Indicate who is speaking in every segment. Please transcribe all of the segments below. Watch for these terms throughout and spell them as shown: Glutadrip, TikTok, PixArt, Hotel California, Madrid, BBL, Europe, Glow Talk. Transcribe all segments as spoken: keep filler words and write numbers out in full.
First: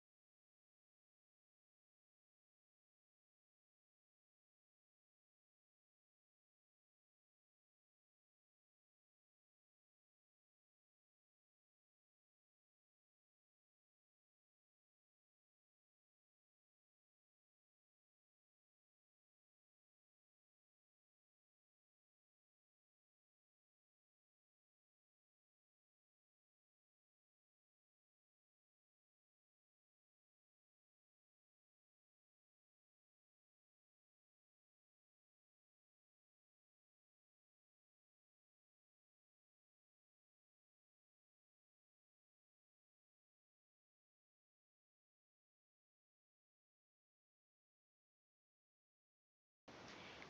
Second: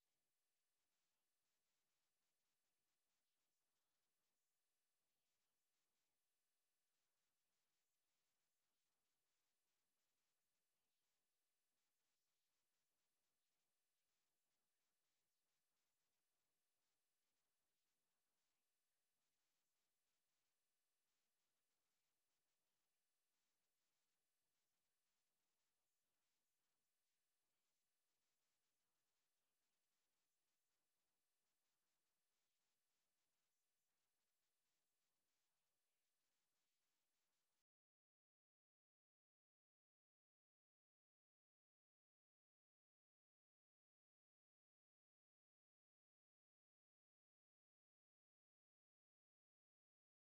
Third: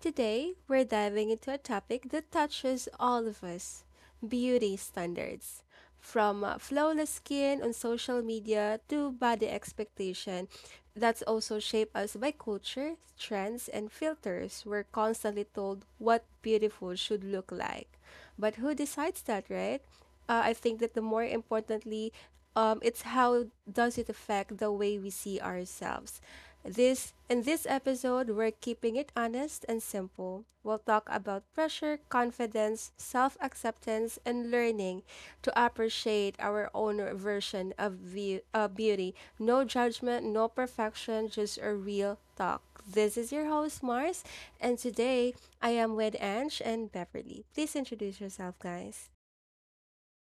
Speaker 1: Today, we're diving into a topic that touches all of us: beauty standards. From uh, flawless skin on social media to body expectation that's also shaped us by culture, trends, and filters, we're constantly told what beautiful should look like. But who decides that, right? uh, I think that the more importantly, um, it's how does it affect the way we see ourselves. This in this episode, we're keeping it honest and simple. We'll talk about pressure, confidence, self-acceptance, and learning to appreciate our own version of view, uh, beauty. No judgment, no perfection, just a real talk. This is your host Mars, and today I am with Ange and Beverly. Please introduce yourself, guys.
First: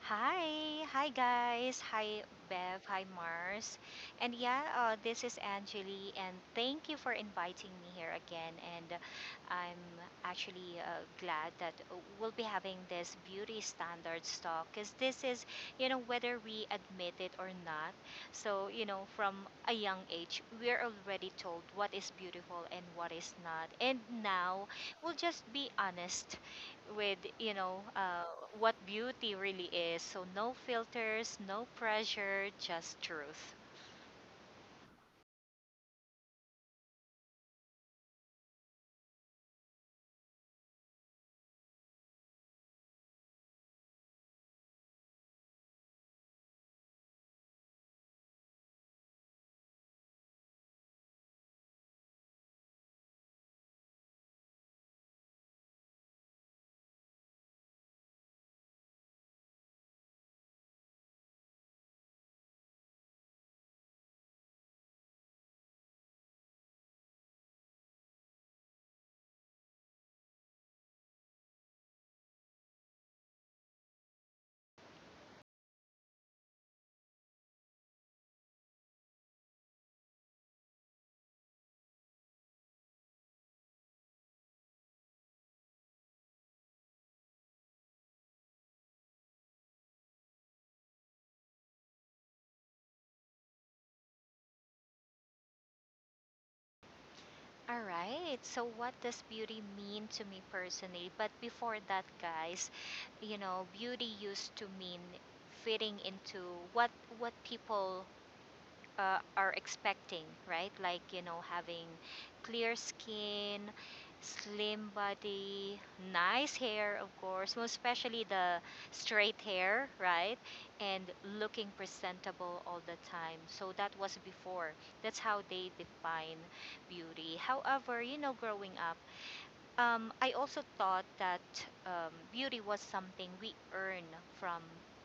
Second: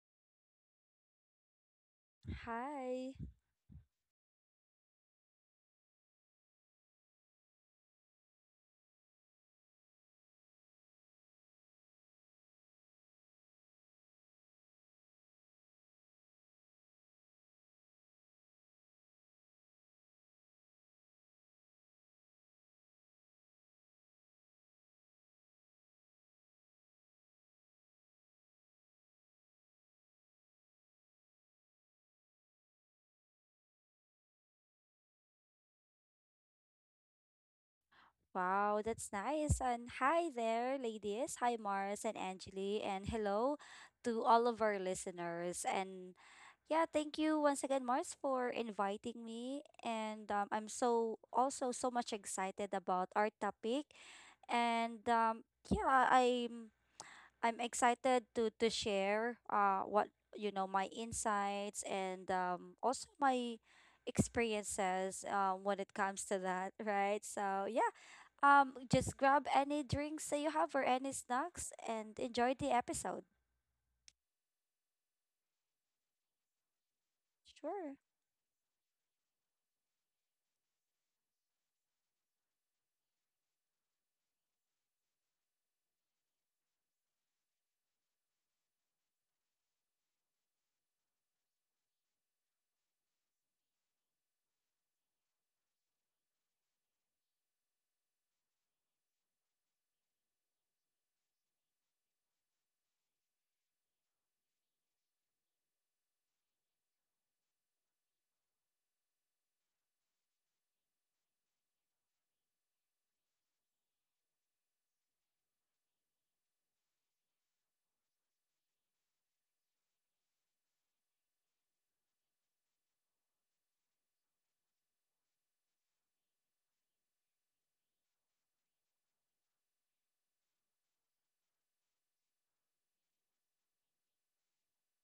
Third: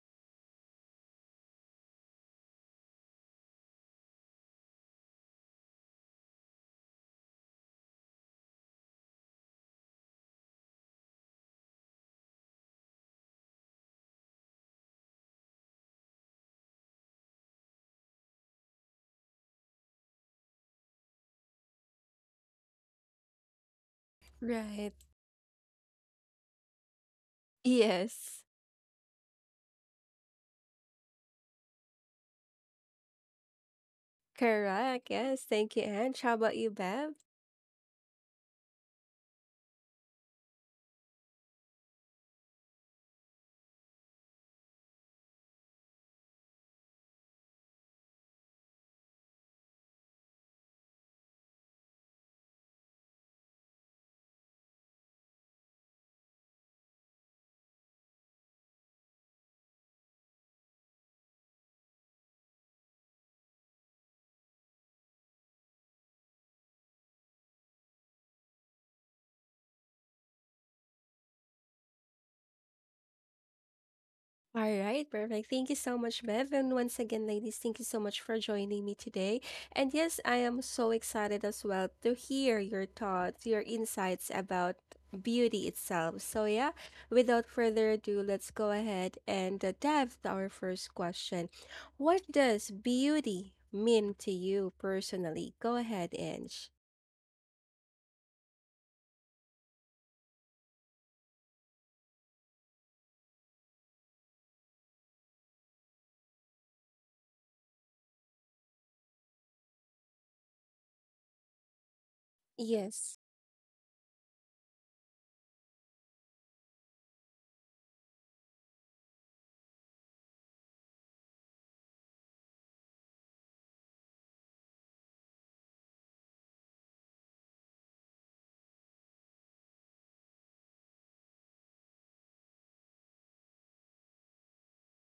Speaker 2: Hi, hi guys, hi Bev, hi
Speaker 3: Hi.
Speaker 2: Mars. And yeah, uh, this is Angeli, and thank you for inviting me here again. And uh, I'm actually uh, glad that uh, we'll be having this beauty standards talk because this is, you know, whether we admit it or not. So, you know, from a young age, we're already told what is beautiful and what is not. And now
Speaker 1: Right.
Speaker 2: we'll just be honest with you know uh,
Speaker 1: Yes,
Speaker 2: what beauty really is. So no filters, no pressure, just truth.
Speaker 1: correct. Yes, thank you, Ange. How about you, Bev?
Speaker 3: Wow, that's nice. And hi there, ladies. Hi, Mars and Angeli. And hello to all of our listeners. And yeah, thank you once again, Mars, for inviting me. And um, I'm so also so much excited about our topic. And um, yeah, I'm I'm excited to to share uh what you know my insights and um also my experiences um when it comes to that, right? So yeah, um just grab any drinks that you have or any snacks and enjoy the episode.
Speaker 1: All right, perfect. Thank you so much, Bev. And once again, ladies, thank you
Speaker 3: Sure.
Speaker 1: so much for joining me today. And yes, I am so excited as well to hear your thoughts, your insights about beauty itself. So, yeah, without further ado, let's go ahead and uh, dive to our first question. What does beauty mean to you personally? Go ahead, Ange.
Speaker 2: All right, so what does beauty mean to me personally? But before that, guys, you know, beauty used to mean fitting into what what people uh, are expecting, right? Like, you know, having clear
Speaker 1: Yes.
Speaker 2: skin, slim body, nice hair, of course, most especially the straight hair, right? And looking presentable all the time. So that was before. That's how they define beauty. However, you know, growing up, um, I also thought that um, beauty was something we earn from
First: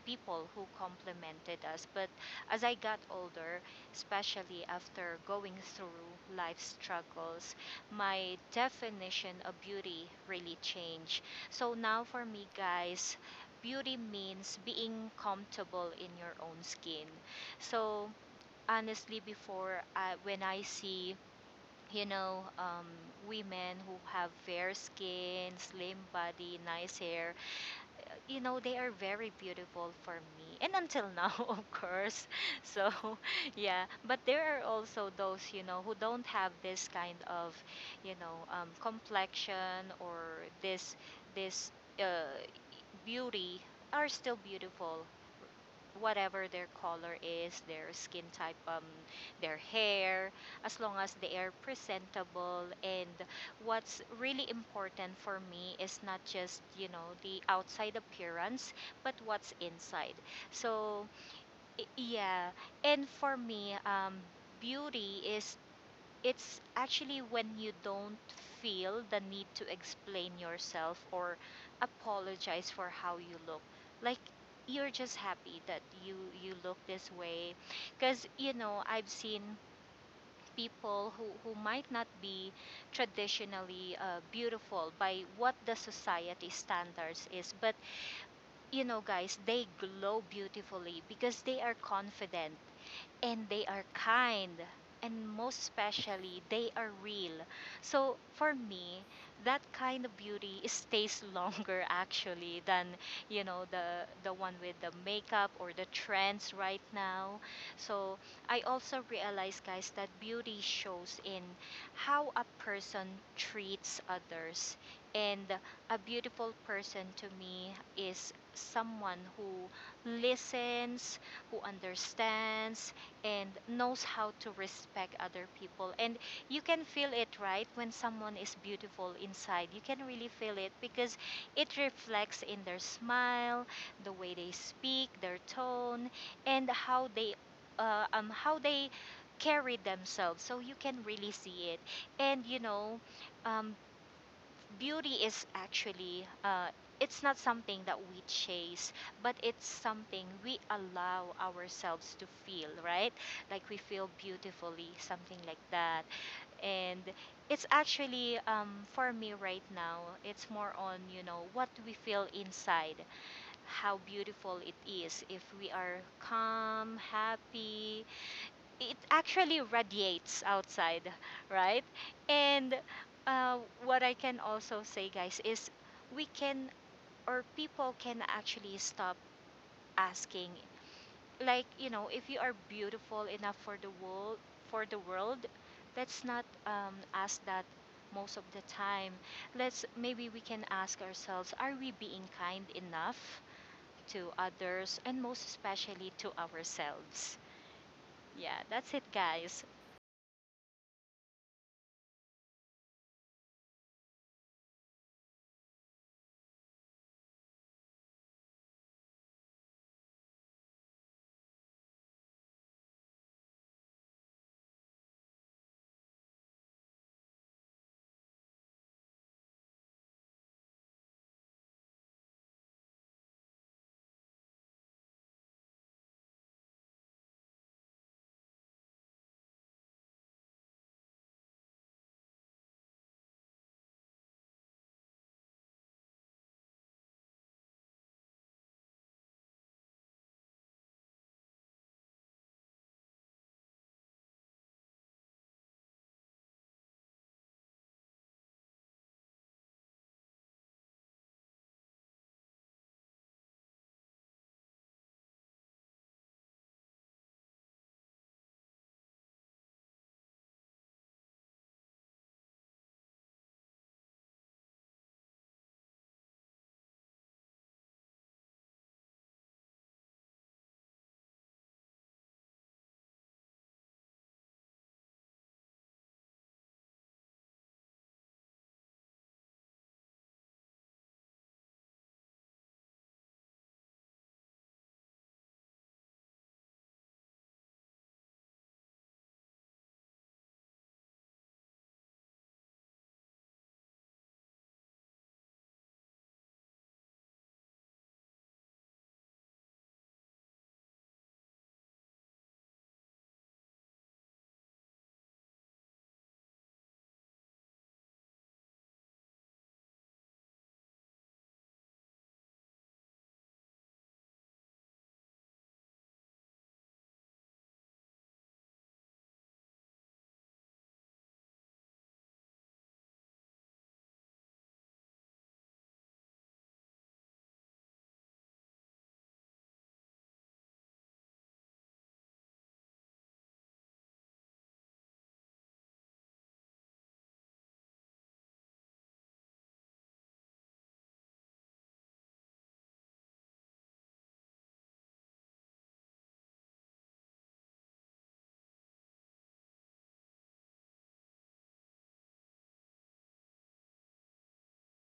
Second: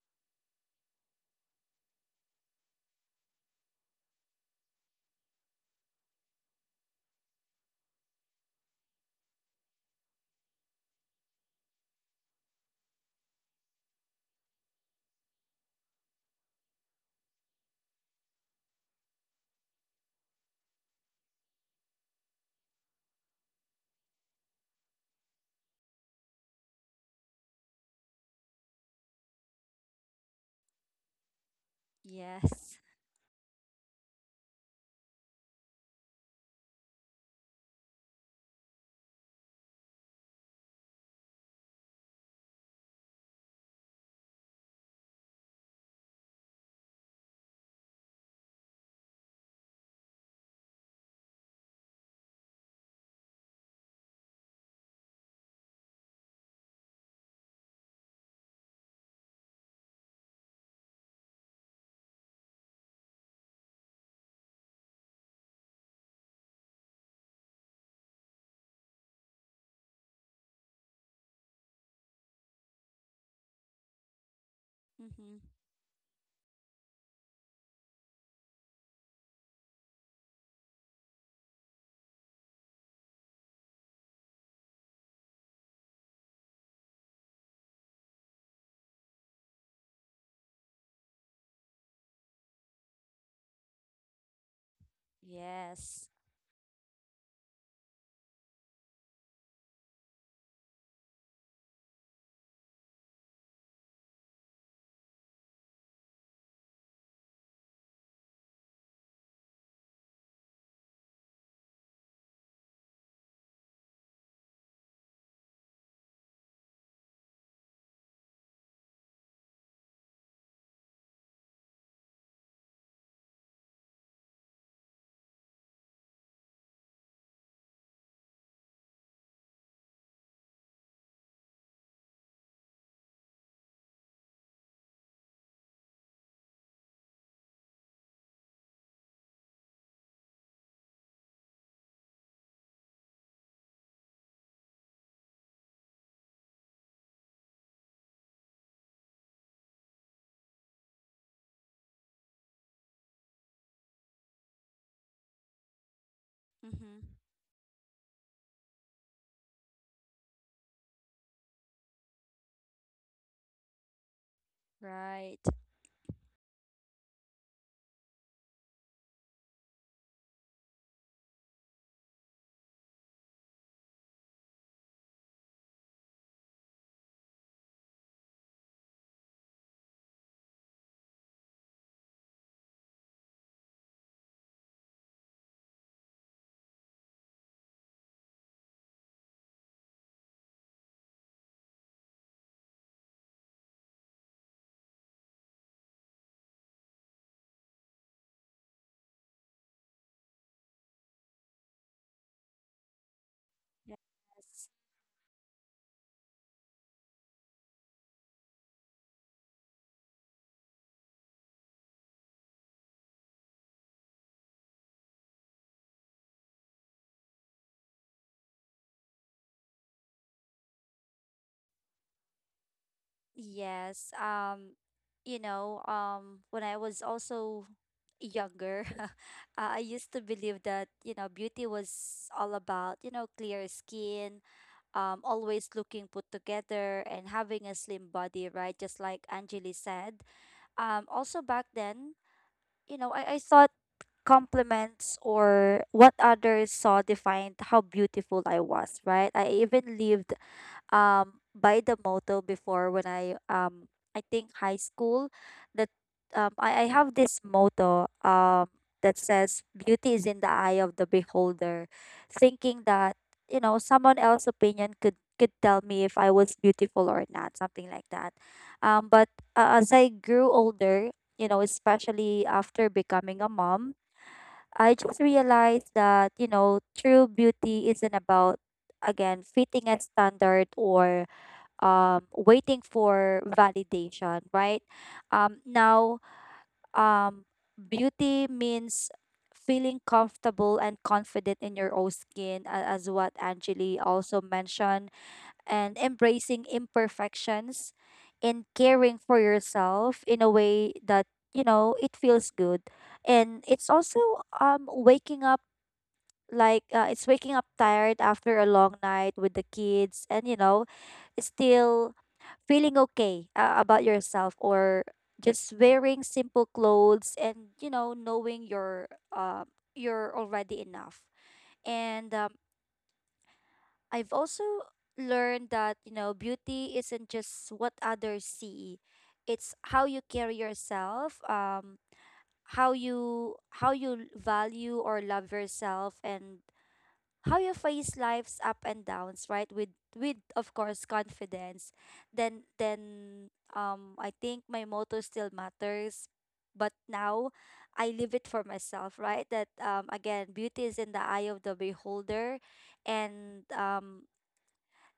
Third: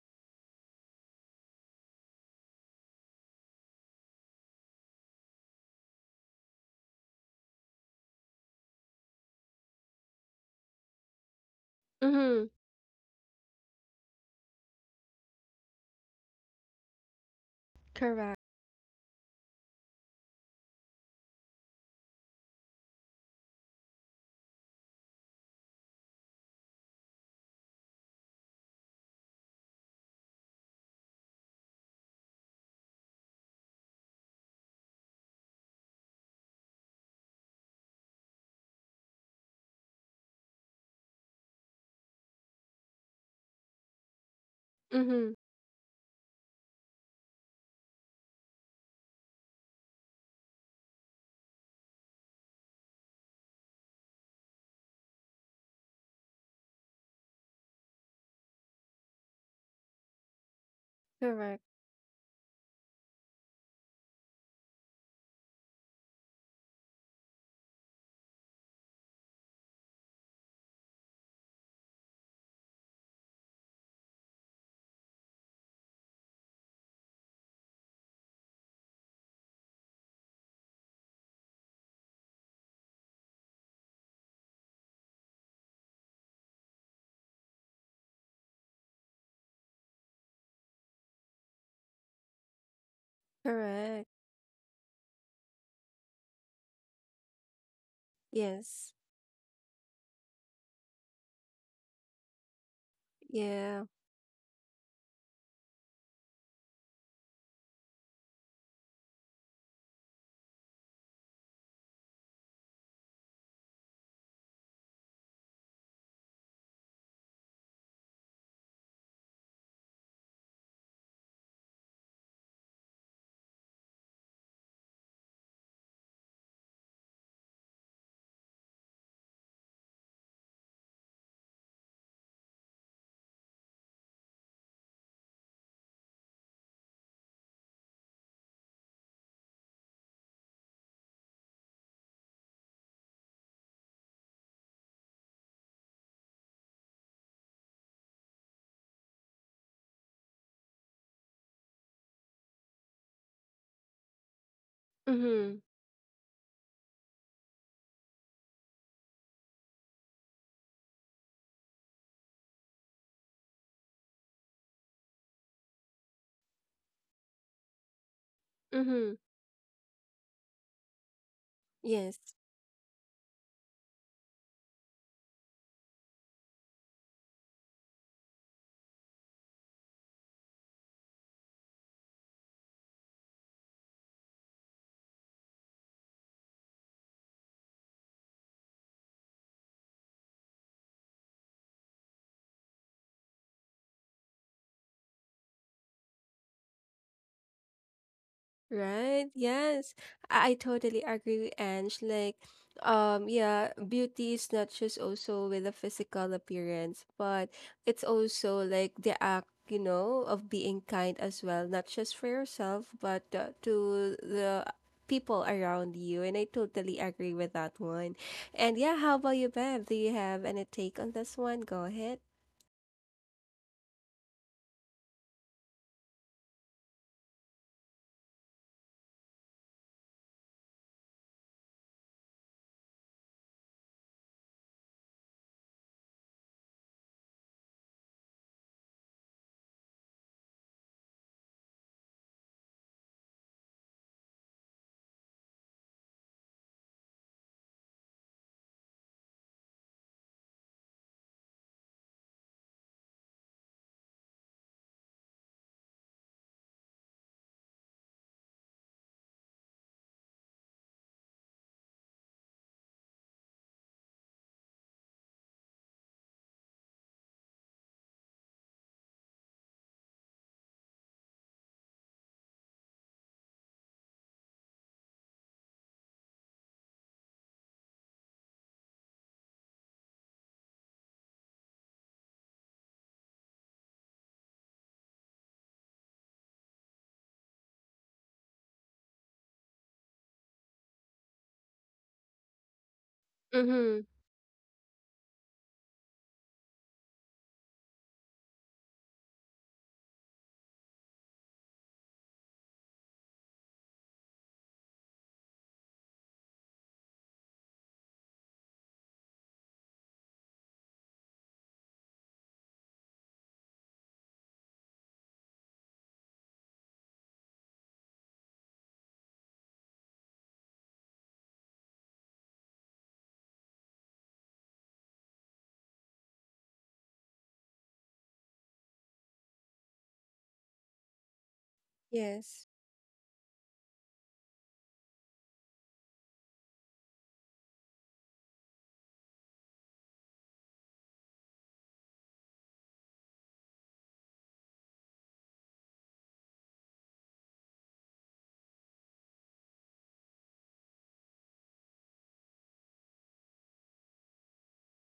Speaker 2: people who complimented us. But as I got older, especially after going through life struggles, my definition of beauty really changed. So now for
Speaker 1: Mm-hmm.
Speaker 2: me, guys, beauty means being comfortable in your own skin. So
Speaker 1: Correct.
Speaker 2: honestly, before I, when I see, you know, um, women who have fair skin, slim body, nice hair, you know, they are very beautiful for me. And until now, of course.
Speaker 3: Yes.
Speaker 2: So, yeah. But there are also those, you know, who don't have this kind of, you know, um, complexion or this, this uh, beauty, are still beautiful,
Speaker 1: Mm-hmm.
Speaker 2: whatever their color is, their skin type, um, their hair, as long as they are presentable. And what's really important for me is not just, you know, the outside appearance, but what's inside. So,
Speaker 1: Correct.
Speaker 2: i- yeah. And for me, um, beauty is, it's actually when you don't feel the need to explain yourself or apologize for how you look. Like you're just
Speaker 3: Mhm.
Speaker 2: happy that you you look this way, because you know, I've seen people who, who might not be traditionally uh, beautiful by what the society standards is, but you know, guys, they glow beautifully because they are confident, and they are
Speaker 1: Correct.
Speaker 2: kind, and most
Speaker 3: Yes.
Speaker 2: especially they are real. So for
Speaker 1: Yes.
Speaker 2: me, that kind of beauty stays longer actually than, you know,
Speaker 1: Yeah.
Speaker 2: the the one with the makeup or the trends right now. So I also realize, guys, that beauty shows in how a person treats others. And a beautiful person to me is someone who listens, who understands, and knows how to respect other people. And you can feel it, right? When someone is beautiful inside, you can really feel it, because it reflects in their smile, the way they speak, their tone, and how they, uh, um, how they carry themselves. So you can really see it. And you know, um, beauty is actually uh, it's not something that we chase, but it's something we allow ourselves to feel, right? Like we feel beautifully, something
Speaker 1: Mm-hmm.
Speaker 2: like that. And
Speaker 3: Mhm.
Speaker 2: it's actually, um, for me right now, it's more on, you know, what we feel inside. How beautiful it is
Speaker 3: Right.
Speaker 2: if we are calm, happy, it
Speaker 1: Mm-hmm.
Speaker 2: actually radiates outside, right?
Speaker 1: Yes.
Speaker 2: And uh, what I can also say, guys, is we can, or people can, actually stop asking. Like, you know, if you are beautiful enough for the world, for the world, let's not um, ask that most of the time. Let's, maybe we can ask ourselves: Are we being kind enough to others, and most especially to ourselves? Yeah, that's it,
Speaker 1: Right.
Speaker 2: guys.
Speaker 1: Yes. I, I totally agree with Ange. Like, um, yeah, beauty is
Speaker 3: Yes.
Speaker 1: not just also with a physical appearance, but it's also like the act, you know, of being kind as well, not just for yourself, but uh, to the people around you. And I totally agree with that one. And yeah, how about you, Bev? Do you have any take on this one? Go ahead.
Speaker 3: Yes. Um, you know, um, when I was also younger, uh, I used to believe that, you know, beauty was all about, you know, clear skin, um, always looking put together and having a slim body, right? Just like Anjali said. Um, also back then, you know, I, I thought compliments or what others saw defined how beautiful I was, right? I even lived um by the motto before when I um I think high school that um I, I have this motto um that says beauty is in the eye of the beholder, thinking that you know someone else's opinion could could tell me if I was beautiful or not, something like that. Um but uh, as I grew older, you know, especially after becoming a mom, I just realized that you know true beauty isn't about, again, fitting a standard or um, waiting for validation, right? Um, now, um, beauty means feeling comfortable and confident in your own skin, a- as what Angeli
Speaker 1: Mm-hmm.
Speaker 3: also mentioned, and embracing imperfections and caring for yourself in a way that, you know, it feels good. And it's also um, waking up, like uh, it's waking up tired after a long night with the kids and you know still feeling okay uh, about yourself, or just wearing simple clothes and you know knowing you're uh, you're already enough. And um, I've also learned that you know beauty isn't just what others see, it's how you carry yourself. Um
Speaker 1: Yes.
Speaker 3: how you how you value or love yourself and how you face life's up and downs, right? With with of course confidence. Then then um I think my motto still matters, but now I live it for myself, right? That, um again, beauty is in the eye of the beholder, and um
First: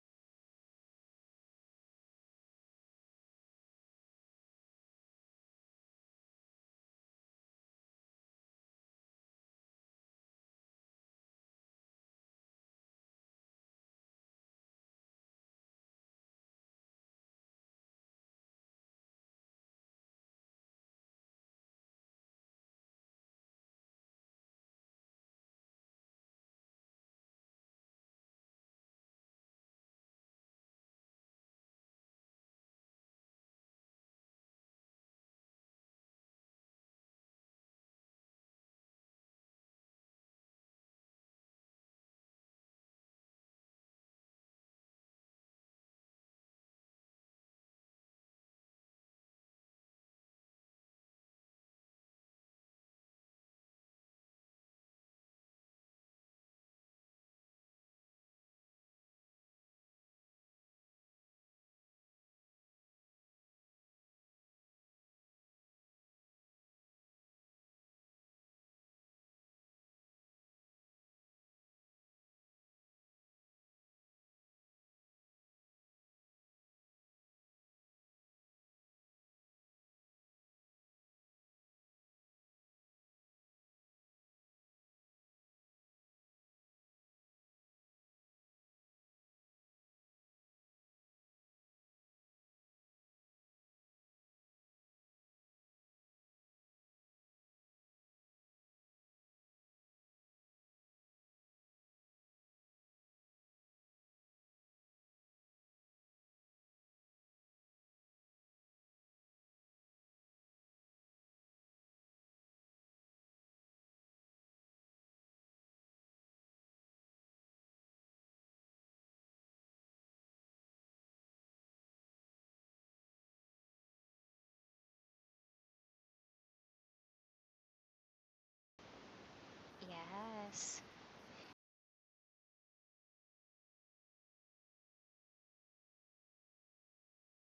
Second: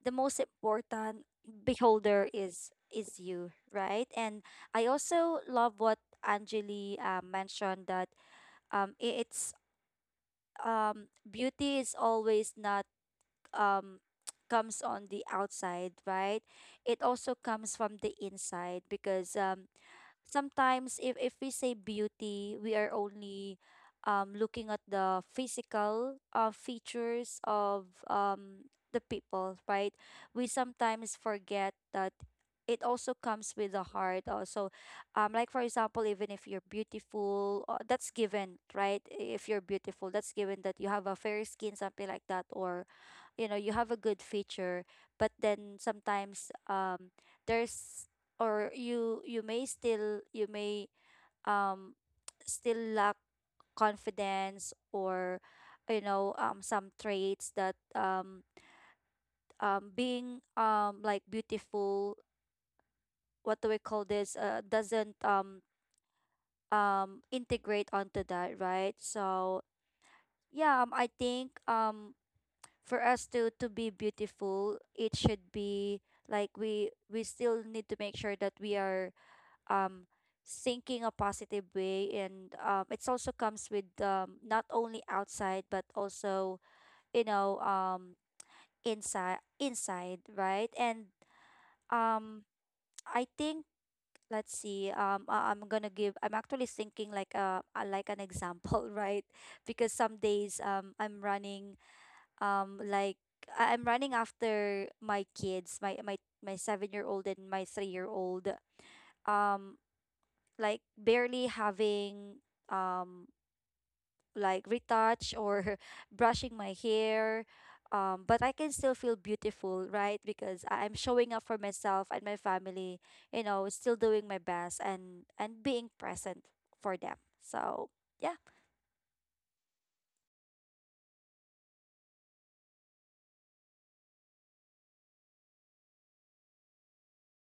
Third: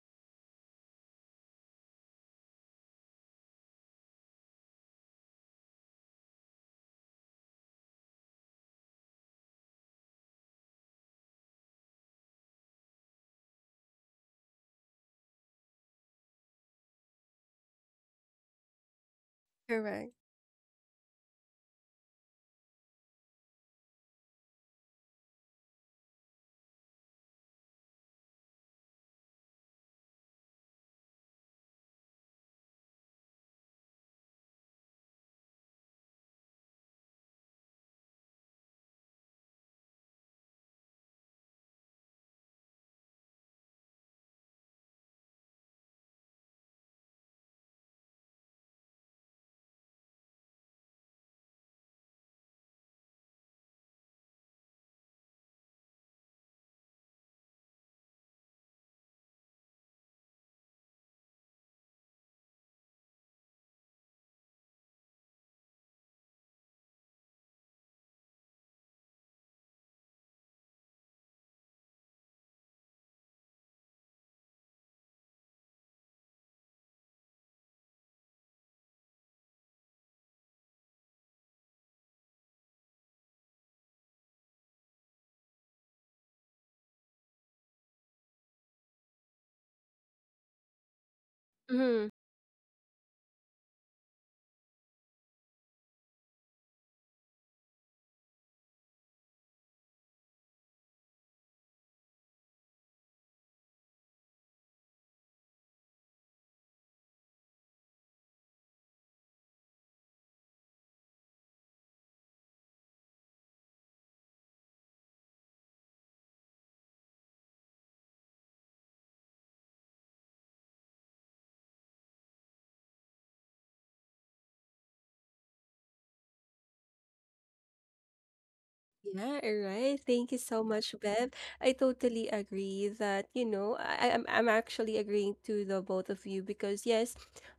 Speaker 3: the most important beholder is is you, right? And I also love what Anjali uh, mentioned that um I- it's um beauty is always not um comes on the outside, right? It also comes from the inside because um
Speaker 1: Correct.
Speaker 3: sometimes if if we say beauty, we are only um looking at the physical uh, features of um the people, right? We sometimes forget that it also comes with the heart also. Um like for example, even if you're beautiful, uh, that's given, right? If you're beautiful, that's given that you have a fair skin, something like that, or you know you have a good feature, but then sometimes um there's or you you may still you may um still lack confidence or you know um some traits that um um being um like beautiful, what do we call this, uh, doesn't um um integrate onto that, right? So yeah, um, I think um for us to to be beautiful it should be like we we still need to make sure that we are um thinking a positive way, and um it also comes with um not only outside but also you know um inside inside right? And
Speaker 1: Mhm.
Speaker 3: um I think let's see, um I- I'm gonna give, I'm actually thinking like a a- like an example, right? Because some days um I'm running um like I- I'm running after my kids, my my my seven year old and my three year old, um like barely having um like retouch or brushing my hair, um but I can still feel beautiful, right? Because I- I'm showing up for myself and my family, you know, still doing my best and and being present for them. So yeah.
Speaker 1: Yeah, all right. Thank you so
Speaker 2: Yes.
Speaker 1: much, Bev. I totally agree that, you know, I, I'm I'm actually agreeing to the both of you because yes,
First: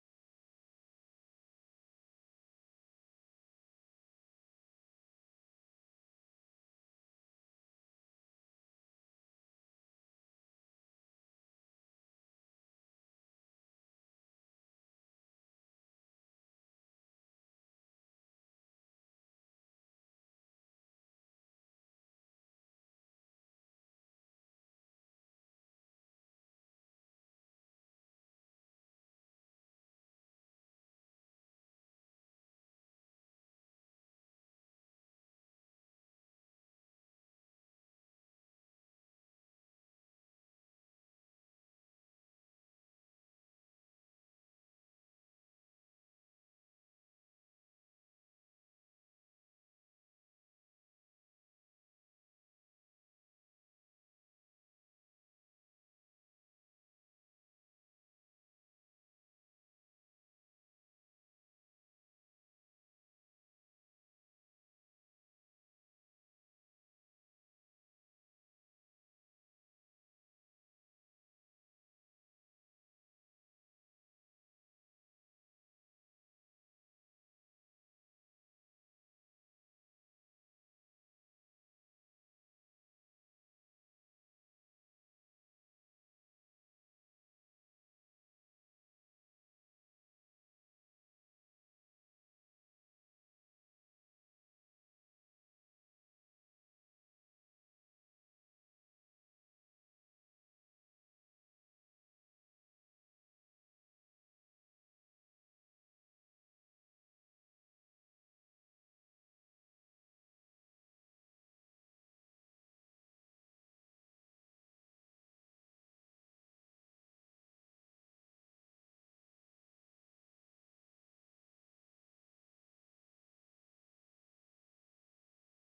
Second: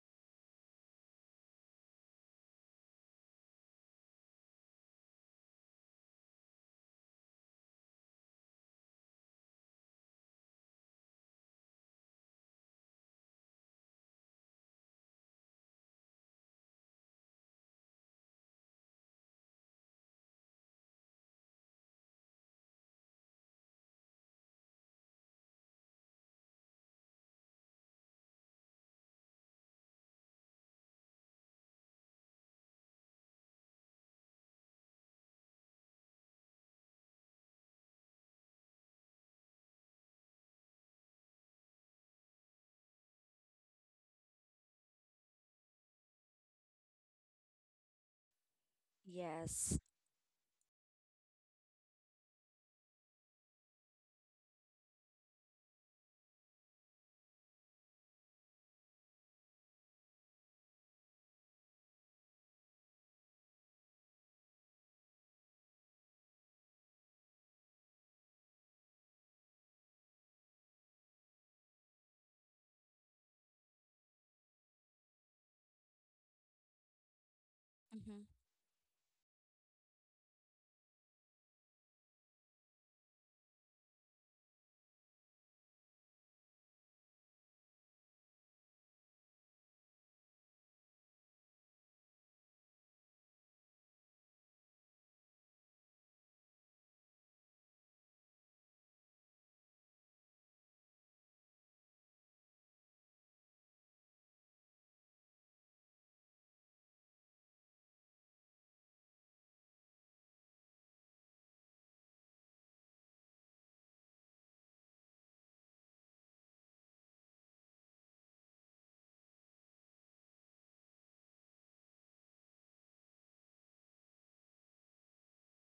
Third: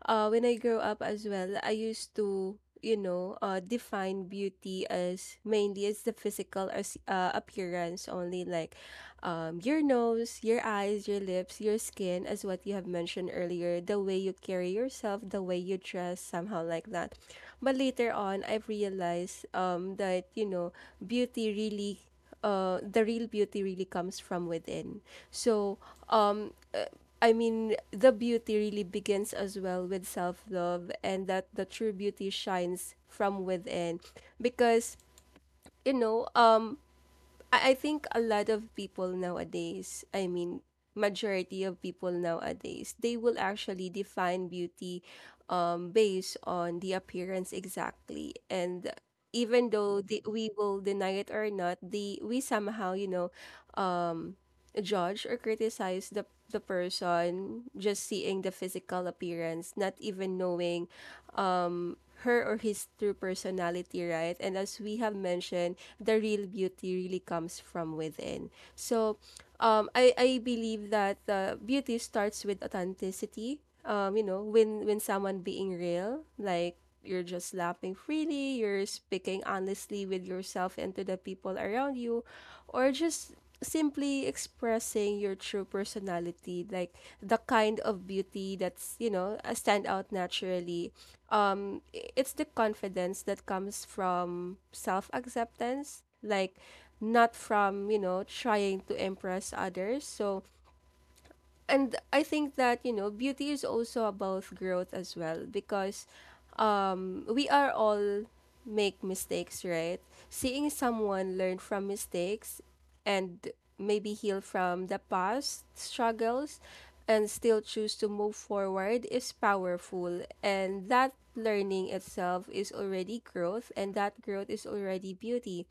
Speaker 1: uh when I grew up as well, I used to, you know, uh define beauty as mainly as the physical as uh, appearance only, like um your nose, your eyes, your lips, your skin, as what you have mentioned earlier, the way you carry yourself, the way you dress, somehow like that. But later on, I've realized um that, you know, beauty really uh, the real beauty really comes from within. So, um, uh, I mean, the beauty really begins as well with self love, and that the true beauty shines from within, because you know, um, I, I think a lot of people nowadays, I mean, majority of people nowadays, they will actually define beauty um, based on the appearance exactly. And even
Speaker 3: Yes.
Speaker 1: though they, we will deny it or not, the we somehow, you know, um, judge or criticize the the person just seeing the physical appearance, not even knowing um her or his true personality, right? And as we have mentioned, the real beauty really comes from within. So, um, I, I believe that uh, beauty starts with authenticity. Um, you know, when when someone being real, like you're just laughing
Speaker 3: Mm-hmm.
Speaker 1: freely, you're speaking honestly with yourself and to the people around you, or just simply expressing your true personality, like the kind of beauty that's you know uh, stand out naturally. Um i- it's the confidence that comes from self-acceptance, like not from you know trying to impress others. So, and I think that you know beauty is also about growth as well because um, we are all make mistakes, right? Seeing someone learn from mistakes and maybe heal from the past struggles and still choose to move forward is powerful. And that learning itself is already growth, and that growth is already beauty.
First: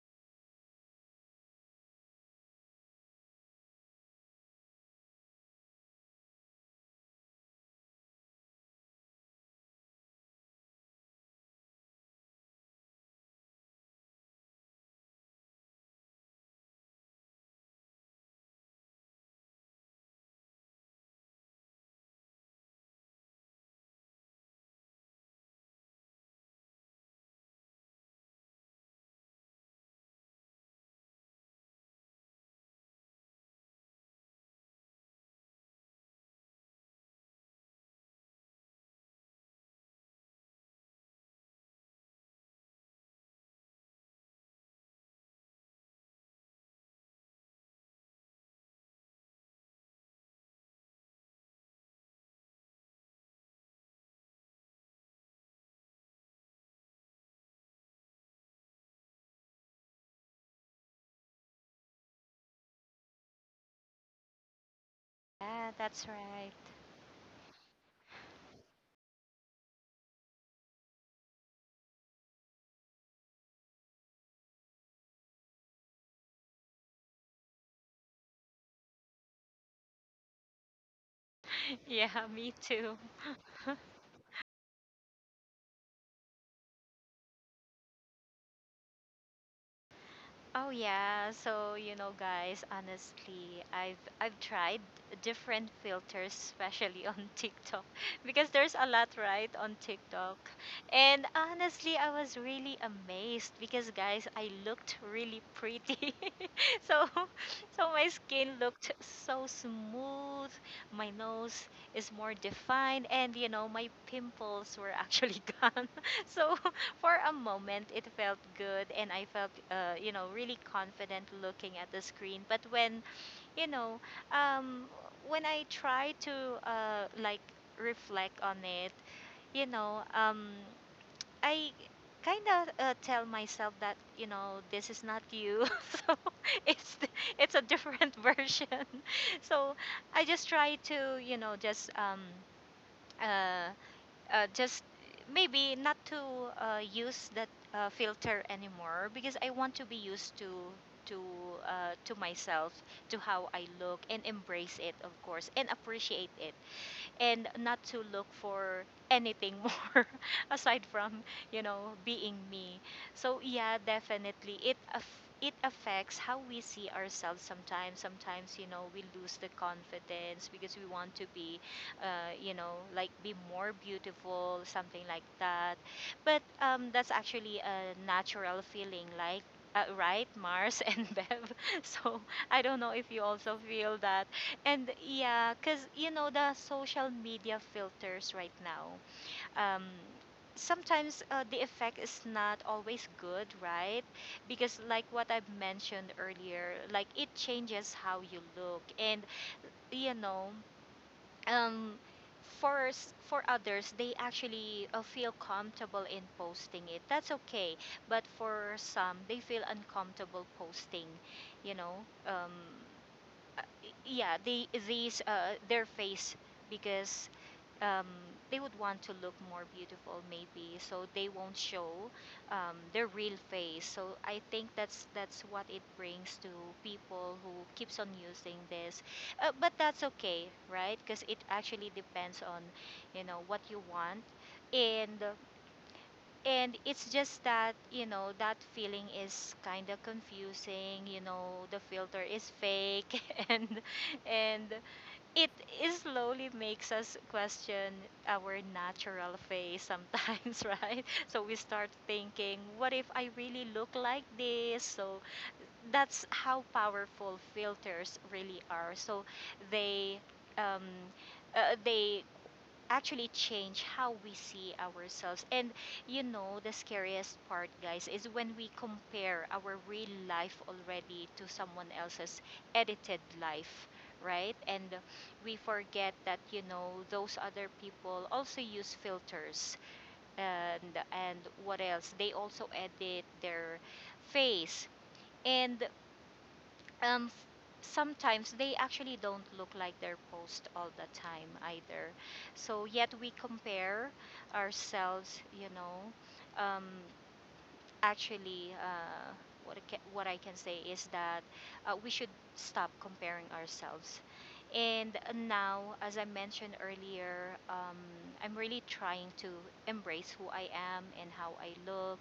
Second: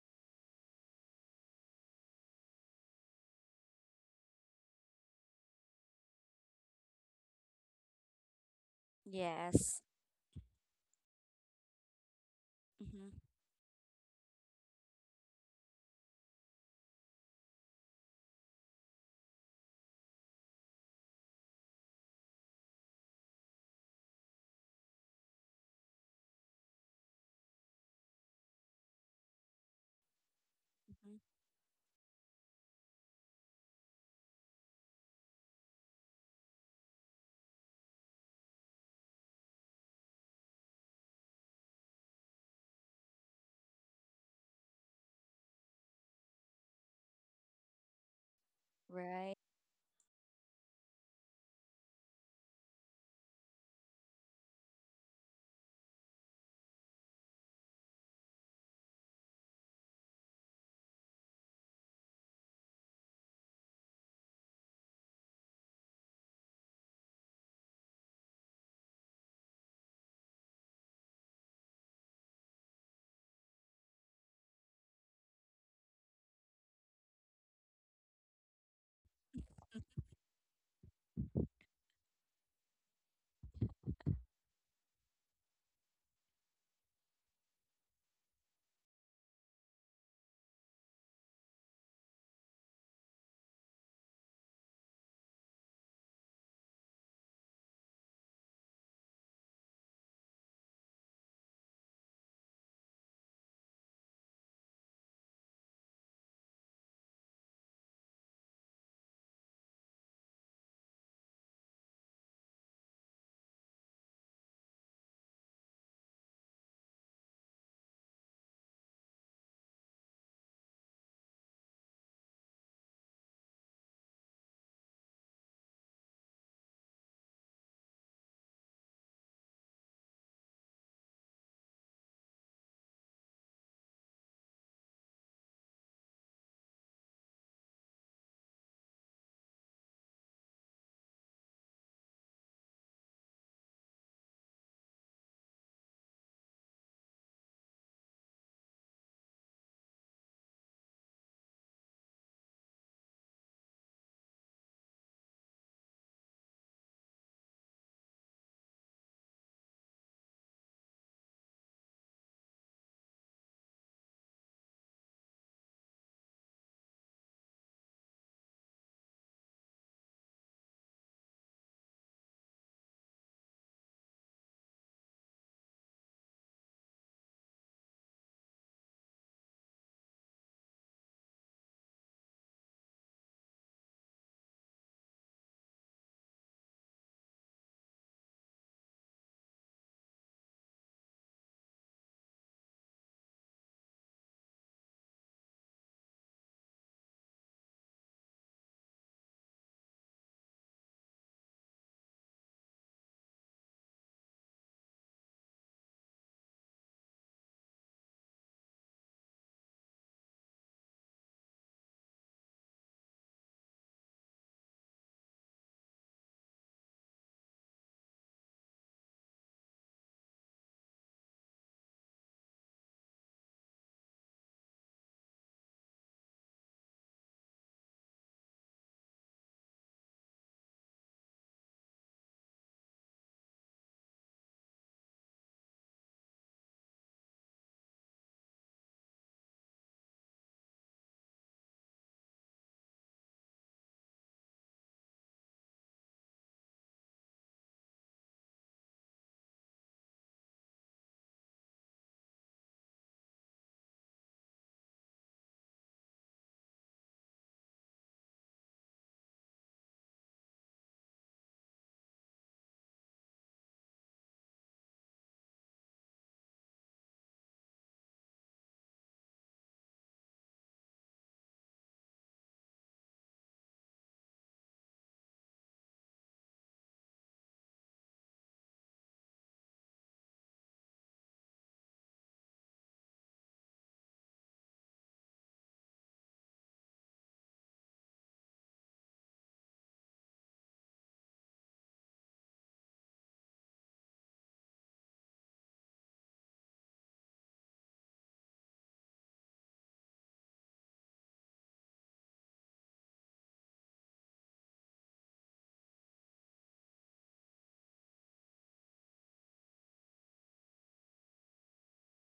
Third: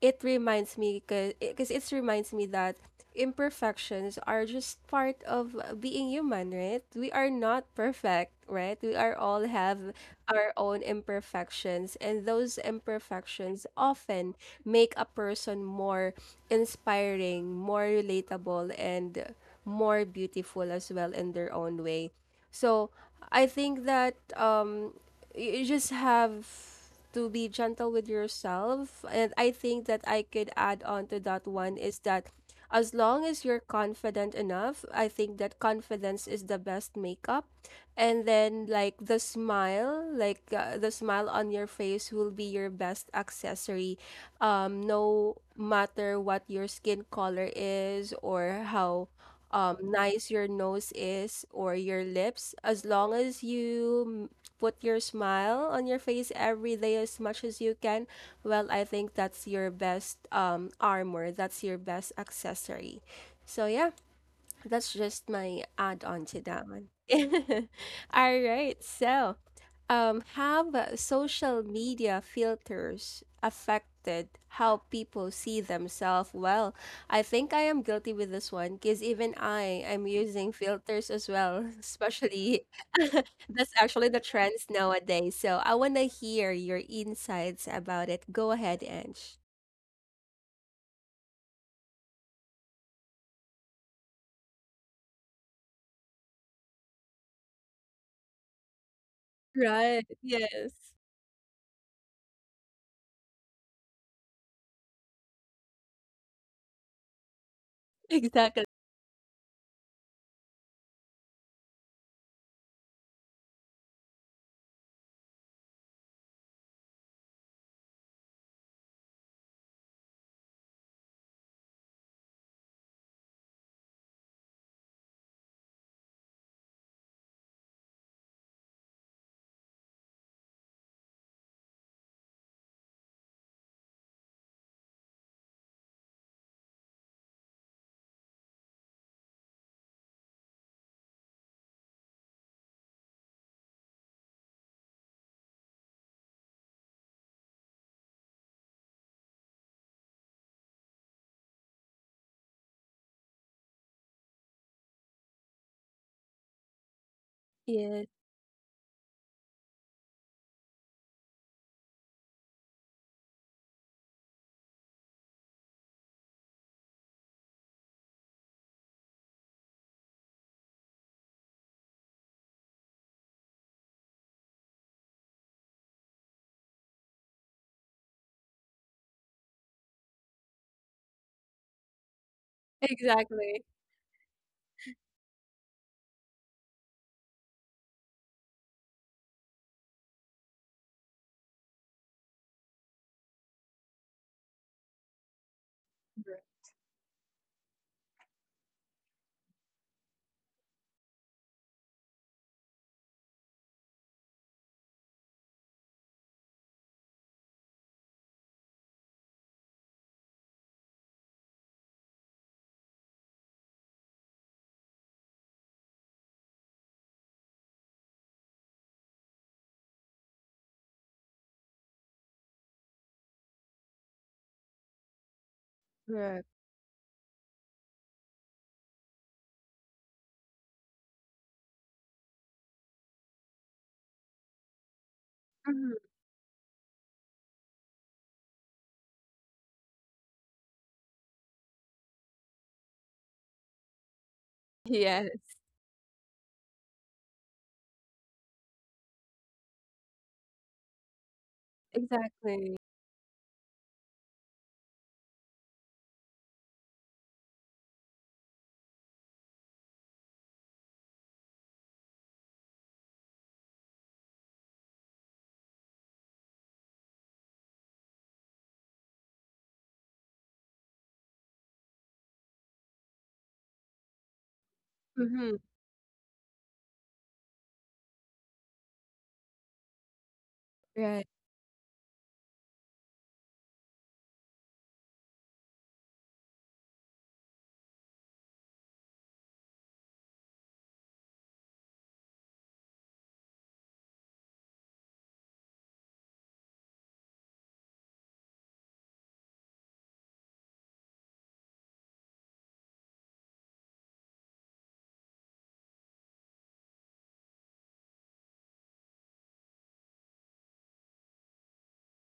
Speaker 1: it reminds me because it reminds me that imperfections are just part of being human, right? We are not perfect, right? We are all have
Speaker 3: Yes.
Speaker 1: our own imperfections, and those
Speaker 3: Mm-hmm.
Speaker 1: imperfections often make a person more inspiring, more relatable, and more beautiful as well in their own way. So I think that um you just have to be gentle with yourself. And I think that I could add on
Speaker 3: Mm-hmm.
Speaker 1: to that one is that as long as you're confident enough, I think that confidence is the best makeup. And then, like, the smile, like, uh, the smile on your face will be your best accessory. Um, no matter what your skin color is or how
Speaker 3: Right.
Speaker 1: um nice your nose is or your lips, as long as you put your smile on your face every day as much as you can, well, I think that's your best um, armor. That's your best accessory. So, yeah, that's just my
Speaker 2: Yeah,
Speaker 1: add
Speaker 2: that's
Speaker 1: on to
Speaker 2: right.
Speaker 1: that one. All right. So, um, have uh, social media filters affected how people see themselves? Well, I think I am guilty with this one because even I am using filters as well,
Speaker 2: Yeah, me
Speaker 1: especially
Speaker 2: too.
Speaker 1: that's actually the trends nowadays. So I want to hear your insights about it. Go ahead, Ange.
Speaker 2: Oh yeah, so you know, guys, honestly, I've I've tried different filters, especially on TikTok, because there's a lot, right, on
Speaker 1: Right.
Speaker 2: TikTok.
Speaker 1: Yes.
Speaker 2: And honestly, I was really amazed because, guys, I looked really pretty. So, so my skin
Speaker 1: Exactly.
Speaker 2: looked so smooth, my nose is more defined, and you know, my pimples were actually gone. So for a moment it felt good, and I felt uh, you know, really confident looking at the screen. But when, you know, um, when I try to uh, like reflect on it, you know, um, I kind of uh, tell myself that, you know, this is not you. So it's th- it's a different version. So I just try to, you know, just um, uh, uh, just maybe not to uh, use that uh, filter anymore, because I want to be used to, to uh, to myself, to how I look, and embrace it, of course, and appreciate it, and not to
Speaker 1: Yes.
Speaker 2: look for anything more aside from, you know, being me. So yeah, definitely it aff- it affects how we see ourselves. Sometimes, sometimes, you know, we lose the confidence because we want to be, uh, you know, like, be more beautiful, something like that. But um, that's actually a natural feeling, like, uh, right, Mars, and Bev? So I don't know if you also
Speaker 1: Exactly.
Speaker 2: feel that. And yeah, because you know, the social media filters right now. Um, Sometimes uh, the effect is not always good, right? Because like what I've mentioned earlier, like it changes how you look. And you know, um, for s- for others, they actually uh, feel comfortable in posting it. That's okay, but for some, they feel uncomfortable posting, you know. Um, yeah, they, these uh, their face, because um, they would want to look more beautiful, maybe, so they won't show um, their real face. So I think that's that's what it brings
Speaker 1: Right.
Speaker 2: to people who keeps on using this, uh, but that's okay, right? Because it actually depends on, you know, what you want. and
Speaker 1: Mhm.
Speaker 2: and it's just that, you know, that feeling is kind of confusing, you know, the filter is fake and and
Speaker 1: Yes.
Speaker 2: it is slowly makes us question our natural face sometimes, right? So we start thinking,
Speaker 1: Exactly.
Speaker 2: what if I really look like this? So that's how powerful filters really are. So they um uh, they actually change how we see ourselves. And you know, the scariest part, guys, is when we compare our real life already to someone else's edited life, right? And
Speaker 1: Mm-hmm.
Speaker 2: we forget that, you know, those other people also use filters, and
Speaker 1: Right.
Speaker 2: and what else? They also edit their face. And um f- sometimes they actually don't look like their post all the time either. So yet we compare ourselves, you know um actually uh what I can, what I can say is that uh, we should stop comparing ourselves. And now, as I mentioned earlier, um, I'm really trying to embrace who I am and how I look,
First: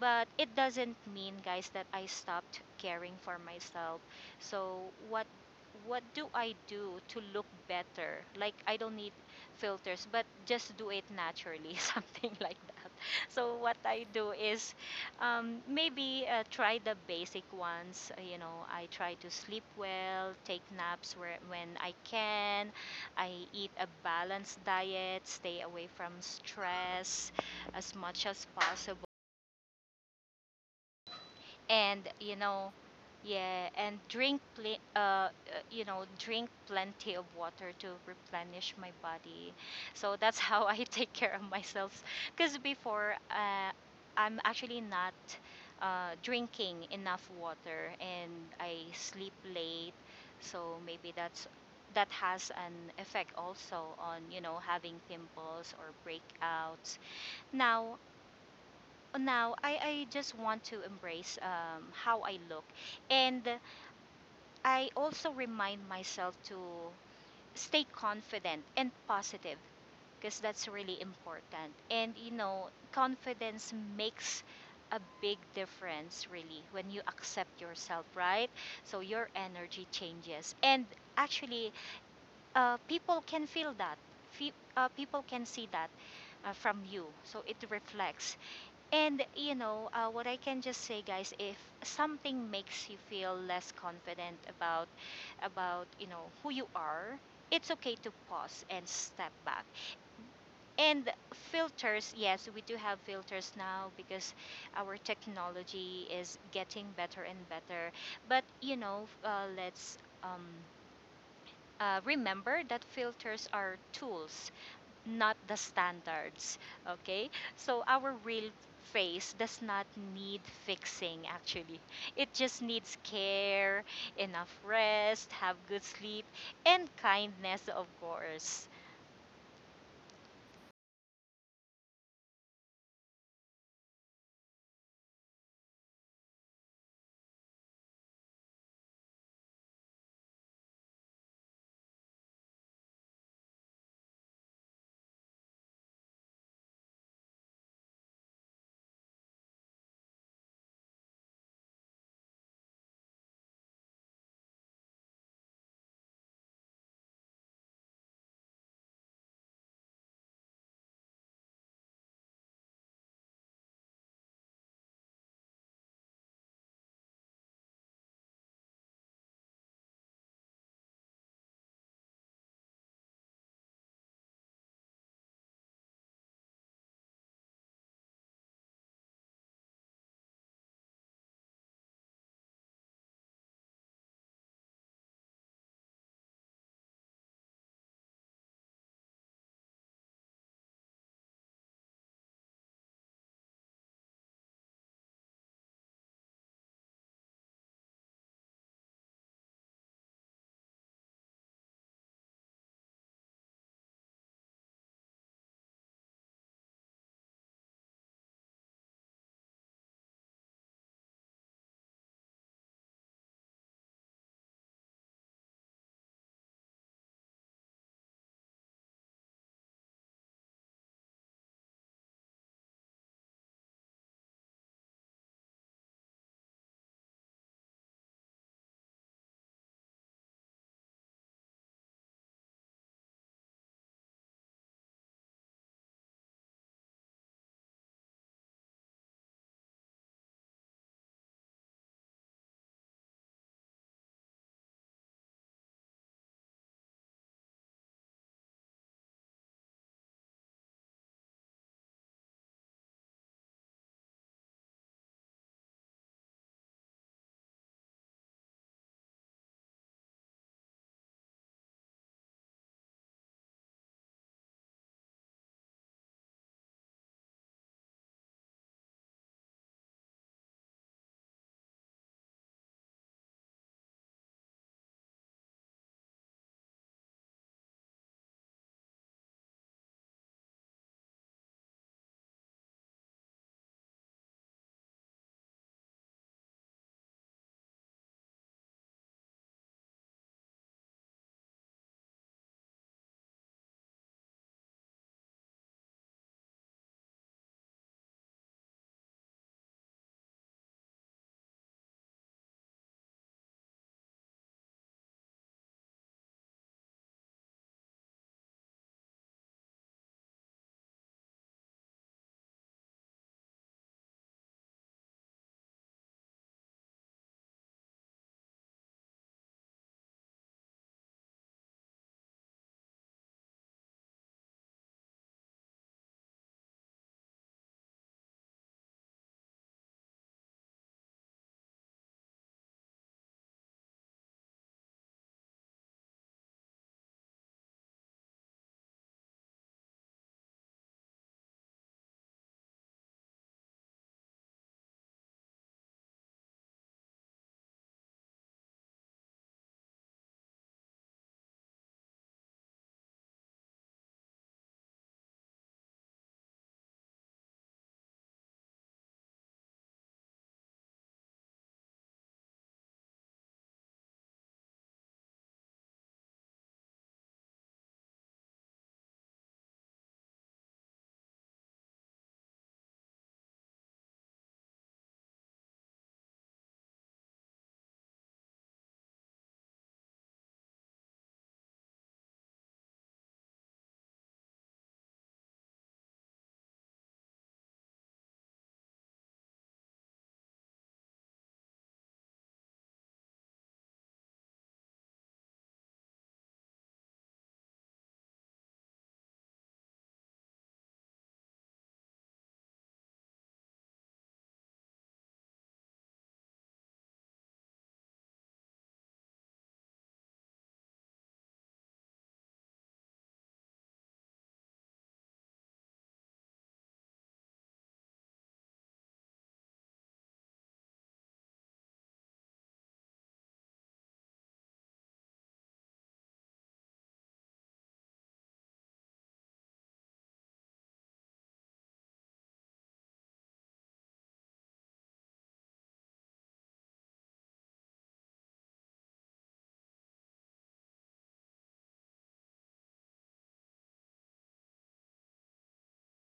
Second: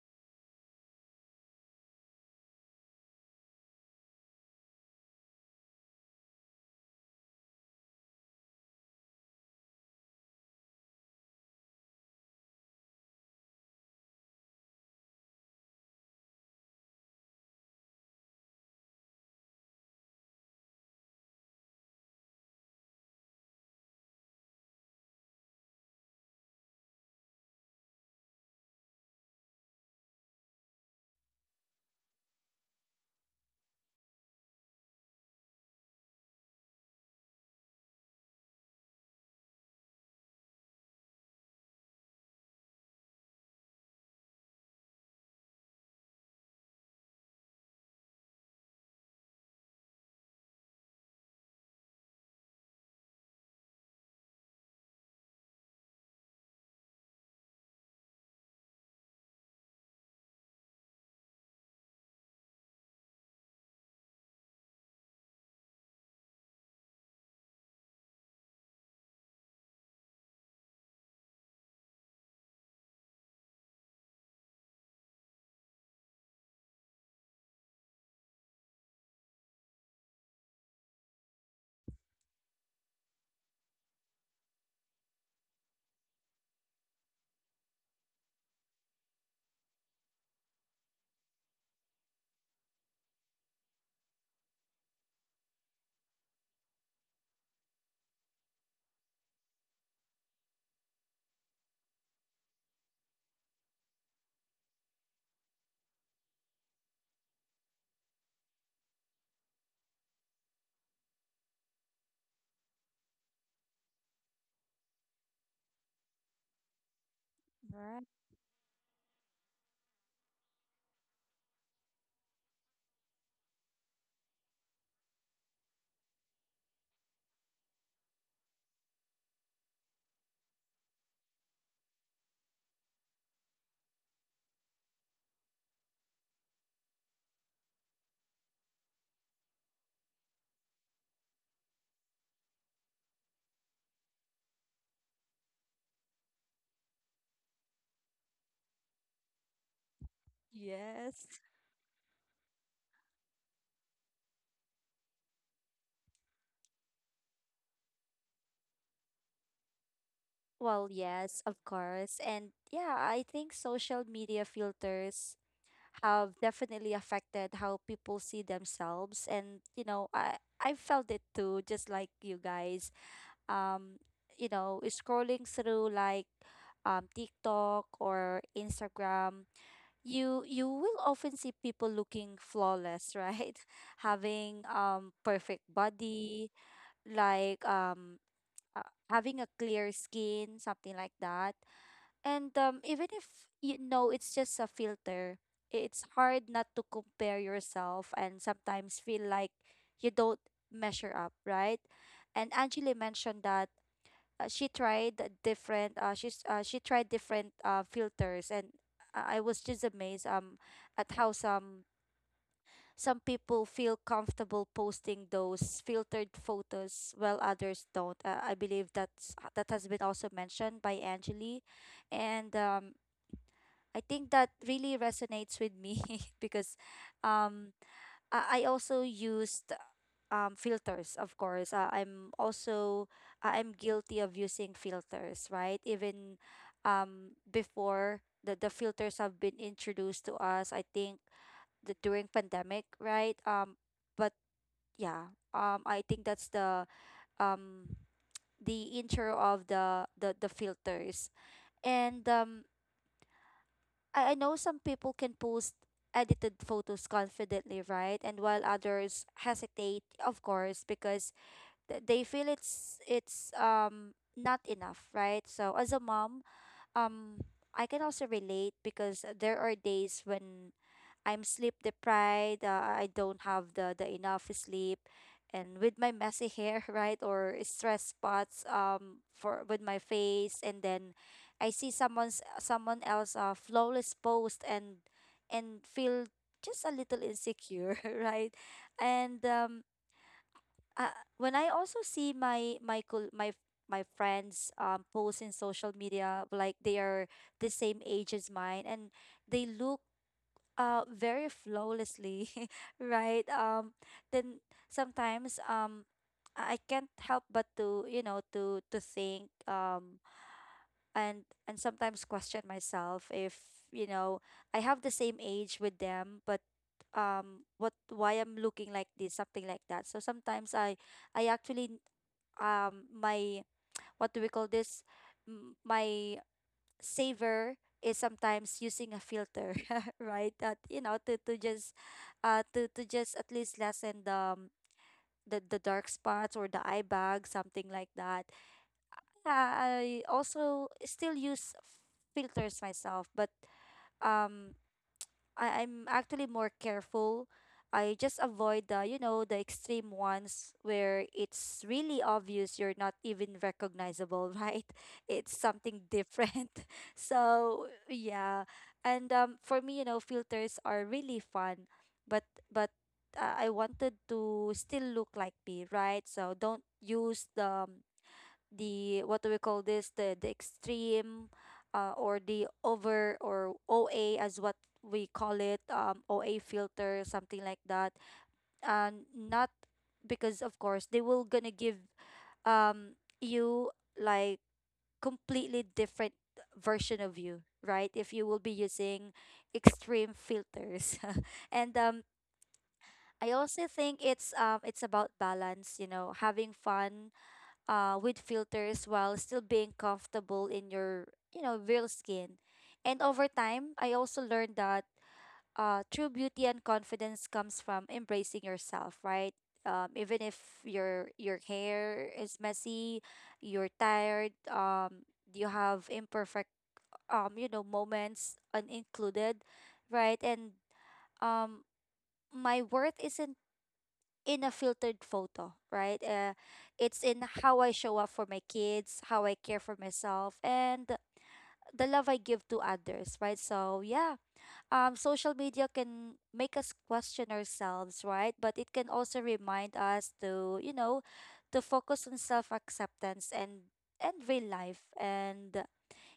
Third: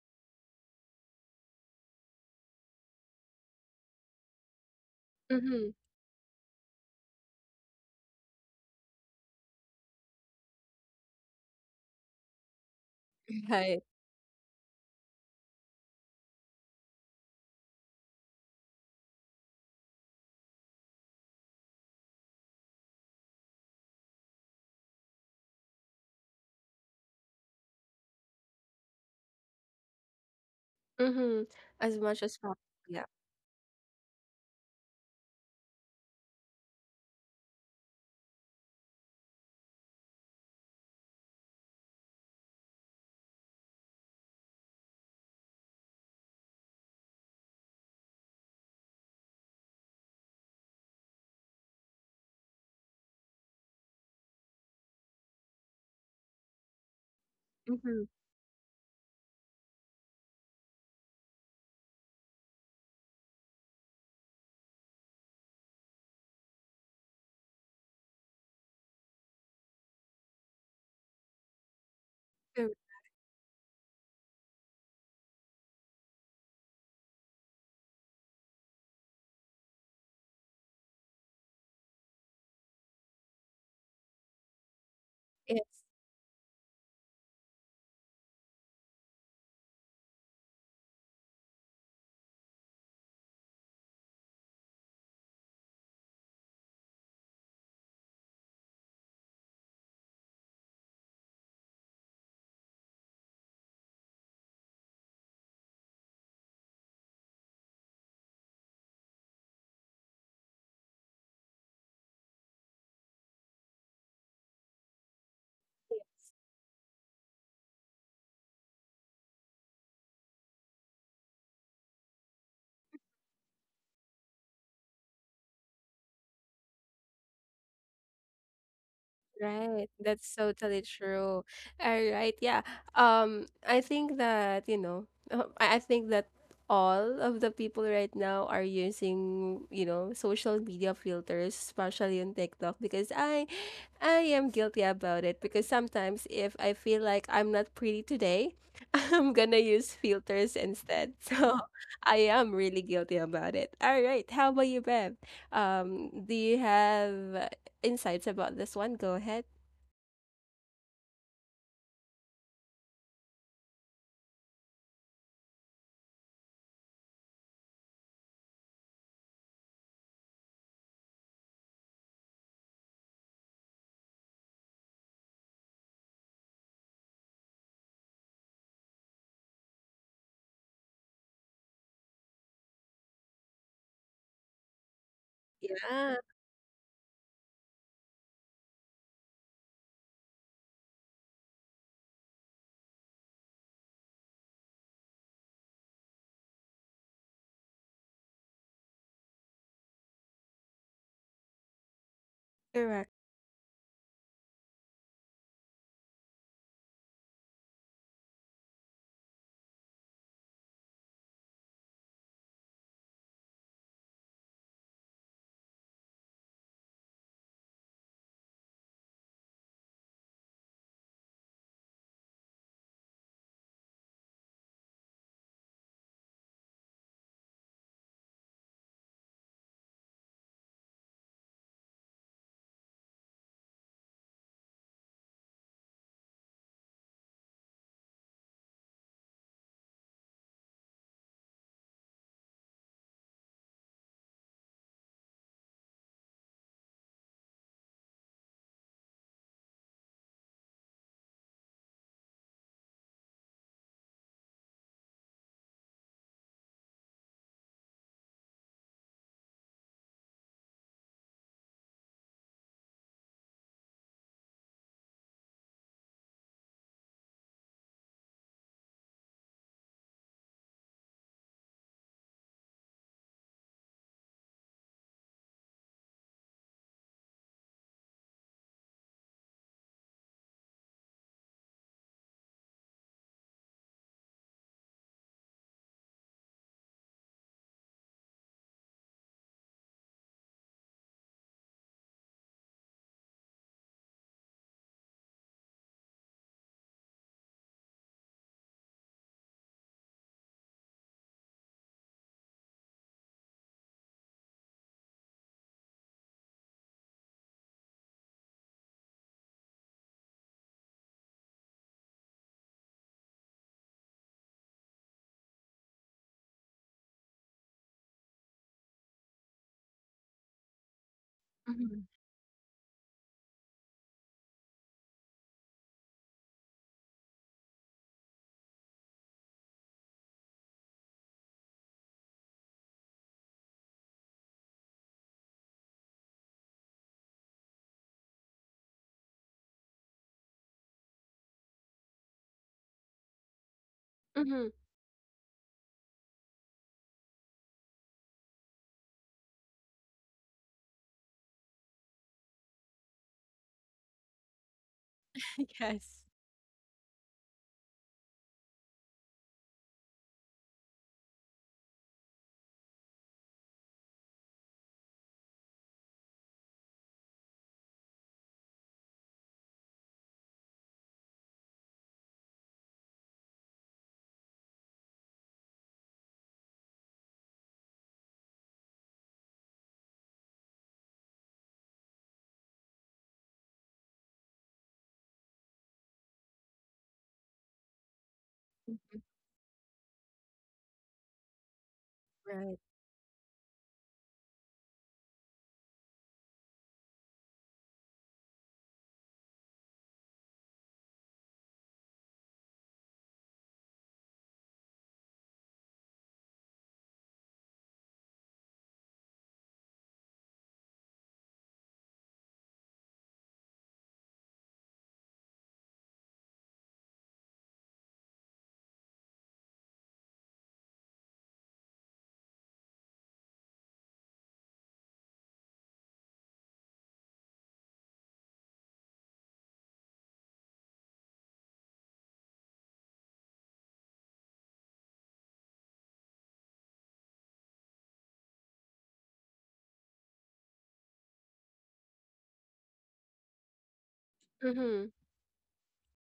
Speaker 2: but it doesn't mean, guys, that I stopped caring for myself. So what
Speaker 1: Mm-hmm.
Speaker 2: what do I do to look better? Like, I don't need filters, but just do it naturally, something like that. So what
Speaker 1: Right.
Speaker 2: I do is, um, maybe uh, try the basic ones. Uh, you know, I try to sleep well, take naps where, when I can, I eat a balanced diet, stay away from stress as much as possible.
Speaker 1: Mhm. As
Speaker 2: And
Speaker 1: much
Speaker 2: you
Speaker 1: as possible.
Speaker 2: know,
Speaker 1: Yeah.
Speaker 2: yeah, and drink pl- uh, uh, you know, drink plenty of water to replenish my body. So that's how I take care of myself, because before, uh, I'm actually not uh, drinking enough water, and I sleep late. So maybe that's, that has an effect also on, you know, having pimples or breakouts. Now,
Speaker 1: Mhm.
Speaker 2: now I, I just want to embrace um, how I look. And I also remind myself to stay confident and positive, because that's really important. And you know, confidence makes a big difference really when you accept yourself, right? So your energy changes. And actually, uh, people can feel that. Fe- uh, people can
Speaker 1: Yes.
Speaker 2: see that uh, from you. So it reflects. And you know, uh, what I can just say, guys, if something makes you feel less confident about about you know, who you are, it's okay to pause and step back. And filters, yes, we do have filters now because our technology is getting better and better. But you know, uh, let's um, uh, remember that filters are tools, not the standards. Okay? So
Speaker 3: Right.
Speaker 2: our real face does not need fixing actually. It just needs care, enough rest, have good sleep, and kindness, of course.
Speaker 1: Right. That's totally true. All right. Yeah. Um, I think that, you know, uh, I I think that all of the people right now are using, you know, social media filters, especially on TikTok, because I I am guilty about it, because sometimes if I feel like I'm not pretty today, I'm gonna use filters instead.
Speaker 3: Yes.
Speaker 1: So I am really guilty about it. All right, how about you, Bev? Um, do you have uh, insights about this one? Go ahead.
Speaker 3: Well, yes, of course. And yeah, I think social media filters have definitely affected how people see themselves, and you know i i felt it too, just like you guys. um you know, scrolling through like um TikTok or Instagram, you you will often see people looking flawless, right? Having um perfect
Speaker 1: Yeah,
Speaker 3: body, like um uh, having a clear skin, something like that. And um, even if you know it's just a filter, it's hard not to compare yourself and sometimes feel like you don't measure up, right? And Angeli
Speaker 1: correct.
Speaker 3: mentioned that uh, she tried a different. Uh, she's uh, she tried different uh, filters, and I I was just amazed um at how some some people feel comfortable posting those filtered photos while others don't. Uh, I believe that's that has been also mentioned by Angeli, and um I think that really resonates with me, because um, I, I also used um, filters, of course. Uh, I'm also I- I'm guilty of using filters, right? Even um, before the, the filters have been introduced to us, I think the during pandemic, right? Um, but yeah, um, I think that's the um, the intro of the the, the filters. And um I, I know some people can post edited photos confidently, right? And while others hesitate, of course, because th- they feel it's it's um not enough, right? So as a mom, um I can also relate, because there are days when I'm sleep deprived. Uh, I don't have the the enough sleep, and with my messy hair, right, or stress spots um for with my face, and then I see someone's someone else uh, flawless post and and feel just a little insecure, right, and um uh, when I also see my my col- my my friends um post in social media, like they are the same age as mine, and they look uh very flawlessly, right? Um then sometimes um I I can't help but to you know to to think, um and and sometimes question myself if, you know, I have the same age with them but um what why I'm looking like this, something like that. So sometimes I I actually, um my what do we call this, M- my savor is sometimes using a filter, right? That you know to to just uh to to just at least lessen the um, the the dark spots or the eye bag, something like that. Yeah, I also still use filters myself, but
Speaker 1: Mm-hmm.
Speaker 3: um I, I'm actually more careful. I just avoid the, you know, the extreme ones where it's really obvious you're not even recognizable, right? It's something
Speaker 1: Yes.
Speaker 3: different. So, yeah. And um, for me, you know, filters are really fun, but but uh, I wanted to still look like me, right? So don't use the um, the what do we call this, the the extreme uh, or the over, or O A as what we call it, um, O A filter, something like that. And not because of course they will gonna give um you like completely different version of you, right, if you will be
Speaker 1: Mhm.
Speaker 3: using extreme filters. And um
Speaker 1: Right.
Speaker 3: I also think it's um it's about balance, you know, having fun uh, with filters while still being comfortable in your, you know, real skin. And over time I also learned that uh, true beauty and confidence comes from embracing yourself, right? Um, even if your your hair is messy, you're tired, um, you have imperfect um, you know moments unincluded, right? And um, my worth isn't in a filtered photo, right? Uh, it's in how I show up for my kids, how I care for myself, and the love I give to others, right? So yeah, um, social media can make us question ourselves, right? But it can also remind us to, you know, to focus on self acceptance and and real life,
Speaker 1: Mm-hmm.
Speaker 3: and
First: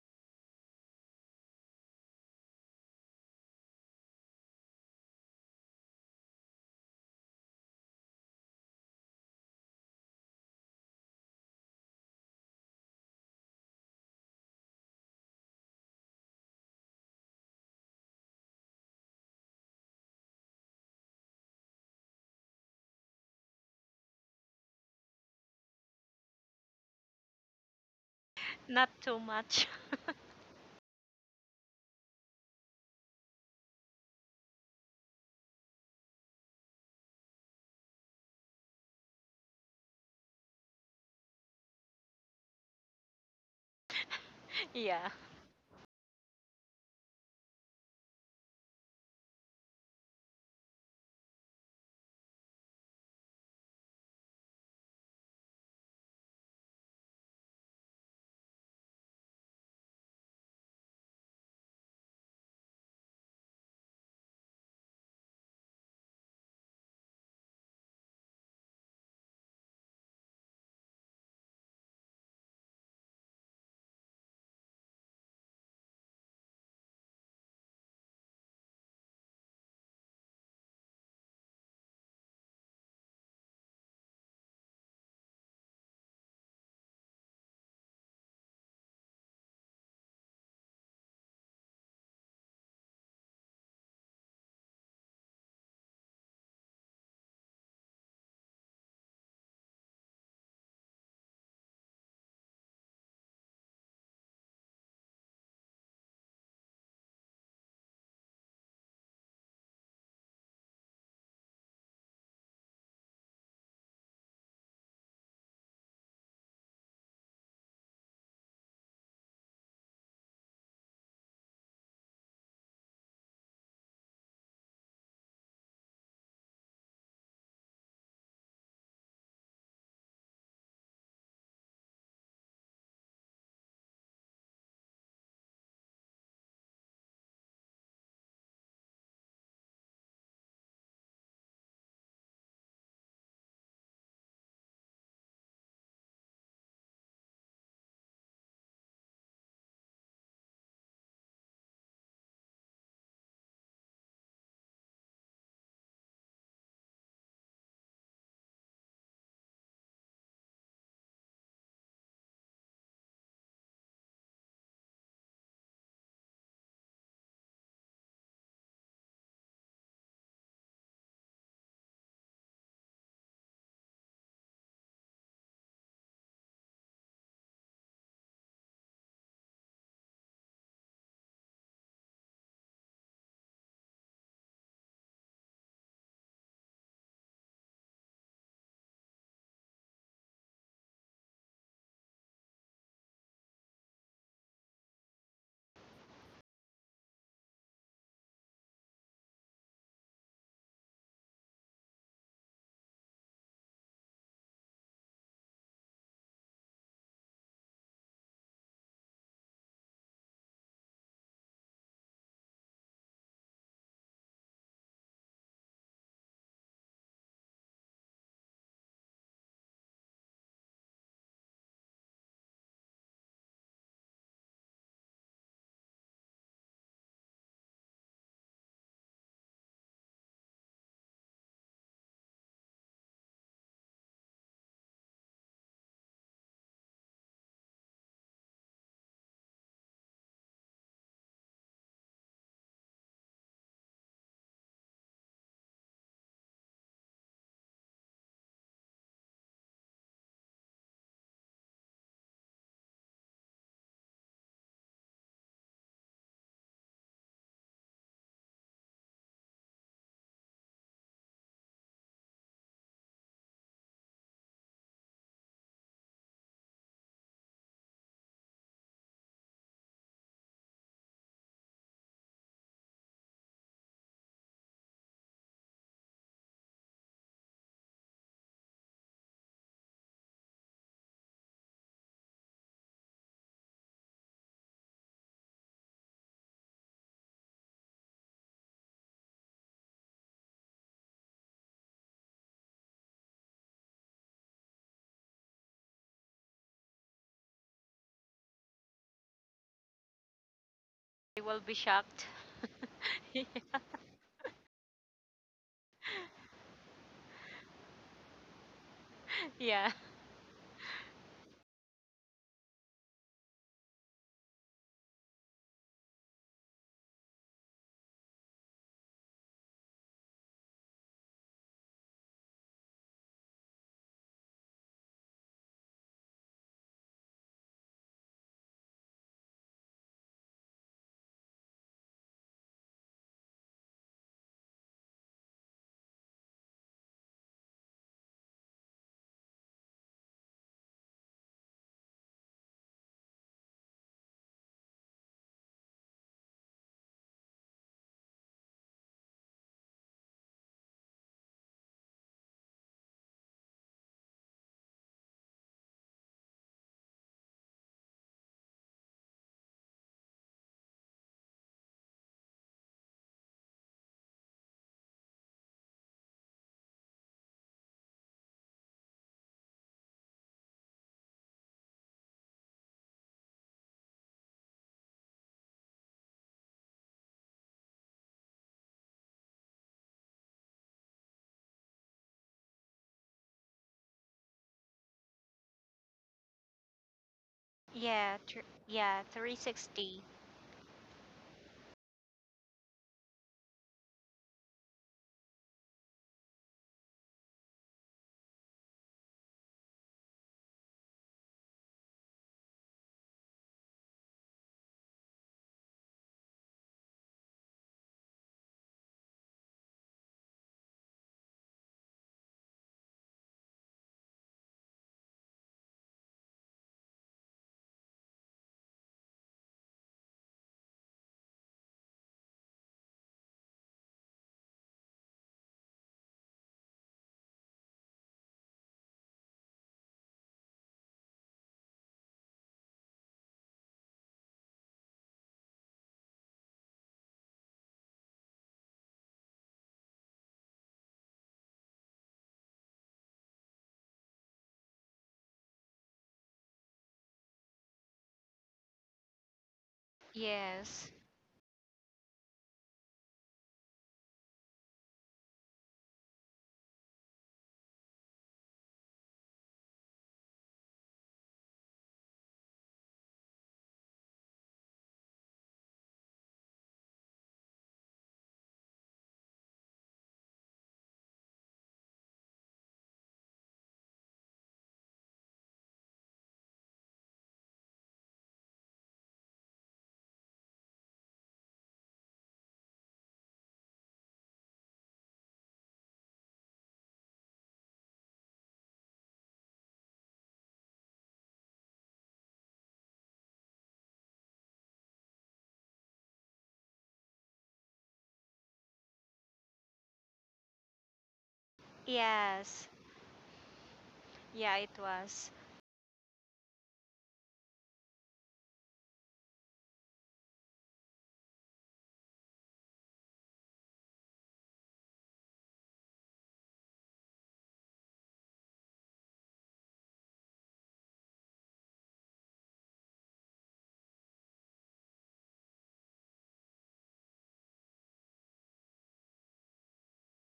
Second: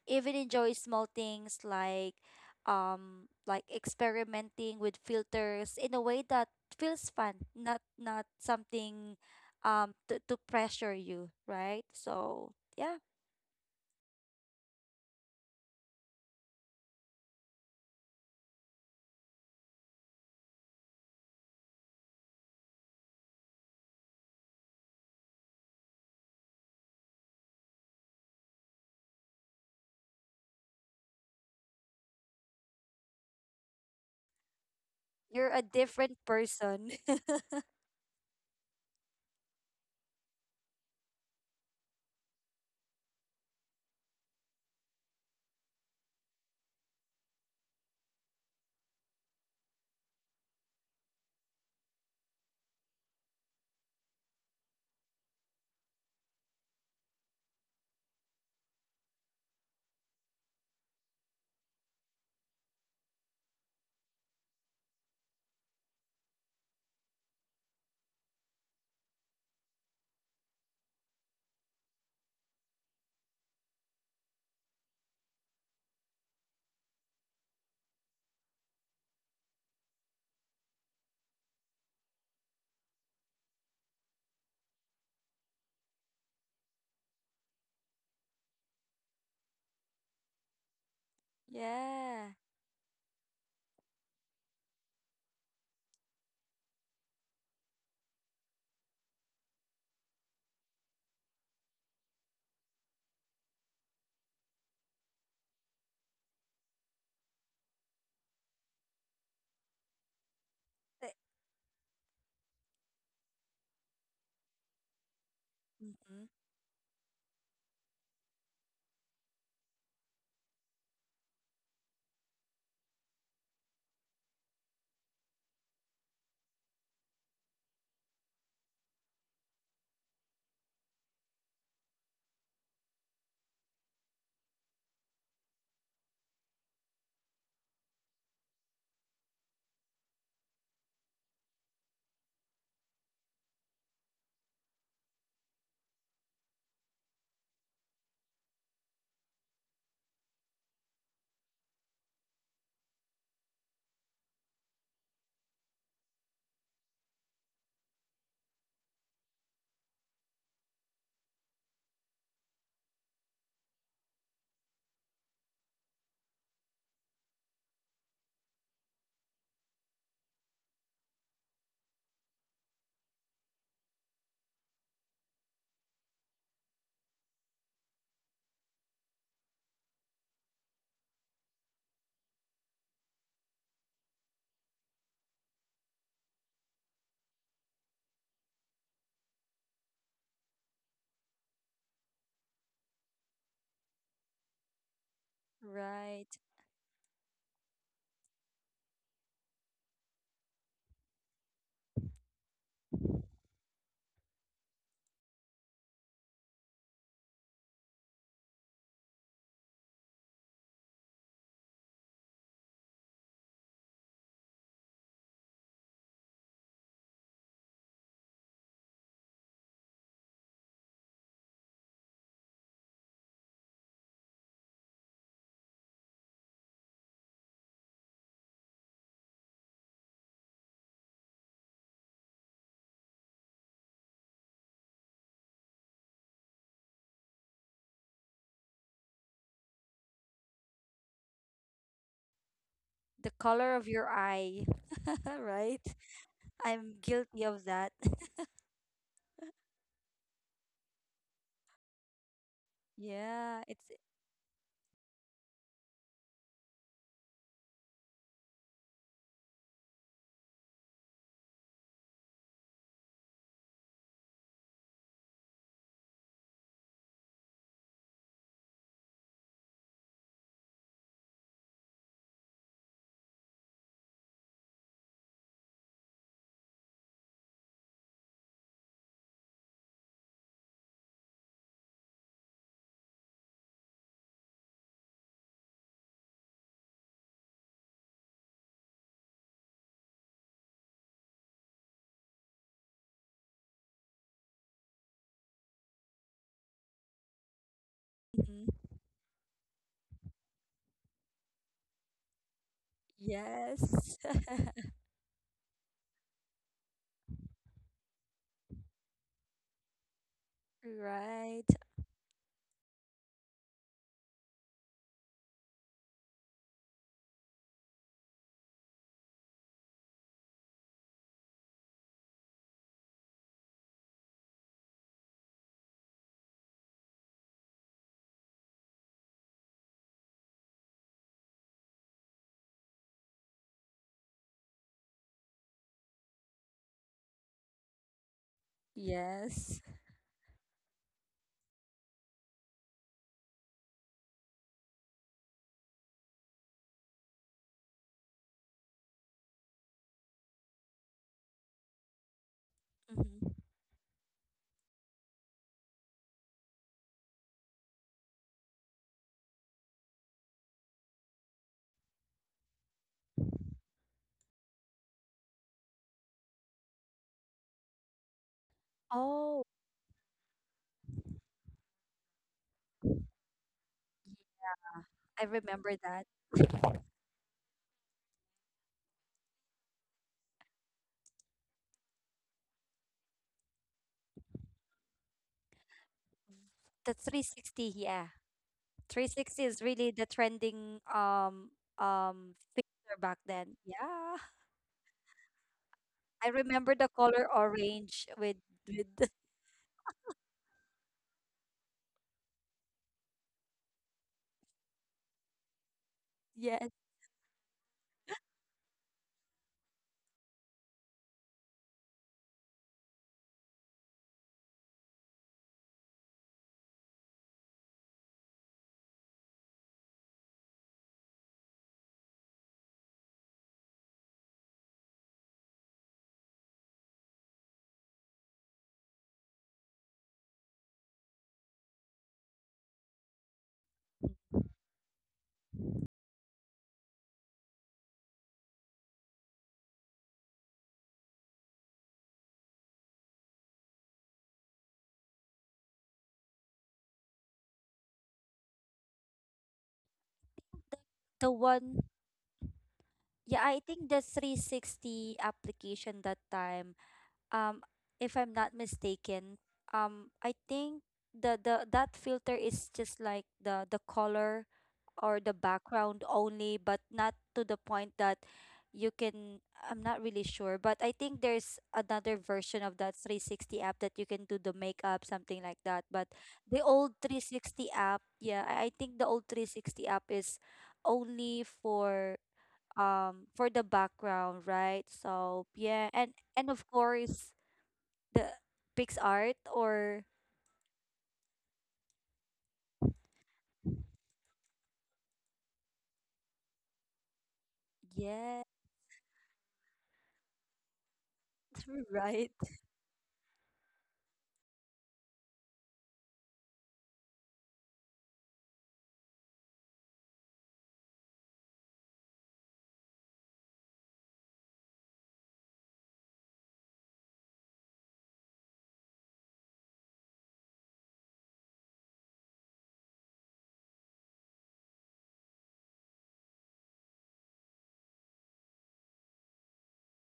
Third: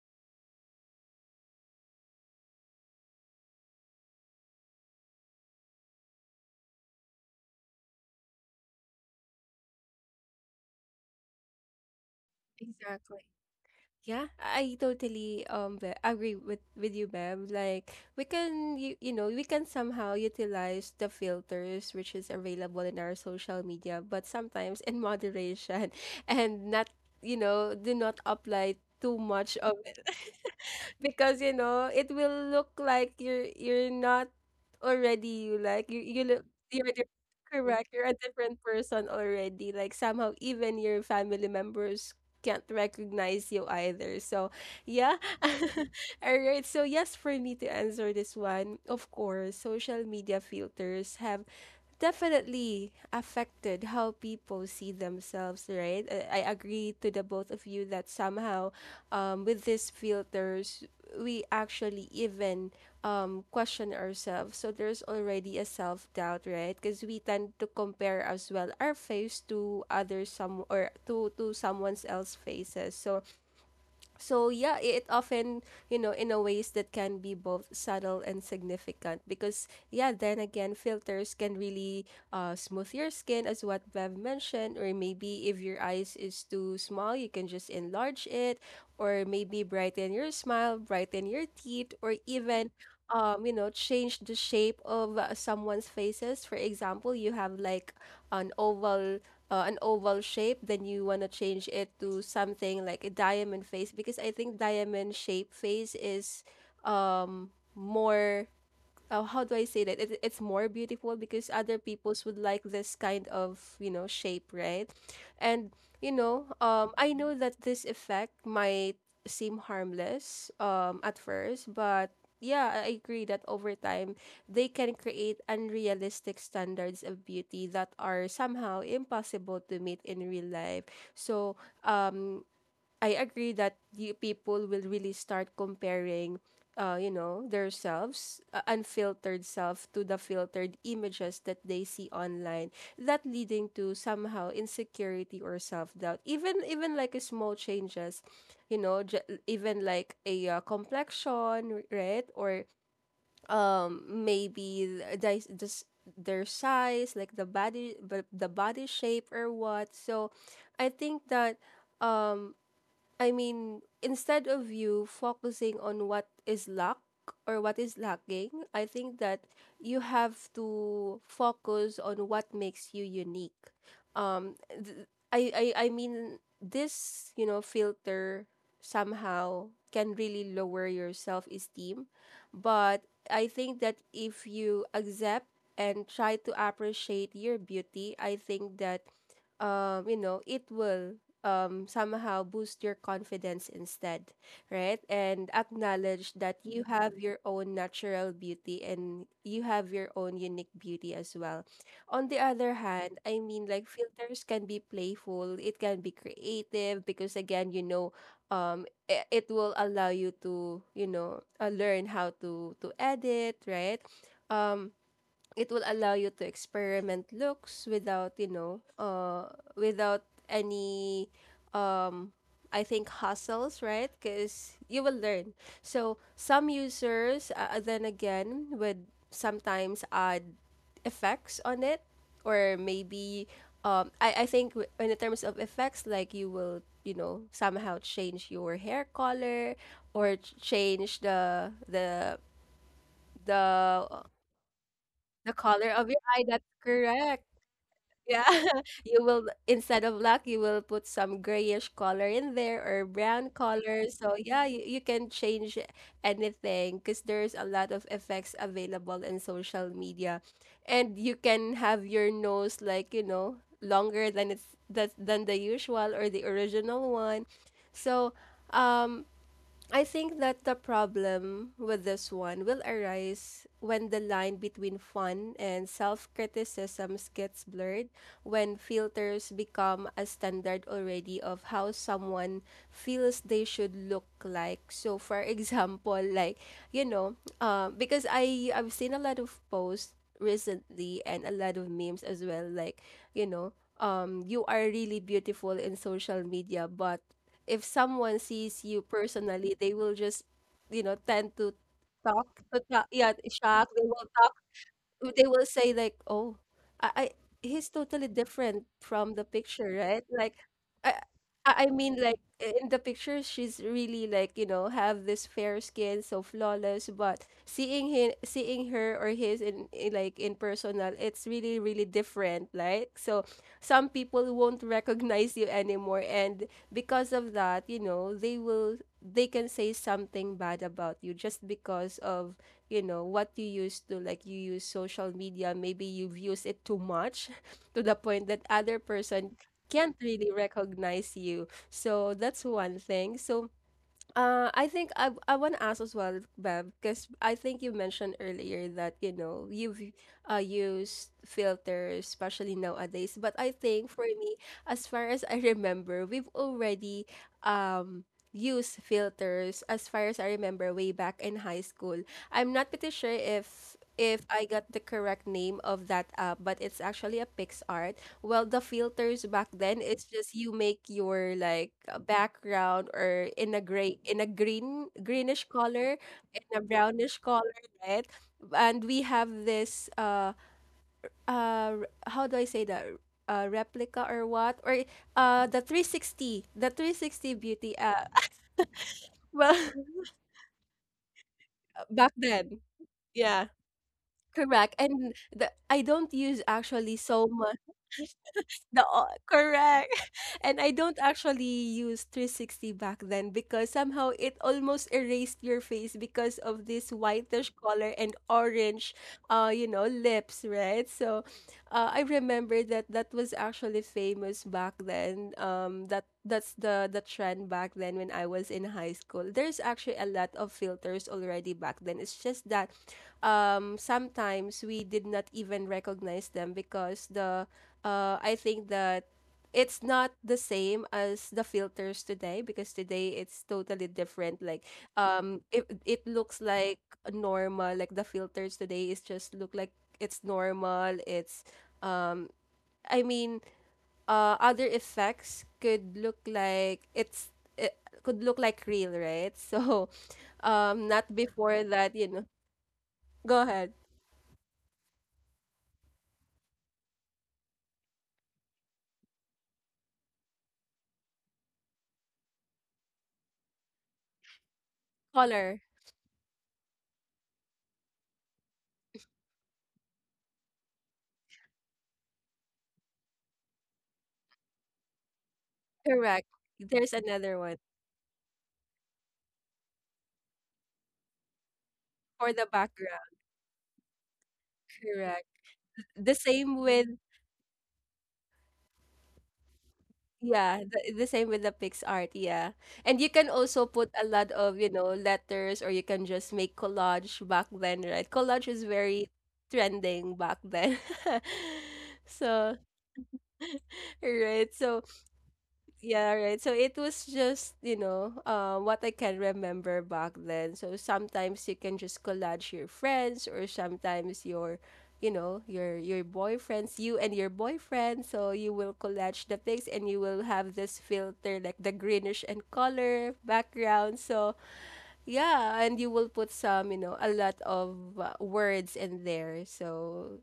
Speaker 3: even enjoy small things like um like experimenting with filters in a way that feels fun, not not something um to, to pressure you, right? So yeah.
Speaker 1: Exactly. Yeah, I totally um Be- agree with with you, Bev. Like we can you, you know we can somehow utilize the filters which is available in our social media, but sometimes in moderation, and not you know do not apply
Speaker 2: Not
Speaker 1: too
Speaker 2: too
Speaker 1: much
Speaker 2: much.
Speaker 1: of it because you know it will look like you're you're not
Speaker 3: You're
Speaker 1: already,
Speaker 3: a
Speaker 1: like you
Speaker 3: different
Speaker 1: you look you're
Speaker 3: person.
Speaker 1: di- correct, you're a different person already, like somehow even your family members can't recognize you either. So,
Speaker 2: Yeah.
Speaker 1: yeah. All right. So, yes, for me to answer this one, of course, social media filters have definitely affected how people see themselves, right? I, I agree to the both of you that somehow um, with these filters, we actually even um, question ourselves. So there's already a self doubt, right? Because we tend to compare as well our face to other some or to to someone's else faces. So so yeah, i- it often, you know, in a ways that can be both subtle and significant because yeah, then again, filters can really uh smooth your skin as what Bev mentioned, or maybe if your eyes is too small, you can just enlarge it, or maybe brighten your smile, brighten your teeth, or
Speaker 3: Yeah.
Speaker 1: even um, you know, change the shape of uh, someone's faces. For example, you have like an oval uh, an oval shape, then you want to change it to something like a diamond face, because I think diamond shape face is um more uh, how do I say that? It, it's more
Speaker 3: Eh,
Speaker 1: beautiful because other peoples would like this kind of, you know, shape, right? And, you
Speaker 3: mm-hmm.
Speaker 1: know, um, I know that this effect might seem harmless um, at first, but yeah, I agree that over time they can create unrealistic standards of beauty that are somehow impossible to meet in real life. So, um, I agree that the people will really start comparing, uh, you know, their selves, uh, unfiltered self, to the filtered images that they see online. That leading to somehow insecurity or self doubt. Even even like a small changes, you know, j- even like a uh, complexion, right? Or um maybe the, the, s- their size, like the body, the the body shape or what. So, I think that um I mean, instead of you focusing on what is lack or what is lacking, I think that you have to focus on what makes you unique. Um, th- I, I, I mean, this, you know, filter somehow can really lower your self esteem. But I think that if you accept and try to appreciate your beauty, I think that um, you know, it will um, somehow boost your confidence instead, right? And acknowledge
Speaker 3: Right.
Speaker 1: that you have your own natural beauty, and you have your own unique beauty as well. On the other hand, I mean, like filters can be playful, it can be creative because, again, you know, um, i- it will allow you to, you know, uh, learn how to to edit, right? Um, it will allow you to experiment looks without you know uh without any um I think hustles, right? Because you will learn. So some users, uh, uh, then again, would sometimes add effects on it, or maybe um, I I think w- in the terms of effects, like you will you know somehow change your hair color or ch- change the the
Speaker 3: The color of your
Speaker 1: the
Speaker 3: eye.
Speaker 1: the color
Speaker 3: Right.
Speaker 1: of your eye, that's
Speaker 3: I'm
Speaker 1: correct.
Speaker 3: guilty of that.
Speaker 1: Yeah. You will, instead of black, you will put some grayish color in there or brown
Speaker 3: Yeah, it's
Speaker 1: color. So yeah, you, you can change anything because there's a lot of effects available in social media. And you can have your nose like, you know, longer than it's that than the usual or the original one. So, um I think that the problem with this one will arise when the line between fun and self criticisms gets blurred, when filters become a standard already of how someone feels they should look like. So, for example, like, you know, um, because I, I've seen a lot of posts recently and a lot of memes as well, like, you know, um, you are really beautiful in social media, but if someone
Speaker 3: mhm.
Speaker 1: sees you personally, they will just, you know,
Speaker 2: I
Speaker 1: tend
Speaker 2: will be
Speaker 1: to
Speaker 2: shocked.
Speaker 1: talk to talk, yeah, shock. They
Speaker 3: Yes.
Speaker 1: will they will say like, "Oh, I, I he's totally different from the
Speaker 2: Yeah.
Speaker 1: picture, right?" Like, I I
Speaker 3: Right.
Speaker 1: I mean, like in the picture, she's really like you know have this fair skin, so flawless. But seeing him, seeing her or his in, in like in personal, it's really really different. Like, so some people won't recognize you anymore, and because of that, you know, they will they can say something bad about you just because of you know what you used to like you use social media, maybe you've used it too much to the point that other person
Speaker 3: Yes.
Speaker 1: can't really recognize you. So that's one thing. So uh, I think I I want to ask as well, Bev, because I think you mentioned earlier that you know you've uh, used filters, especially nowadays. But
Speaker 3: Mm-hmm.
Speaker 1: I think for me, as far as I remember, we've already um used filters. As far as I remember, way back in high school, I'm not pretty sure if if I got the correct name of that app, but it's actually a PixArt. Well, the filters back
Speaker 3: Oh,
Speaker 1: then, it's just you make your like a background or in a gray, in a green,
Speaker 3: I
Speaker 1: greenish
Speaker 3: remember
Speaker 1: color,
Speaker 3: that.
Speaker 1: in a brownish color, right? And we have this uh uh r- how do I say that? Uh, replica or what? Or uh the three sixty, the
Speaker 3: The
Speaker 1: three sixty beauty
Speaker 3: three sixty,
Speaker 1: uh
Speaker 2: Yeah,
Speaker 3: yeah.
Speaker 2: tr- yeah,
Speaker 3: three sixty
Speaker 1: well
Speaker 3: is
Speaker 2: three sixty.
Speaker 3: really the trending um
Speaker 1: back
Speaker 3: um
Speaker 1: then.
Speaker 3: picture back
Speaker 1: Yeah.
Speaker 3: then. Yeah.
Speaker 1: Correct. And the I don't
Speaker 3: I
Speaker 1: use
Speaker 3: remember
Speaker 1: actually
Speaker 3: the
Speaker 1: so
Speaker 3: color
Speaker 1: much
Speaker 3: orange with
Speaker 1: the o-
Speaker 3: with
Speaker 1: correct. And I don't actually use three sixty back then because somehow it almost erased your face because of
Speaker 3: yes.
Speaker 1: this whitish color and orange, uh, you know, lips, right? So uh, I remember that that was actually famous back then. Um, that that's the the trend back then when I was in high school. There's actually a lot of filters already back then. It's just that um, sometimes we did not even recognize them because the uh, I think the it's not the same as the filters today, because today it's totally different. Like, um it it looks like normal. Like the filters today is just look like it's normal, it's um i mean uh other effects could look like it's it could look like real, right? So um
Speaker 2: Yes.
Speaker 1: not
Speaker 3: The
Speaker 1: before
Speaker 3: one,
Speaker 1: that, you know. Go
Speaker 3: yeah, I
Speaker 1: ahead.
Speaker 3: think the three sixty application that time, um if I'm not mistaken, um I think the the that filter is just like the the color or the
Speaker 1: Color,
Speaker 3: background only, but not to the point that you can, I'm not really sure, but I think there's another version of that three sixty app that you can do the makeup, something like that. But
Speaker 1: correct,
Speaker 3: the
Speaker 1: there's
Speaker 3: old
Speaker 1: another one
Speaker 3: three sixty app, yeah, I I think the old three sixty app is only for
Speaker 1: for the background,
Speaker 3: um for the background, right?
Speaker 1: correct,
Speaker 3: So yeah,
Speaker 1: the
Speaker 3: and
Speaker 1: same
Speaker 3: and of
Speaker 1: with
Speaker 3: course the PixArt or
Speaker 1: yeah, the, the same with the PixArt, yeah. And you can also put a lot of, you know, letters or you can just make collage back then, right? Collage
Speaker 3: yeah,
Speaker 1: is very trending back then.
Speaker 3: right.
Speaker 1: So,
Speaker 2: Yes.
Speaker 1: right.
Speaker 2: Yeah, it
Speaker 1: So
Speaker 2: was.
Speaker 1: yeah, right. So it was just, you know, uh, what I can remember back then. So sometimes you can just collage your friends or sometimes your, you know, your your boyfriends, you and your boyfriend. So you will collage the pics and you will have this filter like the greenish and color background. So yeah, and you will put some, you know, a lot of uh, words in there. So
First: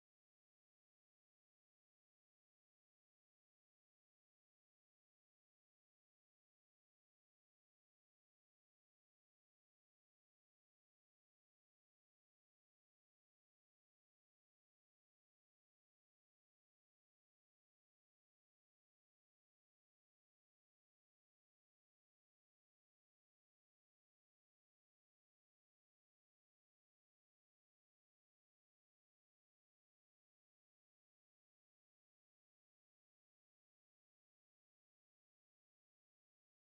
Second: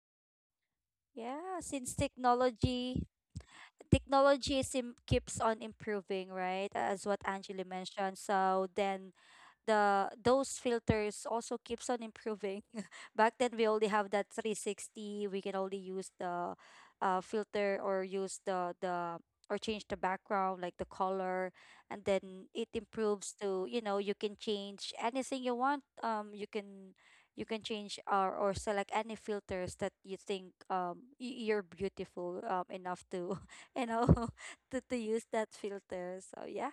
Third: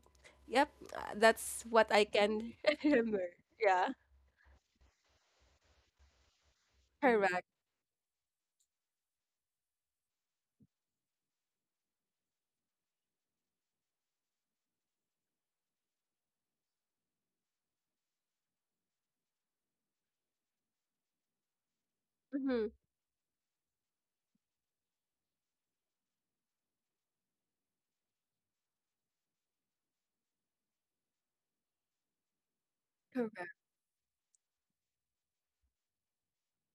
Speaker 1: yep, uh, that's
Speaker 3: Yeah,
Speaker 1: what
Speaker 3: since
Speaker 1: I can
Speaker 3: technology
Speaker 1: remember. Yeah,
Speaker 3: technology sim keeps on improving, right? As what
Speaker 1: correct.
Speaker 3: Angela mentioned. So then the those filters also keeps on improving. Back then we only have that three sixty. We can only use the uh, filter or use the the or change the background like the color, and then
Speaker 1: Mm-hmm.
Speaker 3: it improves to, you know, you can change anything you want, um you can you can change or or select any filters that you think, um y- you're beautiful um enough to you know to, to use that filter. So yeah.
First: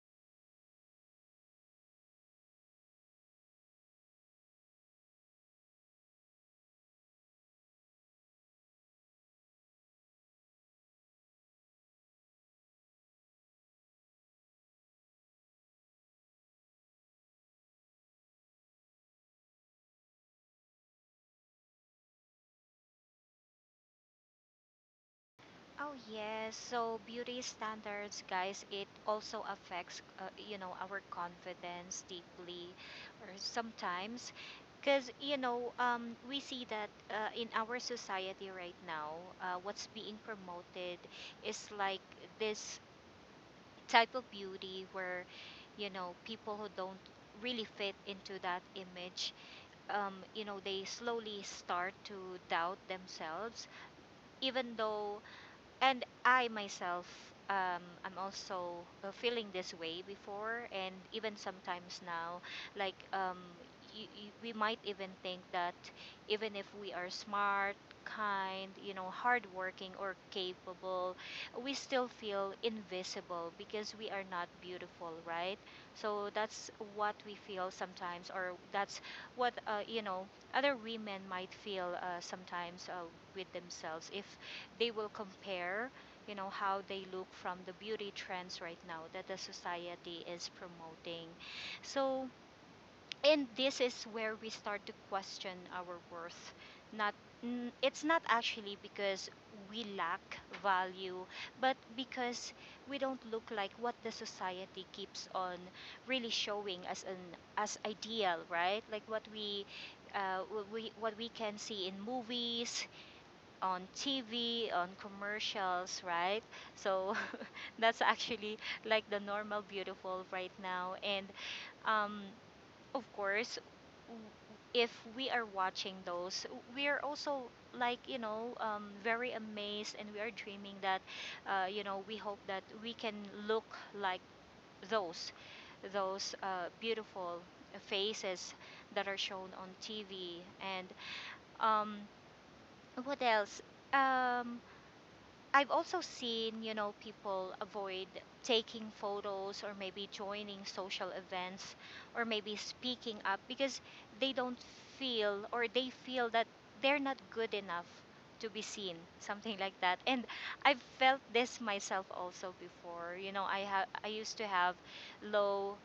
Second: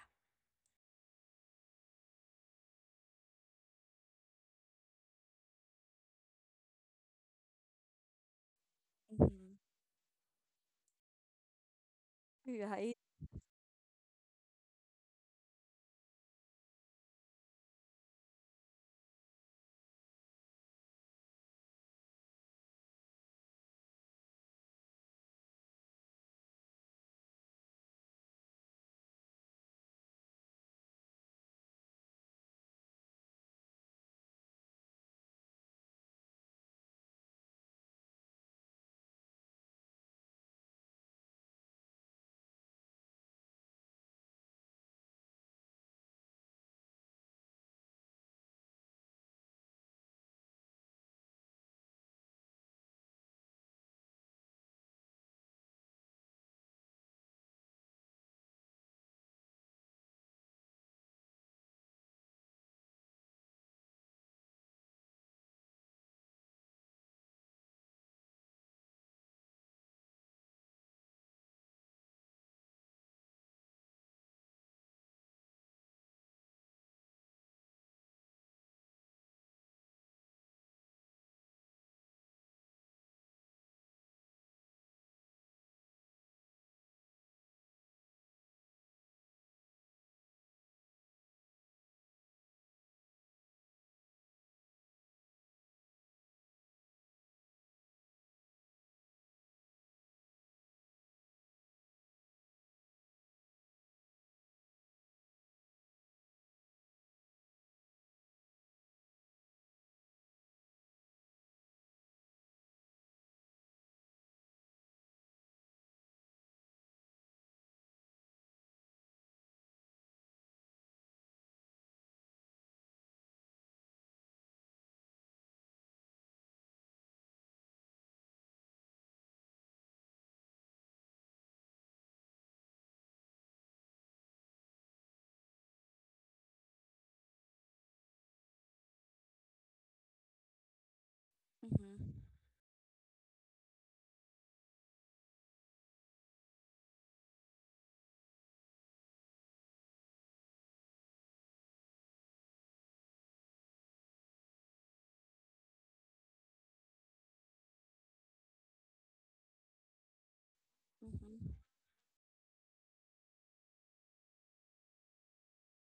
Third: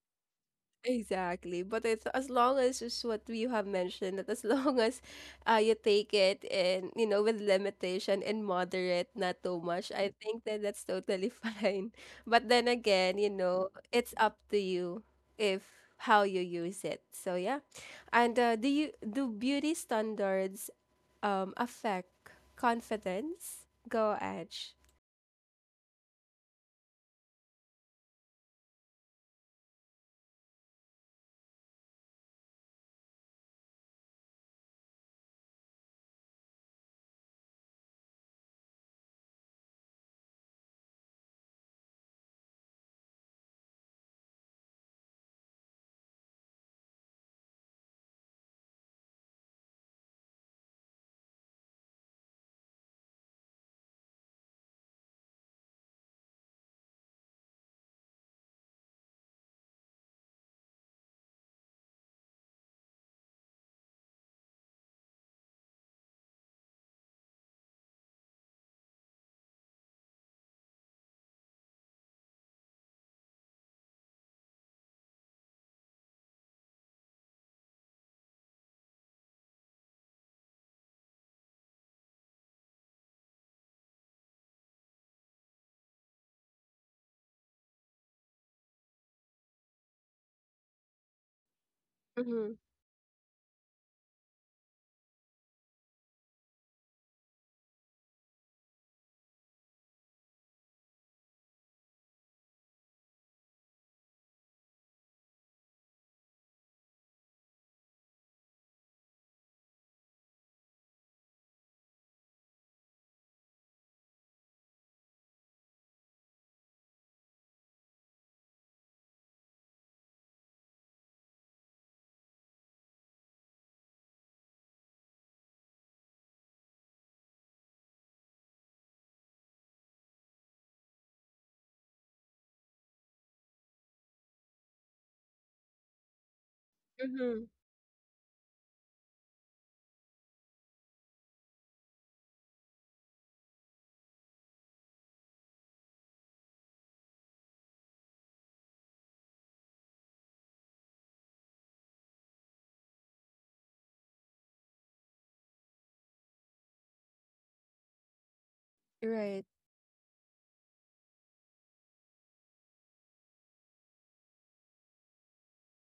Speaker 1: Exactly. But it's as long as just what you have mentioned, that as long as uh, you take it and, you know, with limitation and moderate, not
Speaker 3: hmm
Speaker 1: too much, I think that that's totally fine. But then
Speaker 3: right.
Speaker 1: again, you know, it's up to you if how you use it. So yeah. And uh, do you do beauty standards um affect confidence? Go Edge.
Speaker 2: Oh yes, so beauty standards, guys, it also affects, uh, you know, our confidence deeply, or sometimes, because you know, um, we see that uh, in our society right now, uh, what's being promoted is like this type of beauty where, you know, people who don't really fit into that image, um, you know, they slowly start to doubt themselves, even though and I myself, um, I'm also uh, feeling this way before, and even sometimes now, like um, y- y- we might even think that even if we are smart, kind, you know, hardworking or capable, we still feel invisible because we are not beautiful, right? So that's what we feel sometimes, or that's what uh, you know other women might feel uh, sometimes uh, with themselves if they will compare, you know, how they look from the beauty trends right now that the society is promoting. So,
Speaker 1: Mm-hmm.
Speaker 2: and this is where we start to question our worth. Not n- It's not actually because we lack value, but because we don't look like what the society keeps on really showing as an as ideal, right? Like what we uh, what we what we can see in movies, on T V, on commercials, right? So that's actually like the normal beautiful right now. And um, of course, w- if we are watching those, we are also like you know um, very amazed, and we are dreaming that uh, you know we hope that we can look like those those uh, beautiful
Speaker 1: Mm-hmm.
Speaker 2: faces that are shown on T V and um,
Speaker 3: hmm
Speaker 2: what else? Um, I've also seen, you know, people avoid taking photos or maybe joining social events or maybe speaking up because they don't feel or they feel that they're not good enough to be seen,
Speaker 1: Right.
Speaker 2: something like that. And I've felt
Speaker 3: Mm-hmm.
Speaker 2: this myself also before. You know, I have I used to have low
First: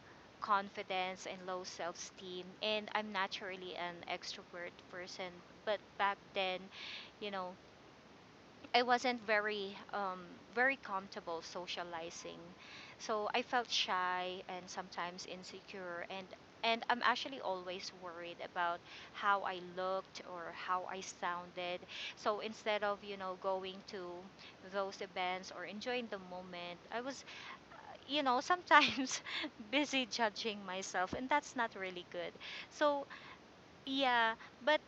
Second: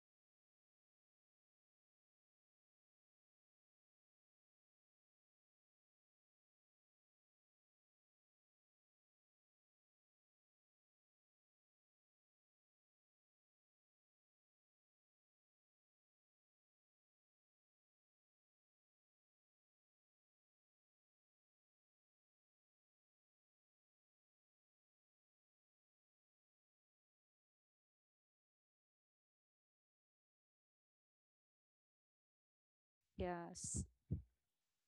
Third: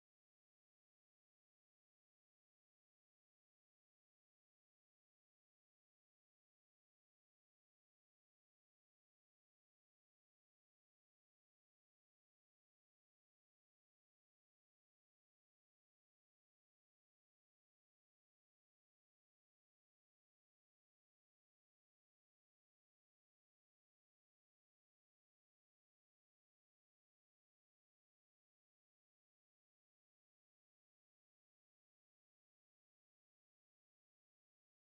Speaker 2: confidence and low self-esteem, and I'm naturally an extrovert person, but back then, you know, I wasn't very um, very comfortable socializing, so I felt shy and sometimes insecure, and and I'm actually always worried about how I looked or how I sounded. So instead of you know going to those events or enjoying the moment, I was you know sometimes busy judging myself, and that's not really good. So
Speaker 3: Yes.
Speaker 2: yeah, but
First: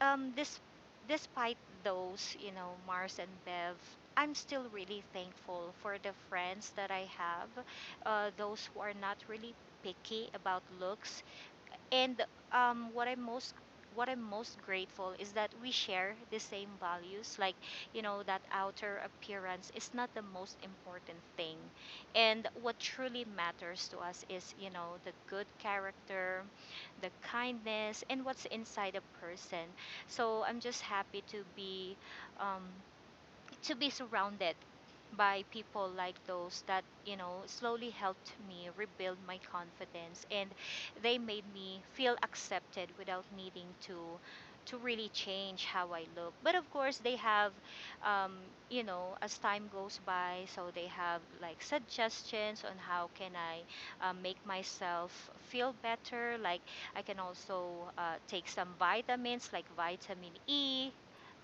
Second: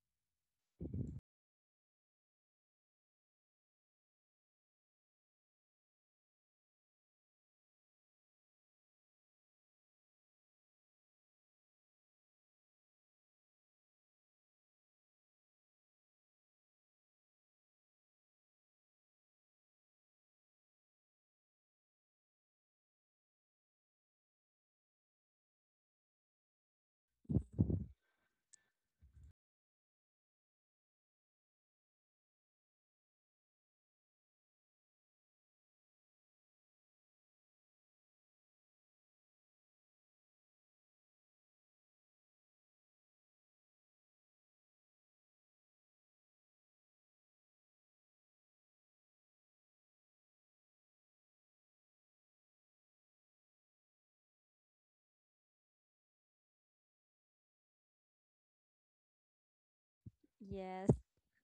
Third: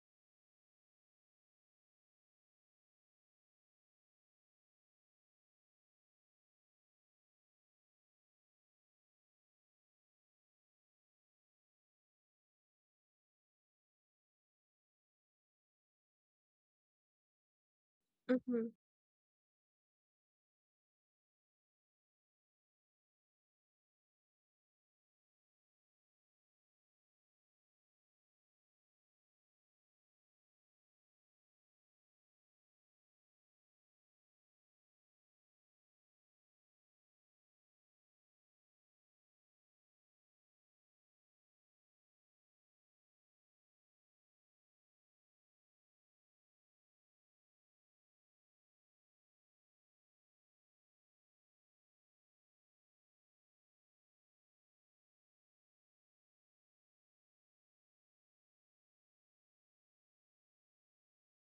Speaker 2: um this despite those you know Mars and Bev, I'm still really thankful for the friends that I have, uh, those who are not really picky about looks, and um, what I'm most what I'm most grateful is that we share the same values. Like, you know, that
Speaker 1: Mm-hmm.
Speaker 2: outer appearance is not the most important thing. And what truly matters to us is, you know, the good character, the kindness, and what's inside a person. So I'm just happy to be um, to be surrounded by people like those that you know slowly helped me rebuild my confidence, and they made me feel accepted without needing to to really change how I look. But of course they have, um, you know, as time goes by, so they have like suggestions on how can I uh, make myself feel better, like I can also uh, take some vitamins like vitamin
Speaker 3: Yes.
Speaker 2: E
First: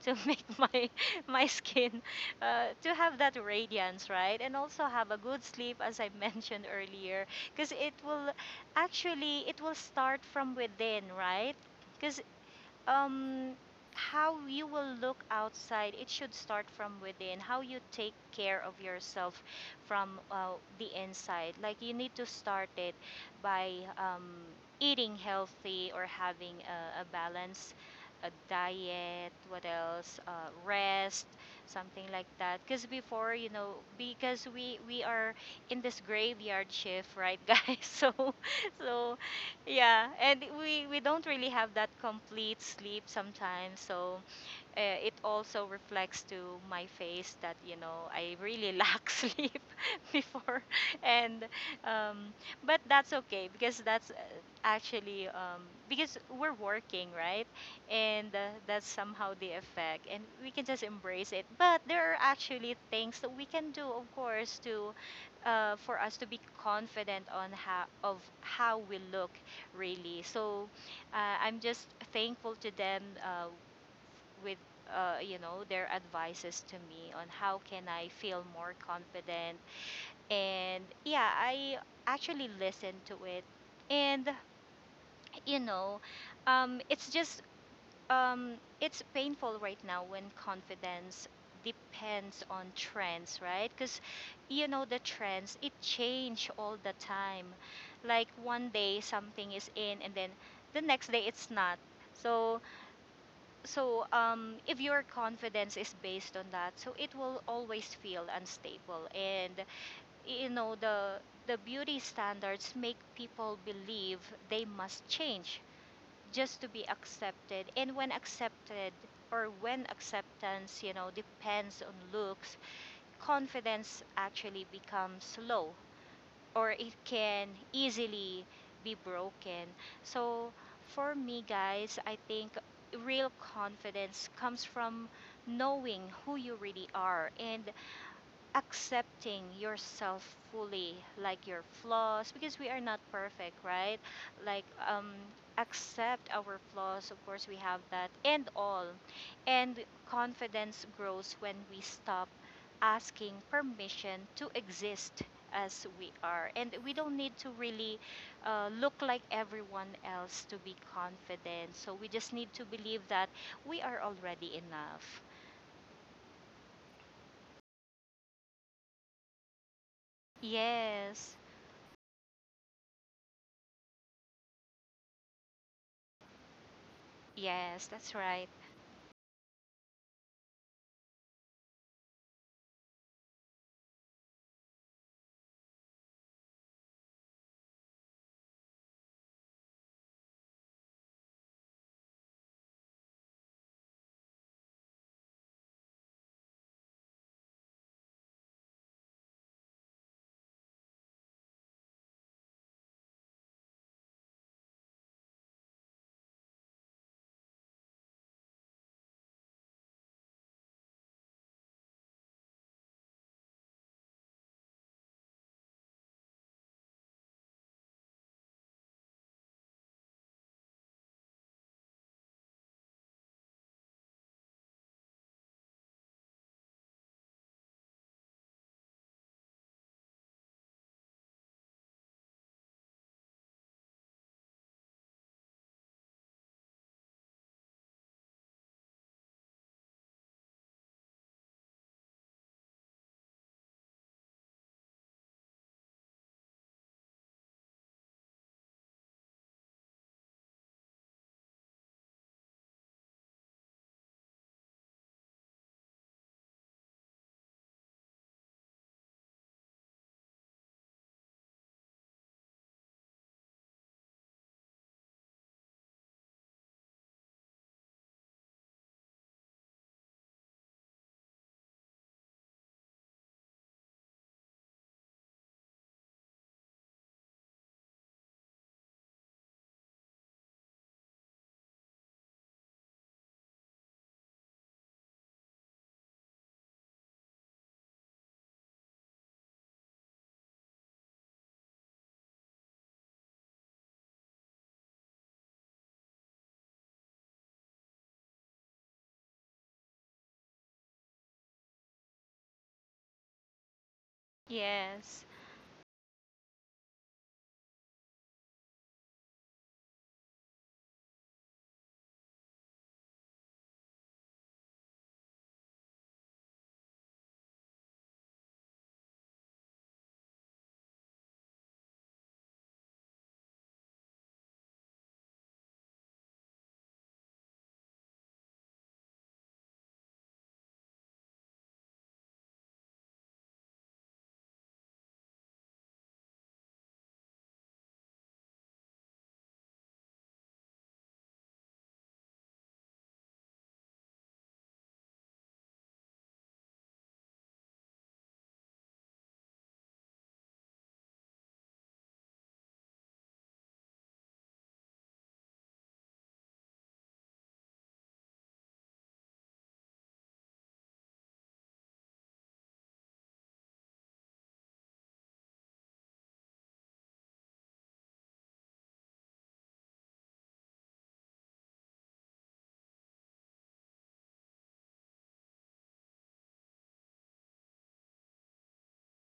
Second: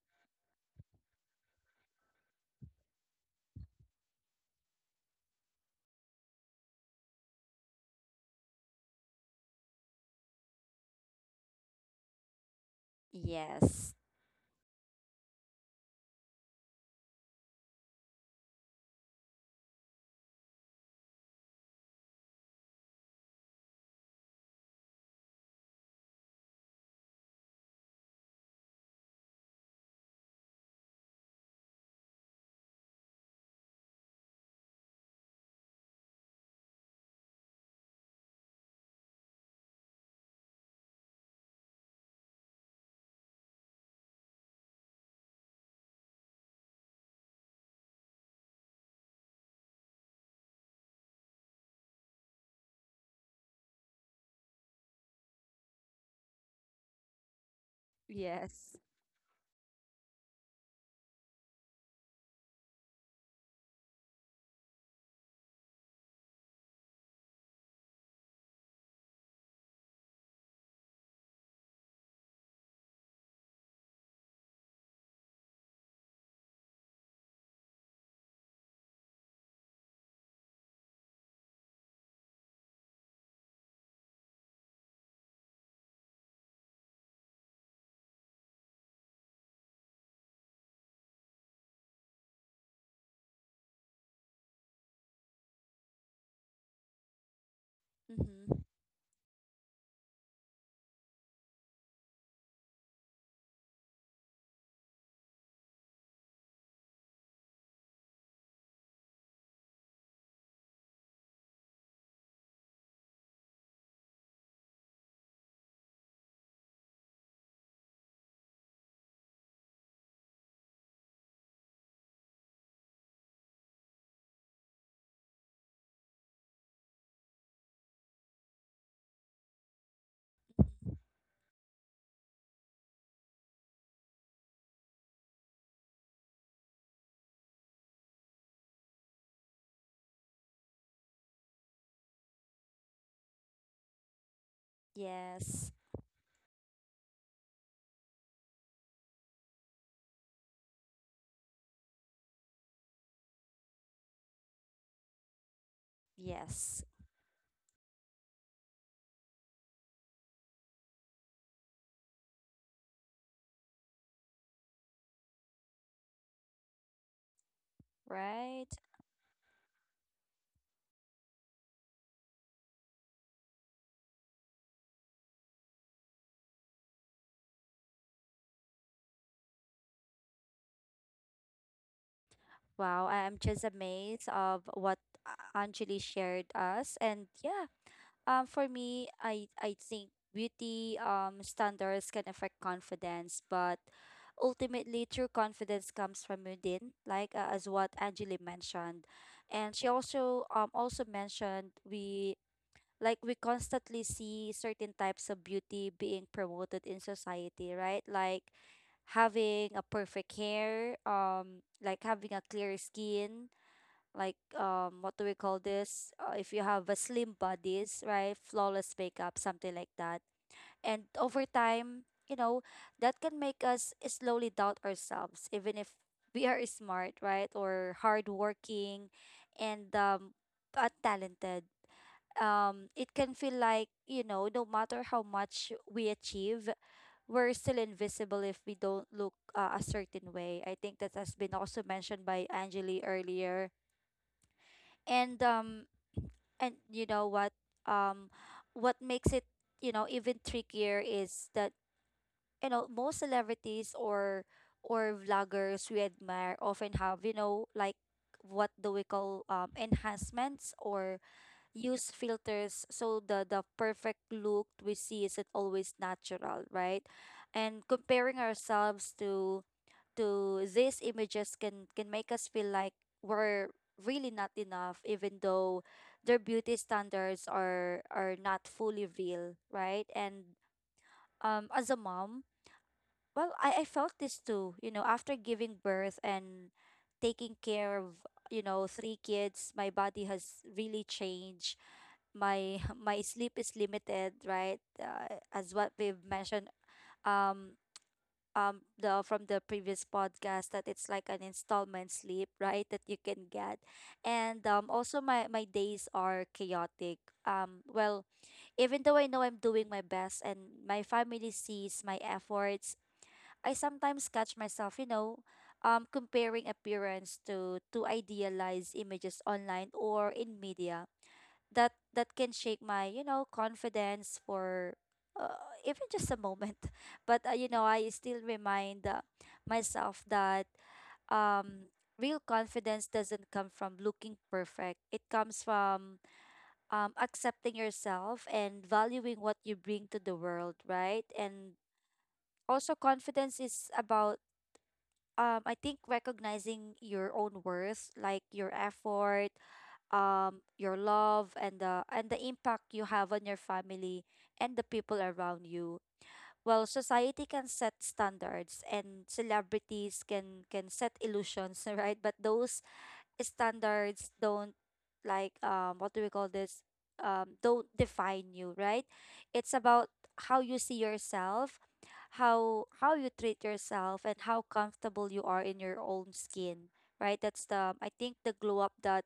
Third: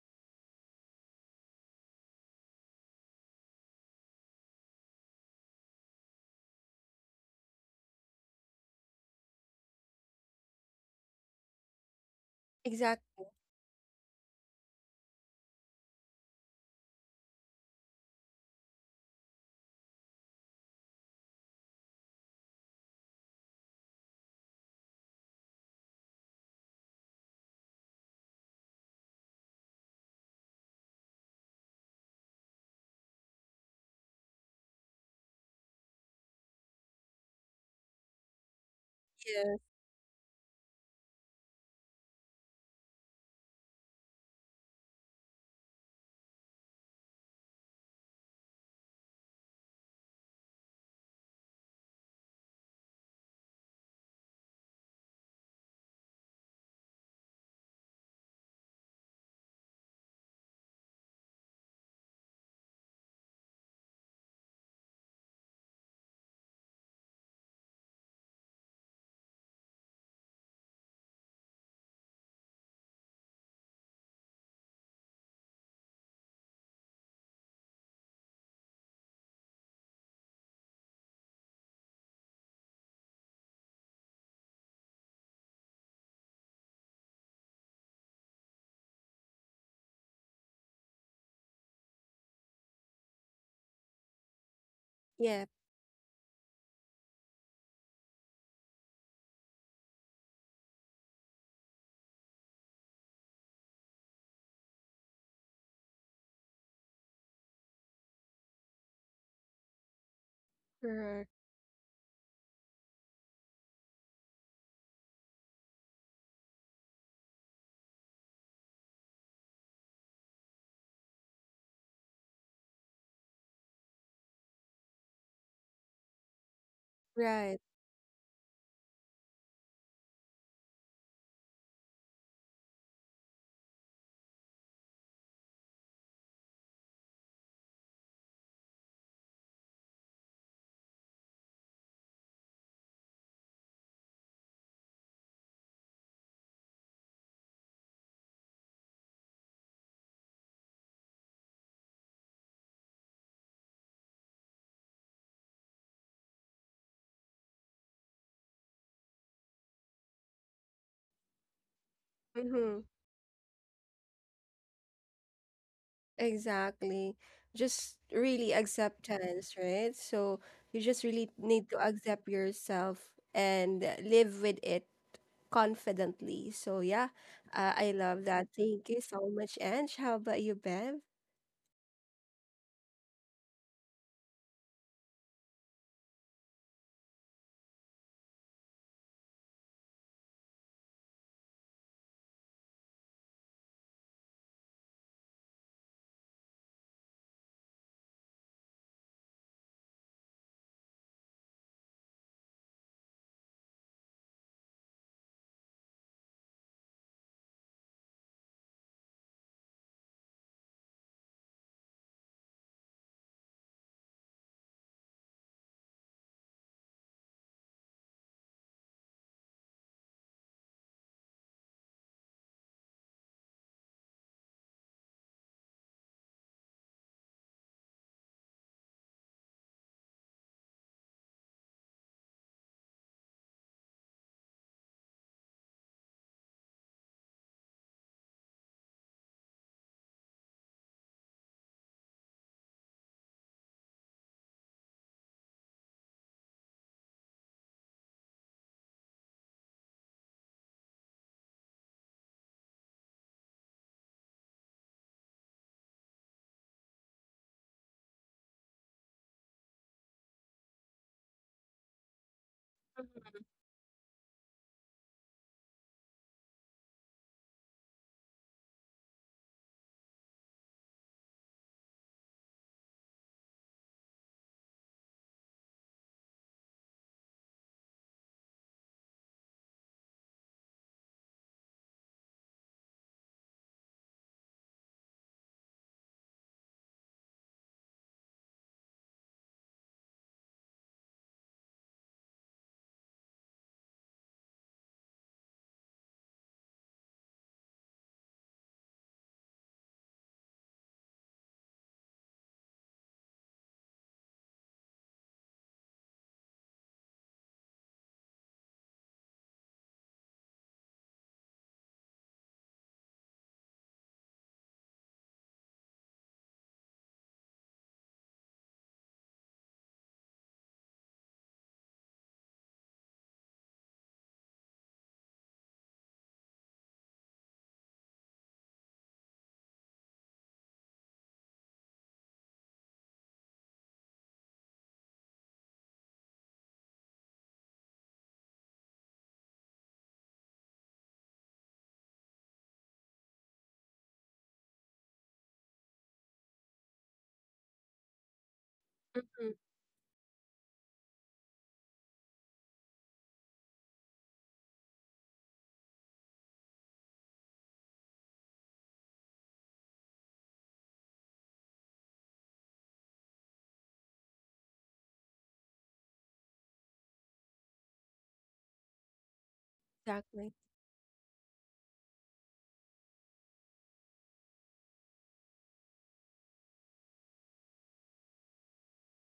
Speaker 2: to make my my skin uh, to have that radiance, right? And also have a good sleep, as I mentioned earlier, because it will actually it will start from within, right? Because
Speaker 1: Exactly.
Speaker 2: um
Speaker 3: Yes.
Speaker 2: how you will look outside, it should start from within how you take care of yourself from, uh, the inside. Like you need to start it by um, eating healthy or having a, a balance a diet. What else? Uh, rest, something like that, because before you know because we we are in this graveyard shift right guys so so yeah, and we we don't really have that complete sleep sometimes, so uh, it also reflects to my face that you know I really lack sleep before, and um, but that's okay because that's uh, actually um, because we're working right, and uh,
Speaker 3: Yes.
Speaker 2: that's somehow the effect, and we can just embrace it. But there are actually things that we can do, of course, to, uh, for us to be confident on how of how we look really. So uh, I'm just thankful to them, uh, with, uh, you know, their advices to me on how can I feel more confident. And yeah, I actually listened to it, and you know, um, it's just, um, it's painful right now when confidence depends on trends, right? Because you know the
Speaker 1: Yeah.
Speaker 2: trends, it change all the time. Like
Speaker 3: Mm-hmm.
Speaker 2: one day something is in, and then the next day it's not. So, so um, if your confidence is based on that, so it will always feel unstable. And you know the
Speaker 1: Correct.
Speaker 2: the beauty standards make people believe they must change just to be accepted. And when accepted, or when acceptance, you know, depends on looks, confidence actually becomes low or it can
Speaker 1: Right.
Speaker 2: easily be broken. So for me, guys, I think real confidence comes from knowing who you really are and accepting yourself fully, like your flaws, because we are not perfect, right? Like, um,
Speaker 3: Yes.
Speaker 2: accept our flaws, of course, we have that, and all. And confidence grows when we stop asking permission to exist as we are. And
Speaker 3: Yes.
Speaker 2: we don't need to really uh, look like everyone else to be confident. So we just need to
Speaker 1: Mm-hmm.
Speaker 2: believe that we are already enough.
Speaker 1: Exactly. Just really
Speaker 3: Right.
Speaker 1: acceptance, right? So you just really
Speaker 2: Yes,
Speaker 1: need to accept yourself and uh, live with it confidently. So yeah, uh,
Speaker 2: yes,
Speaker 1: I
Speaker 2: that's
Speaker 1: love
Speaker 2: right.
Speaker 1: that. Thank you so much, Ange. How about you, Bev?
Speaker 3: Wow, I am just amazed of what A- Anjali shared us. And yeah, um for me, I I think beauty um standards can affect confidence, but ultimately true confidence comes from within, like, uh, as what Anjali mentioned. And she also um also mentioned, we like we constantly see certain types of beauty being promoted in society, right? Like having a perfect hair, um, like having a clear skin, like, um, what do we call this? Uh, if you have a slim bodies, right? Flawless makeup, something like that. And over time, you know, that can make us slowly doubt ourselves, even if we are smart, right? Or hardworking and um, uh, talented, um, it can feel like, you know, no matter how much we achieve, we're still invisible if we don't look uh, a certain way. I think that has been also mentioned by Angeli earlier. And um and you know what, um what makes it, you know, even trickier is that, you know, most celebrities or or vloggers we admire often have, you know, like, what do we call, um enhancements or use filters, so the the perfect look we see isn't always natural, right? And comparing ourselves to to these images can can make us feel like we're really not enough, even though their beauty standards are are not fully real, right? And um as a mom, well, I, I felt this too, you know, after giving birth and taking care of, you know, three kids, my body has really changed, my my sleep is limited, right, uh, as what we've mentioned, um um the from the previous podcast, that it's like an installment sleep, right, that you can get. And um also
Speaker 2: Yes.
Speaker 3: my my days are chaotic, um well, even though I know I'm doing my best and my family sees my efforts, I sometimes catch myself, you know, um, comparing appearance to to idealized images online or in media, that that can shake my, you know, confidence for uh, even just a moment. But uh, you know, I still remind, uh, myself that um real confidence doesn't come from looking perfect. It comes from um accepting yourself and valuing what you bring to the world, right? And also confidence is about, um I think, recognizing your own worth, like your effort,
Speaker 1: Mm-hmm.
Speaker 3: um your love, and the and the impact you have on your family and the people around you. Well, society can set standards and celebrities can can set illusions, right? But those standards don't, like, um what do we call this, um don't define you, right? It's about
Speaker 1: Exactly.
Speaker 3: how you see yourself, how how you treat yourself, and how comfortable you are in your own skin, right? That's the, I think, the glow up that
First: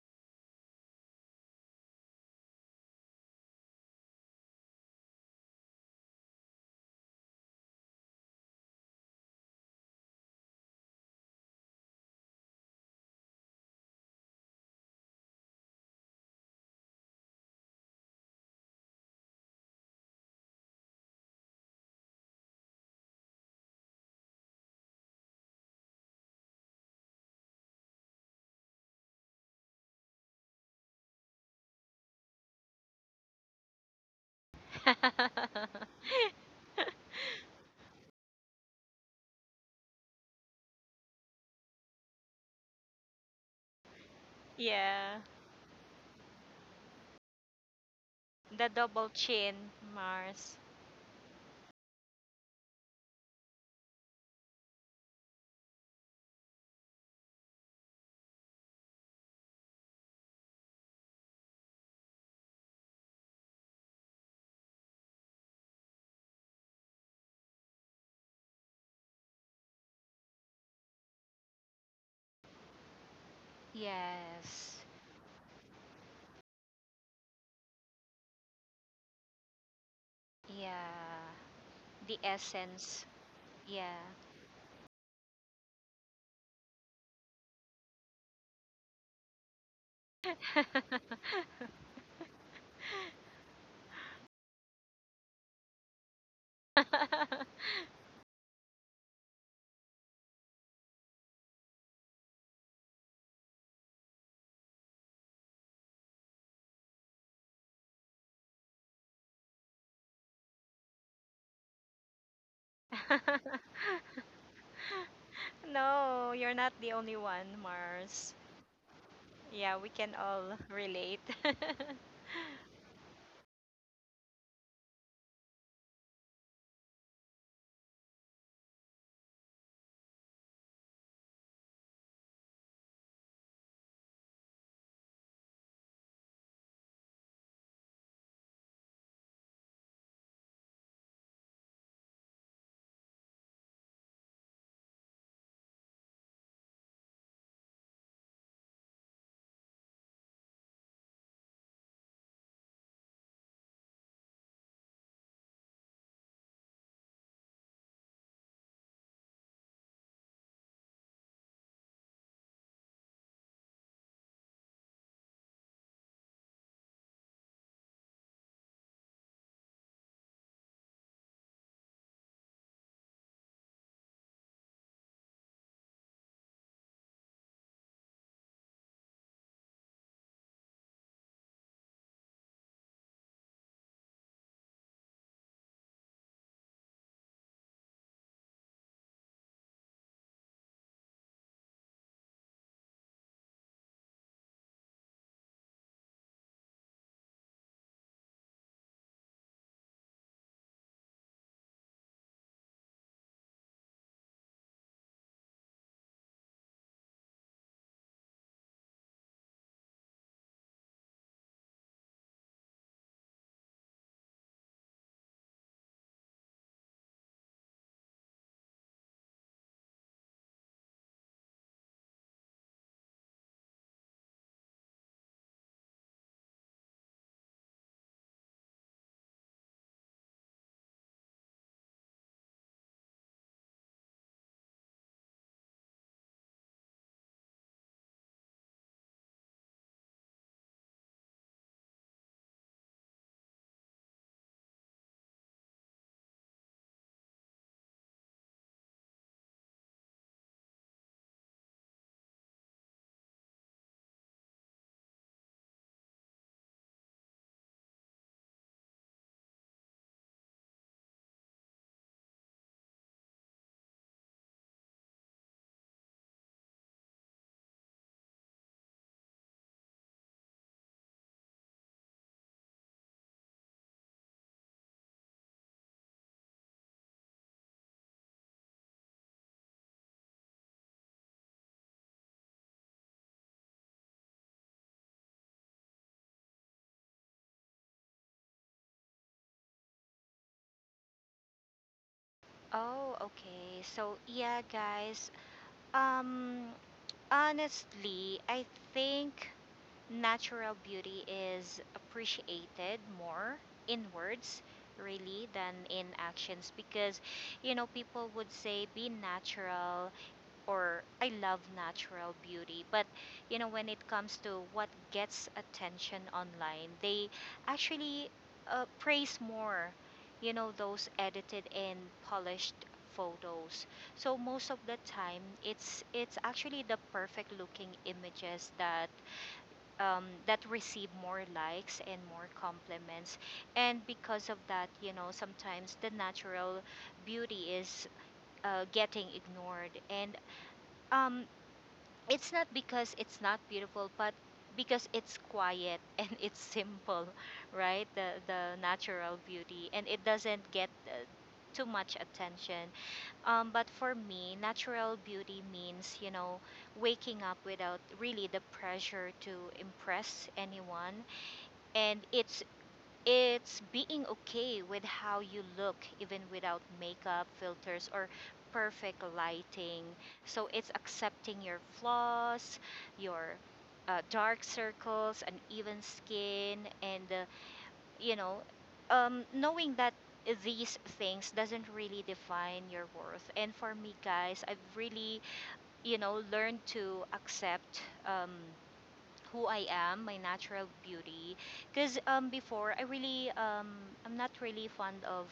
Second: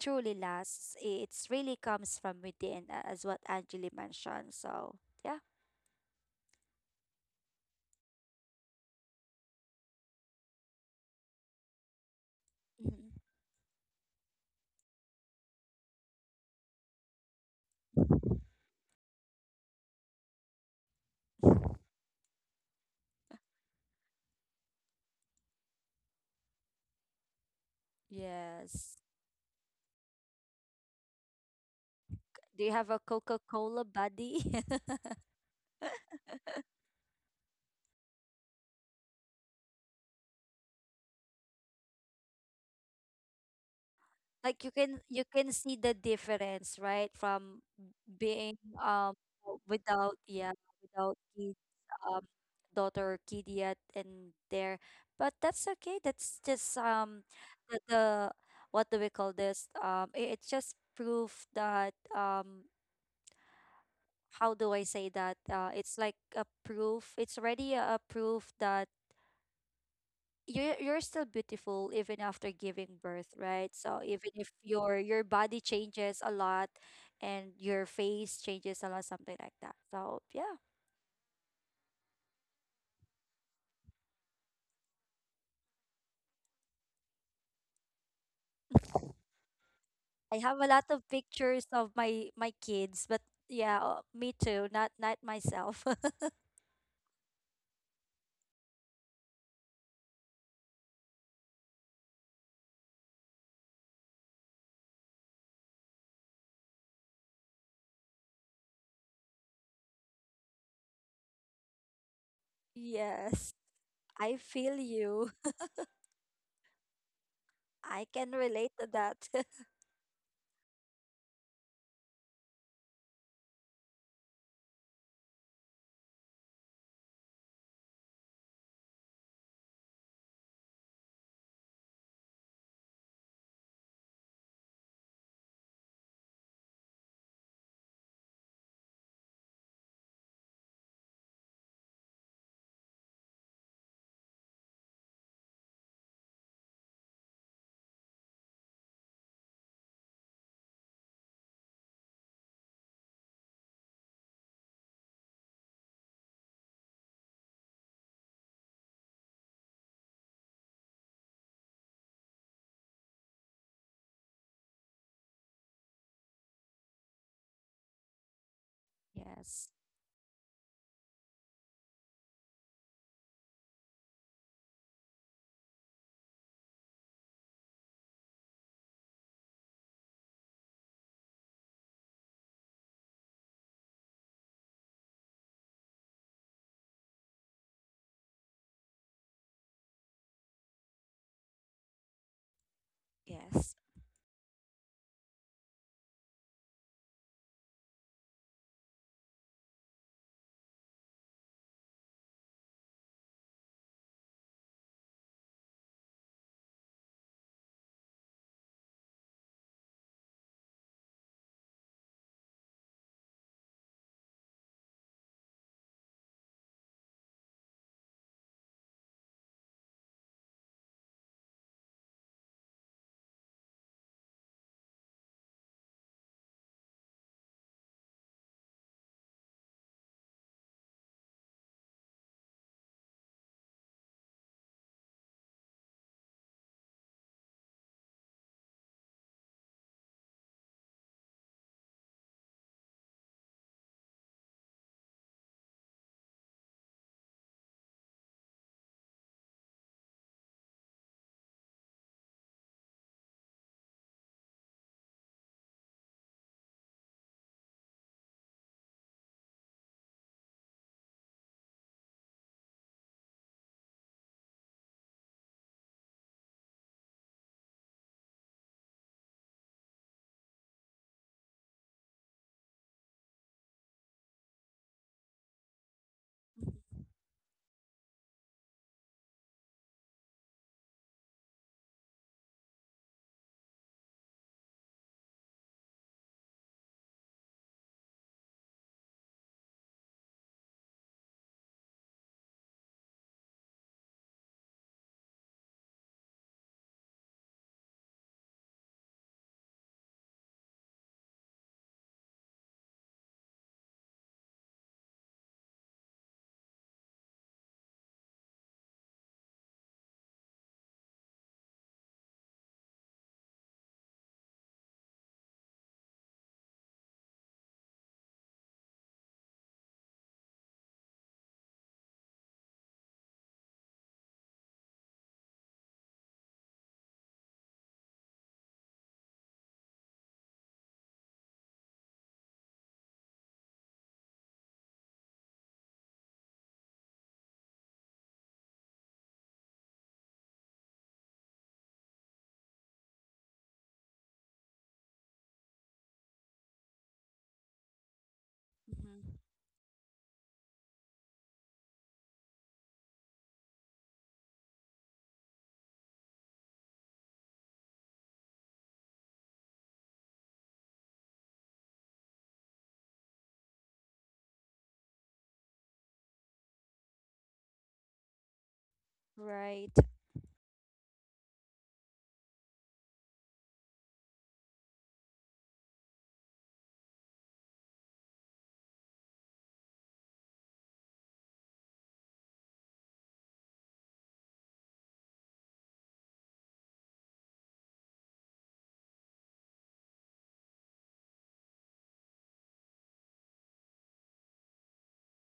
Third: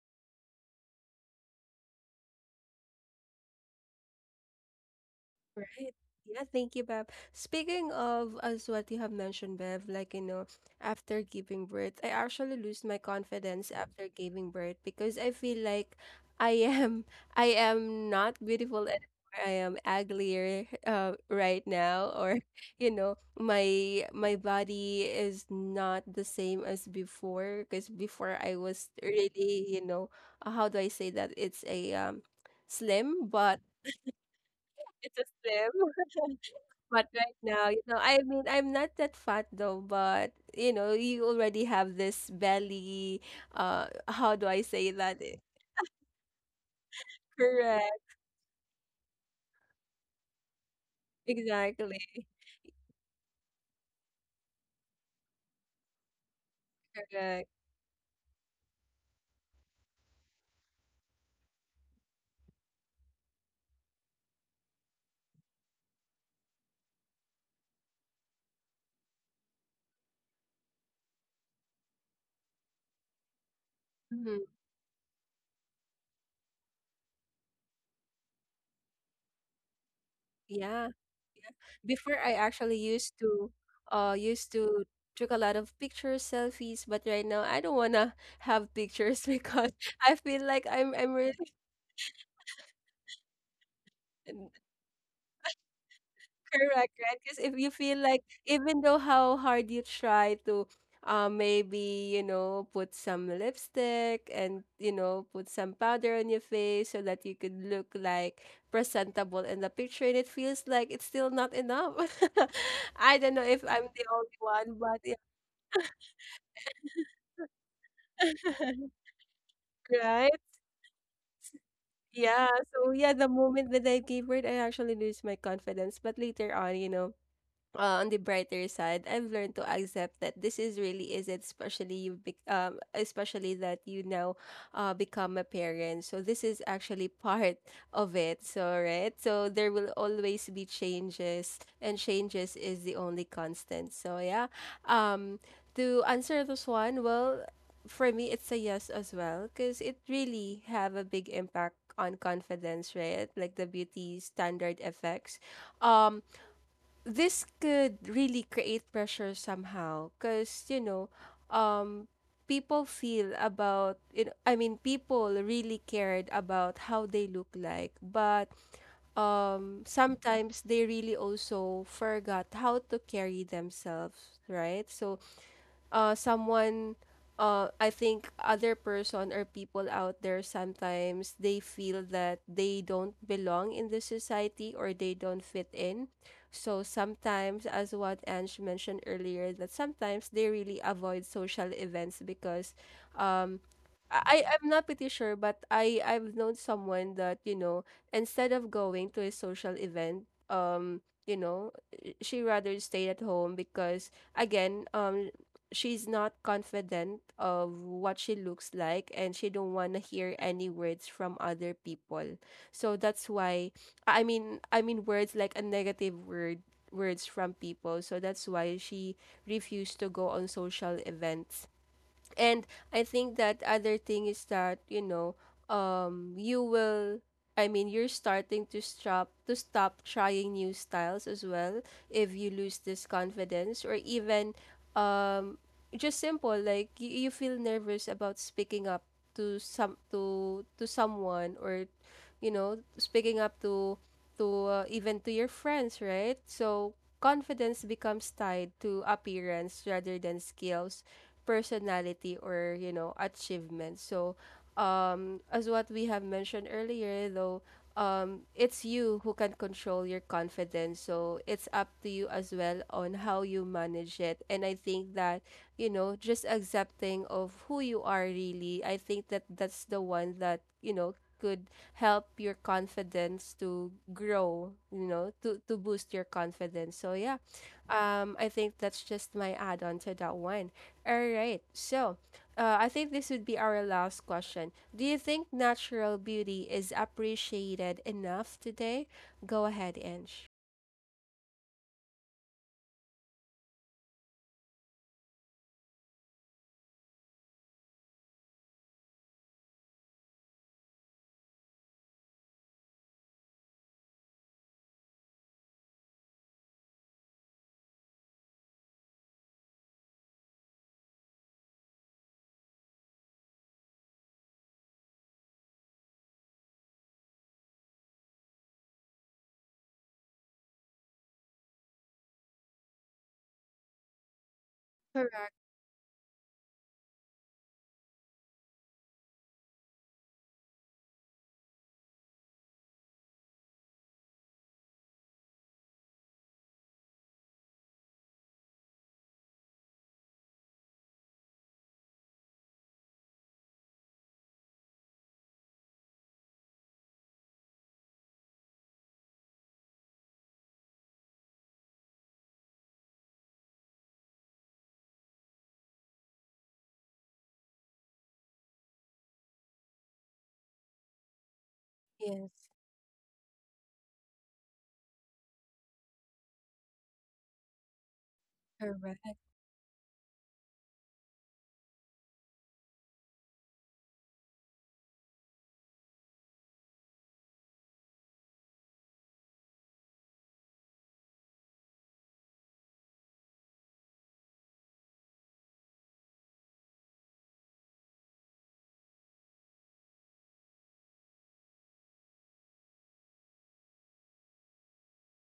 Speaker 3: truly lasts. I- it's really comes from within, a- as what Angeli mentioned. So yeah.
Speaker 1: Right. Yeah, thank you, Bev. Speaking of as what you have mentioned, Bev, like, you know, after giving birth, I actually lose
Speaker 3: Mhm.
Speaker 1: my confidence after giving birth because I feel like I am I am not beautiful anymore. I am uglier uh, right now, or you know, my my body is not the same as before, because before I was
Speaker 3: Yes,
Speaker 1: really, you know, uh, how do I say that? It's a um
Speaker 3: do you have a
Speaker 1: slim, but
Speaker 3: coca-cola buddy?
Speaker 1: it's a slim. Fat right now. You know, I mean, I'm not that fat though, but you know, you already have this belly. Uh, how do
Speaker 3: Like
Speaker 1: I
Speaker 3: you
Speaker 1: say
Speaker 3: can
Speaker 2: Yeah.
Speaker 3: you
Speaker 1: that? Eh,
Speaker 3: can see the difference, right, from
Speaker 1: correct.
Speaker 3: being,
Speaker 2: The double
Speaker 3: um
Speaker 2: chin,
Speaker 3: without, yeah,
Speaker 2: Mars.
Speaker 3: without kids,
Speaker 1: Exactly.
Speaker 3: um daughter or kid yet. And there, but that's okay. That's just, um
Speaker 1: Correct.
Speaker 3: the, the what do we call this, um i- it's just proof that, um how do I say that, uh it's like a proof. It's already a, a proof that you're, you're still beautiful even after giving birth, right? So even
Speaker 1: Mhm.
Speaker 3: if
Speaker 2: Yes.
Speaker 3: your, your body changes a lot and your face changes a lot, something like that. So yeah.
Speaker 1: Yeah.
Speaker 2: Yeah. The
Speaker 1: Before I actually
Speaker 2: essence.
Speaker 1: used to,
Speaker 2: Yeah.
Speaker 1: uh, used to took a lot of pictures, selfies, but right now I don't wanna have pictures because I
Speaker 3: I
Speaker 1: feel
Speaker 3: have a
Speaker 1: like
Speaker 3: lot
Speaker 1: I'm
Speaker 3: of
Speaker 1: I'm really
Speaker 3: pictures of my, my kids, but yeah, uh, me too, not not myself.
Speaker 1: correct, right? Because if you feel like, even though how hard you try to, uh, maybe, you know, put some lipstick and, you know, put some powder on your face so that you could look like presentable in the picture, and it feels like it's still not enough. I don't know
Speaker 3: Yes,
Speaker 1: if I'm the
Speaker 3: I
Speaker 1: only
Speaker 3: feel
Speaker 1: one, but yeah.
Speaker 3: you.
Speaker 2: No, you're not the only one,
Speaker 3: I can
Speaker 2: Mars.
Speaker 3: relate to that.
Speaker 2: Yeah, we can
Speaker 1: Right?
Speaker 2: all relate.
Speaker 1: Yeah. So, yeah, the moment that I gave birth, I actually lose my confidence. But later on, you know, uh, on the brighter side, I've learned to accept that this is really is it, especially you bec um, especially that you now uh, become a parent. So this is actually part of it. So right, so there will always be changes, and changes is the only constant. So yeah, um, to answer this one, well, for me it's a yes as well, because it really have a big impact on confidence, right? Like the beauty standard effects. Um, this could really create pressure somehow, because you know um people feel about you know, i mean people really cared about how they look like, but
Speaker 3: Yes,
Speaker 1: um sometimes they really also forgot how to carry themselves, right? So uh someone uh I think other person or people out there sometimes they feel that they don't belong in the society or they don't fit in. So sometimes as what Ange mentioned earlier that sometimes they really avoid social events because um
Speaker 3: yes.
Speaker 1: I I'm not pretty sure but I I've known someone that you know instead of going to a social event um you know she rather stayed at home because again um she's not confident of what she looks like and she don't want to hear any words from other people, so that's why i mean i mean words like a negative word, words from people, so that's why she refused to go on social events. And I think that other thing is that, you know, um you will, I mean you're starting to stop to stop trying new styles as well if you lose this confidence. Or even um just simple like you, you feel nervous about speaking up to some to to someone or you know speaking up to to uh, even to your friends, right? So confidence becomes tied to appearance rather than skills, personality, or you know achievement. So um as what we have mentioned earlier though, um it's you who can control your confidence, so it's up to you as well on how you manage it. And I think that you know just accepting of who you are really, I think that that's the one that you know could help your confidence to grow, you know, to to boost your confidence.
Speaker 3: Mhm,
Speaker 1: So yeah, um I think that's just my add on to that one. All right. So, uh, I think this would be our last question. Do you think natural beauty is appreciated enough today? Go ahead, Ange.
Speaker 2: Oh, okay. So, yeah, guys. Um, honestly, I think natural beauty is appreciated more in words really than in actions, because you know people would say be natural or I love natural beauty, but you know when it comes to what gets attention online, they actually uh, praise more you know those edited and polished photos. So most of the time
Speaker 1: Correct.
Speaker 2: it's it's actually the perfect looking images that um, that receive more likes and more compliments. And because of that, you know, sometimes the natural beauty is uh, getting ignored. And um, it's not because it's not beautiful, but because it's quiet and it's simple, right? The the
Speaker 3: mhm.
Speaker 2: natural beauty, and it doesn't get uh, too much attention. Um, but for me, natural beauty means, you know, waking up without really the pressure to impress anyone, and it's
Speaker 1: Yes.
Speaker 2: it's being okay with how you look even without makeup, filters, or perfect
Speaker 1: Correct.
Speaker 3: Right.
Speaker 2: lighting. So it's accepting your flaws, your uh, dark circles, uneven skin, and uh, you know, um, knowing that these things doesn't really define your worth. And for me, guys, I've really you know learned to accept um, who I am, my natural beauty. Because um, before, I really, um, I'm not really fond of,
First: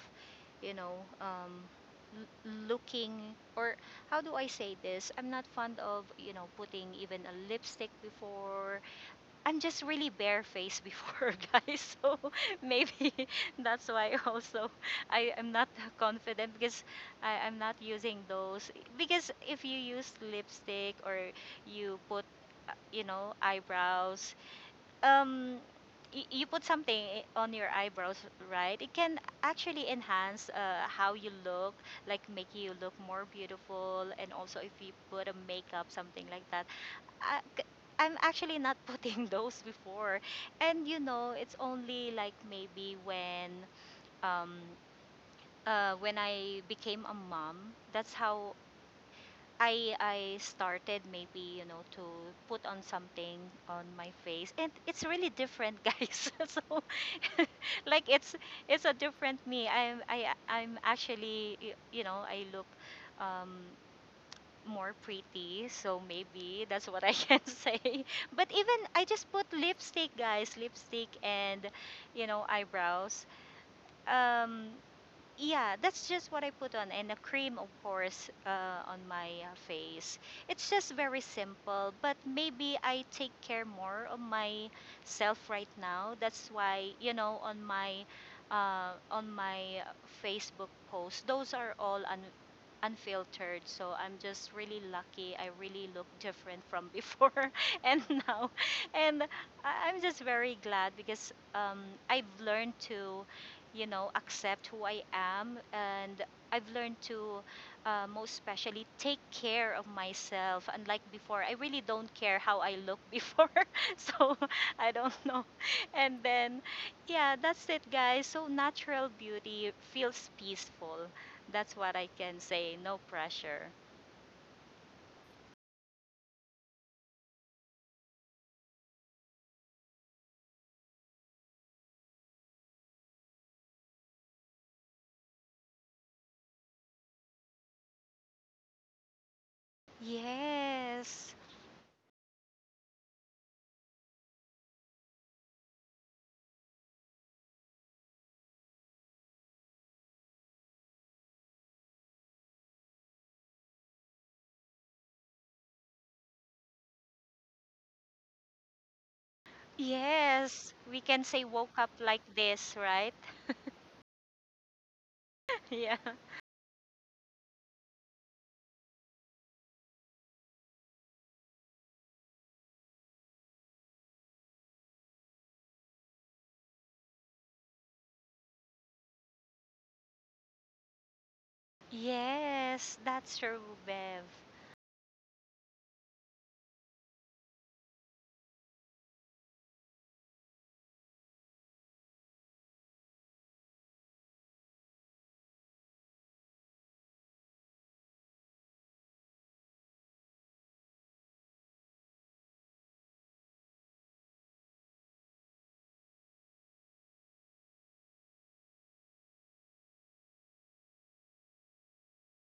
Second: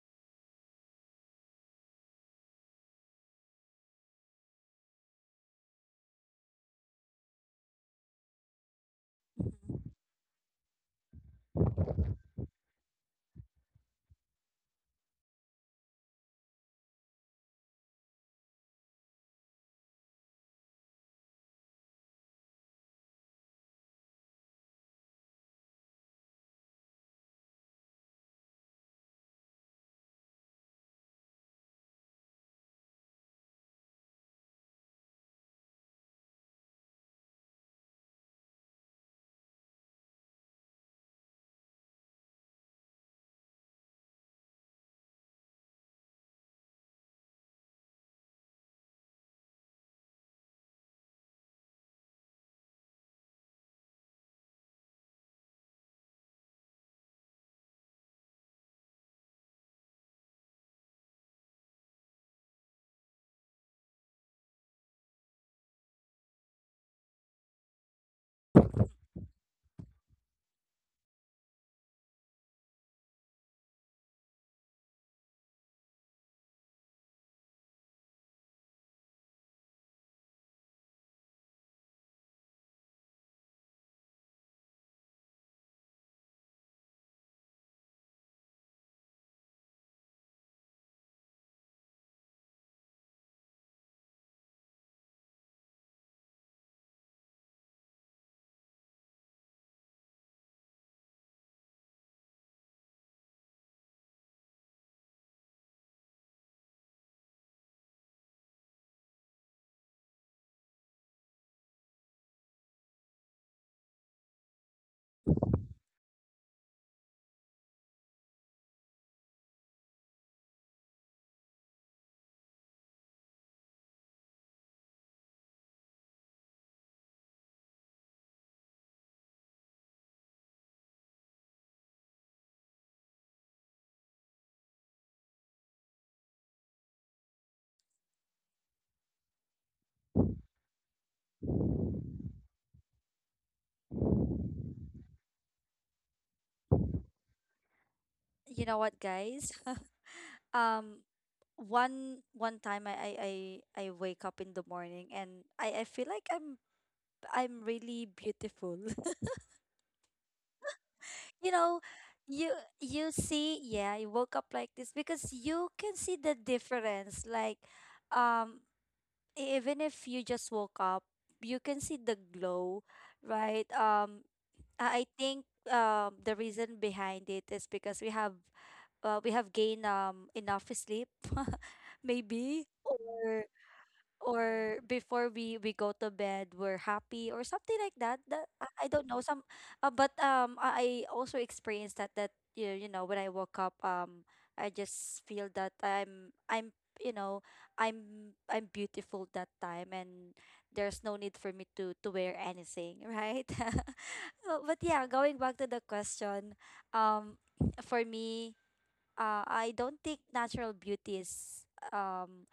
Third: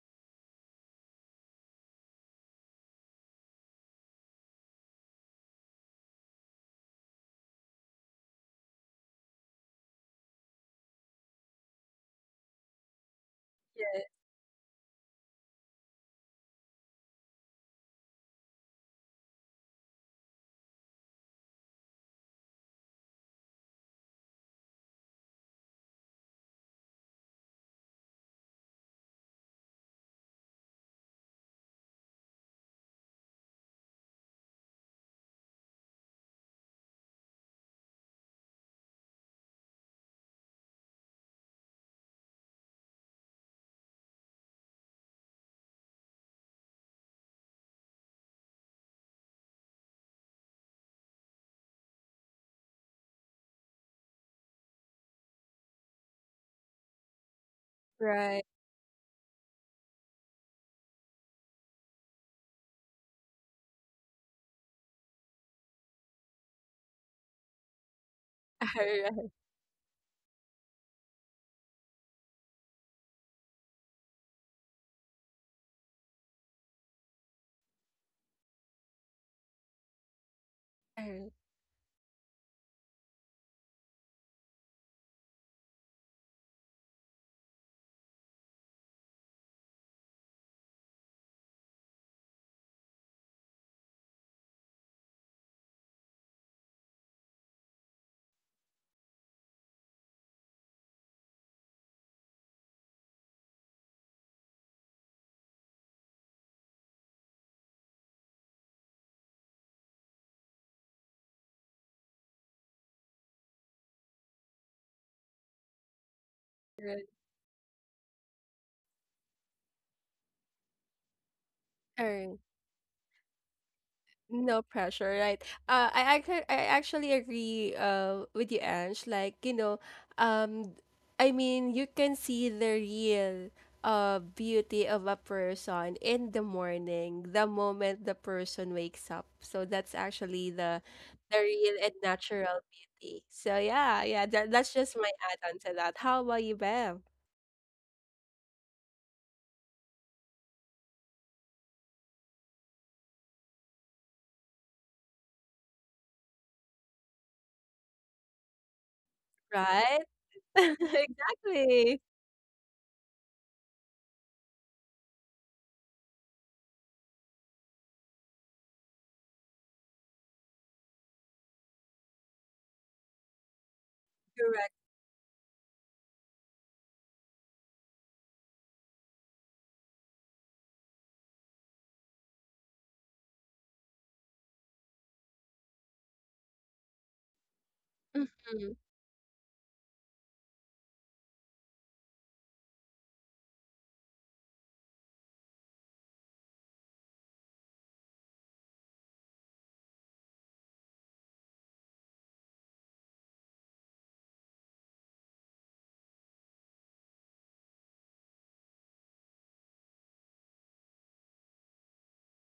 Speaker 2: you know, um, l- looking, or how do I say this? I'm not fond of, you know, putting even a lipstick before, I'm
Speaker 3: Mhm.
Speaker 2: just really barefaced before, guys. So maybe that's why also I am not confident, because I, I'm not using those. Because if you use lipstick or you put, uh, you know, eyebrows, um, y- you put something i- on your eyebrows, right? It can actually enhance uh, how you look, like make you look more beautiful, and also if you put a makeup, something like that, I, am actually not putting those before. And you know, it's only like maybe when um uh when I became a mom, that's how I I started maybe, you know, to put on something on my face. And it's really different, guys. So like it's
Speaker 1: Right.
Speaker 2: it's a different me. I'm I I'm actually y- you know, I look um more pretty, so maybe that's what I can say. But even
Speaker 1: All
Speaker 2: I just
Speaker 1: right.
Speaker 2: put lipstick, guys, lipstick and you know eyebrows. Um, yeah, that's just what I put on, and a cream, of course, uh, on my uh, face. It's just
Speaker 1: All
Speaker 2: very
Speaker 1: right.
Speaker 2: simple, but maybe I take care more of myself right now. That's why, you know, on my uh, on my Facebook post, those are all un- unfiltered. So I'm just really lucky. I really look different from before and now, and I- I'm just very glad because um, I've learned to you know accept who I am. And I've learned to, uh, most especially, take care of myself. Unlike before, I really don't care how I look before. So I don't know. And then,
Speaker 1: All right.
Speaker 2: yeah, that's it, guys. So natural beauty feels peaceful. That's what
Speaker 1: All
Speaker 2: I can
Speaker 1: right.
Speaker 2: say. No pressure.
Speaker 1: No pressure, right? Uh, I actually I actually agree uh with you, Ange. Like, you know, um I mean you can see the real uh beauty of a person in the morning, the moment the person wakes up. So that's actually the
Speaker 2: Yes.
Speaker 1: the real and natural beauty. So yeah, yeah, that, that's just my add-on to that. How about you, Bev?
Speaker 3: You know what, guys? Um, one one time I, I I I wake up in the morning and I I feel like I'm I'm really beautiful.
Speaker 1: Right?
Speaker 2: Yes. We can say
Speaker 3: You
Speaker 2: woke
Speaker 3: know,
Speaker 2: up
Speaker 1: Exactly.
Speaker 2: like
Speaker 3: you
Speaker 2: this, right?
Speaker 3: you see, yeah, you woke up like this because you
Speaker 2: Yeah.
Speaker 3: can see the difference, like, um e- even if you just woke up, you can see the glow, right? um
Speaker 1: Correct.
Speaker 3: i I think, um the reason behind it is because we have, uh, we have gained um enough sleep, maybe,
Speaker 2: Yes, that's
Speaker 3: or
Speaker 2: true, Bev.
Speaker 3: or before we we go to bed we're happy or something like that. That i
Speaker 1: Mm-hmm.
Speaker 3: I don't know, some, uh, but um i I also experienced that, that you you know, when I woke up, um I just feel that i'm I'm, you know, i'm I'm beautiful that time, and there's no need for me to to wear anything, right? Oh, but yeah, going back to the question, um for me, uh I don't think natural beauty is um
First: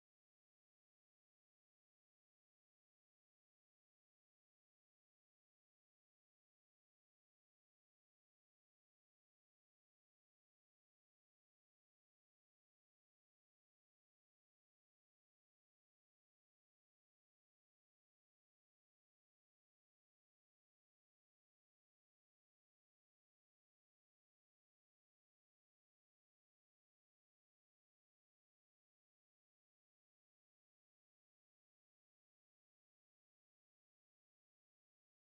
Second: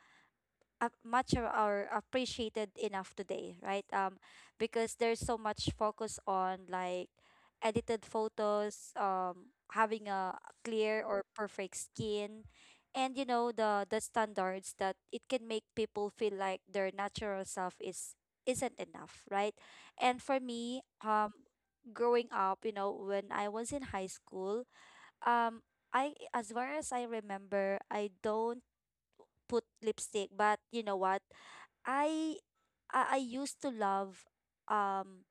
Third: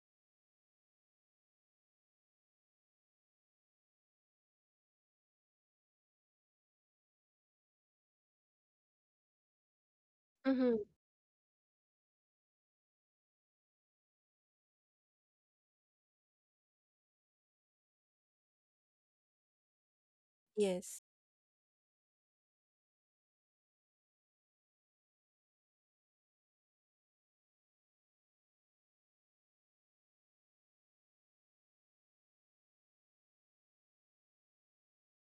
Speaker 3: ap- much of our appreciated enough today, right? Um, because there's so much focus on, like, edited photos, um, having a
Speaker 1: Mm-hmm.
Speaker 3: clear or perfect skin, and you know the the standards, that it can make people feel like their natural self is, isn't enough, right? And for me,
Speaker 1: Yes.
Speaker 3: um, growing up, you know, when I was in high school, um, I, as far as I remember, I don't put lipstick, but you know what? I I I used to love um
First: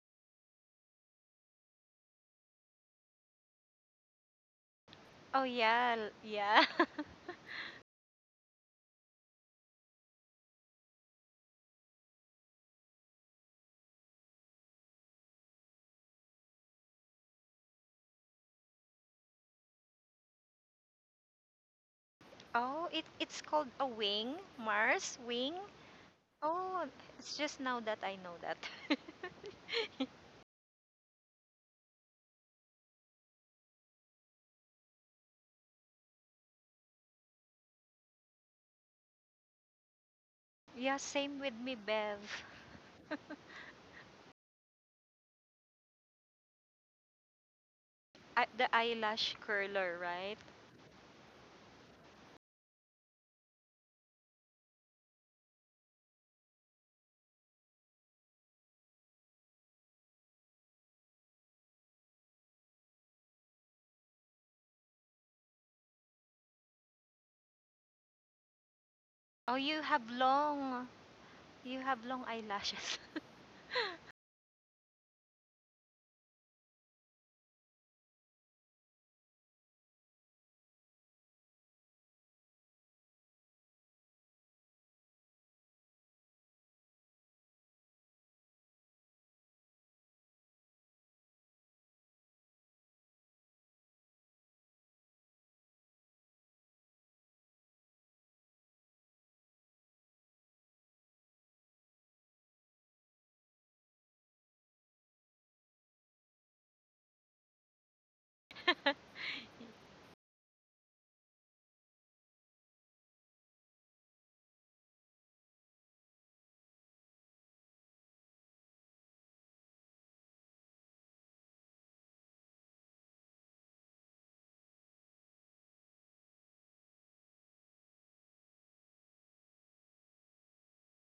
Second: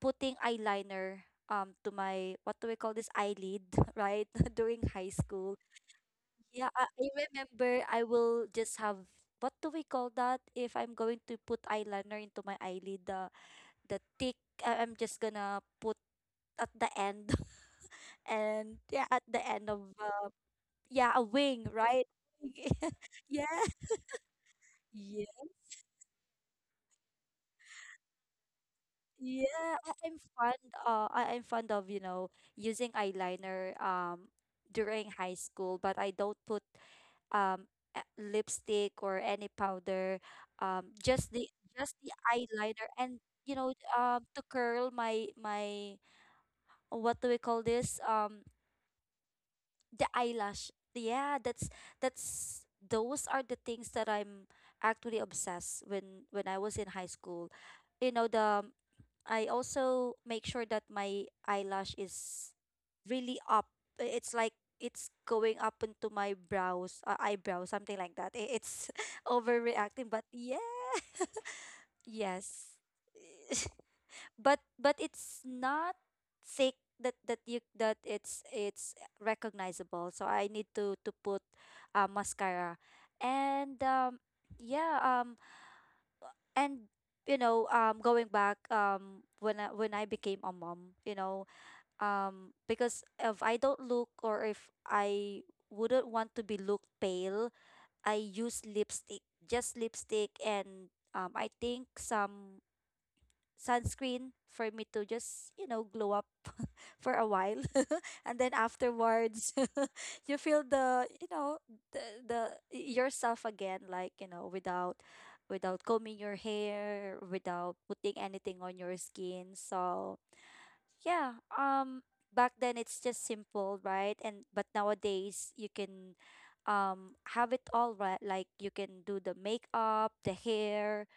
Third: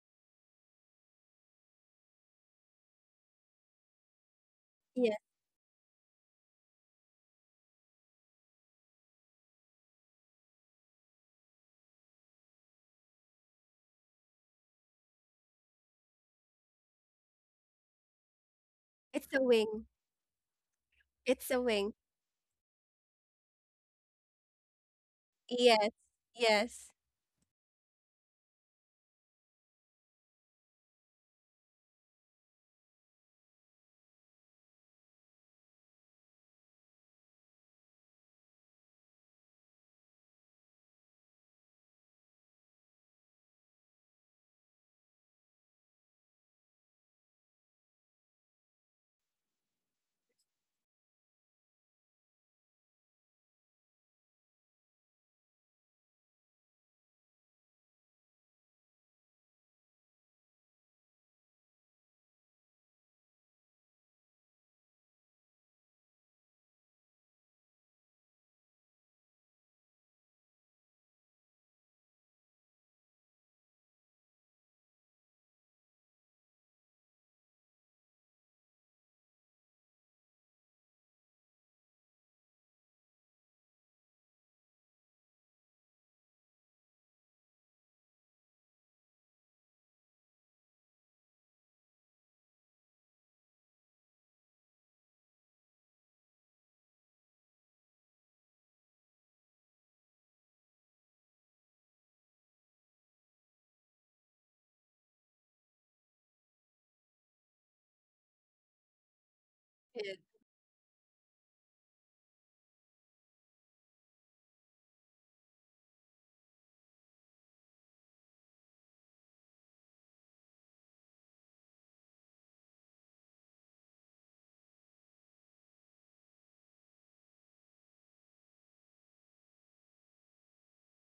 Speaker 3: putting eyeliner um to my, what do we call this, eyelid, right, during high
Speaker 1: Yeah.
Speaker 2: Oh
Speaker 3: school.
Speaker 2: yeah, l- yeah.
Speaker 3: Yeah, I, I remember I will just have, what do we call that, if I'm going to put eyeliner into my eyelid, the the thick, I- I'm just gonna put at the end, and yeah, at
Speaker 1: It's
Speaker 3: the
Speaker 1: a
Speaker 3: end of,
Speaker 1: wing.
Speaker 3: uh, yeah, a
Speaker 1: It's a
Speaker 3: wing,
Speaker 1: wing.
Speaker 3: right?
Speaker 2: Oh, it it's
Speaker 3: Yeah.
Speaker 2: called a wing, Mars, wing.
Speaker 1: Yes.
Speaker 2: Oh,
Speaker 1: Yes.
Speaker 2: it's just now that I know that.
Speaker 3: Yeah, I, I'm fond, uh I, I'm fond of, you know, using eyeliner um during high school, but I don't put, um a- lipstick or any powder. Um,
Speaker 2: Yeah,
Speaker 3: just
Speaker 2: same
Speaker 3: the,
Speaker 2: with me,
Speaker 3: just the
Speaker 2: Bev.
Speaker 3: eyeliner and, you know, um to curl my, my what do we call this? Um,
Speaker 2: I, the eyelash curler,
Speaker 3: the
Speaker 2: right?
Speaker 3: eyelash. Yeah, that's, that's those are the things that I'm actually obsessed when when I was in high school. You know, the, I also make sure that my eyelash is really up. I- It's like it's going up into my brows, uh, eyebrow, something like that. I- It's
Speaker 2: Oh, you
Speaker 3: overreacting,
Speaker 2: have
Speaker 3: but yeah,
Speaker 2: long, you have long
Speaker 3: yes.
Speaker 2: eyelashes.
Speaker 3: But but it's not thick, that that you that it's, it's recognizable. So I need to to put, uh, mascara. And um yeah, um and, you know, um going back, um when I, when I became a mom, you know, um because if I don't look, or if I wouldn't want to be look pale, I use lipstick, just lipstick, and um I think some sunscreen for me to just, you know, glow up for a while. And then afterwards,
Speaker 1: Yeah.
Speaker 3: you feel the, you know, the, the yourself again, like, you know, without, without combing your hair, without putting anything on your skin. So yeah, um back then it's just simple, right? And but nowadays you can um have it all, right? Like you can do the makeup, the hair,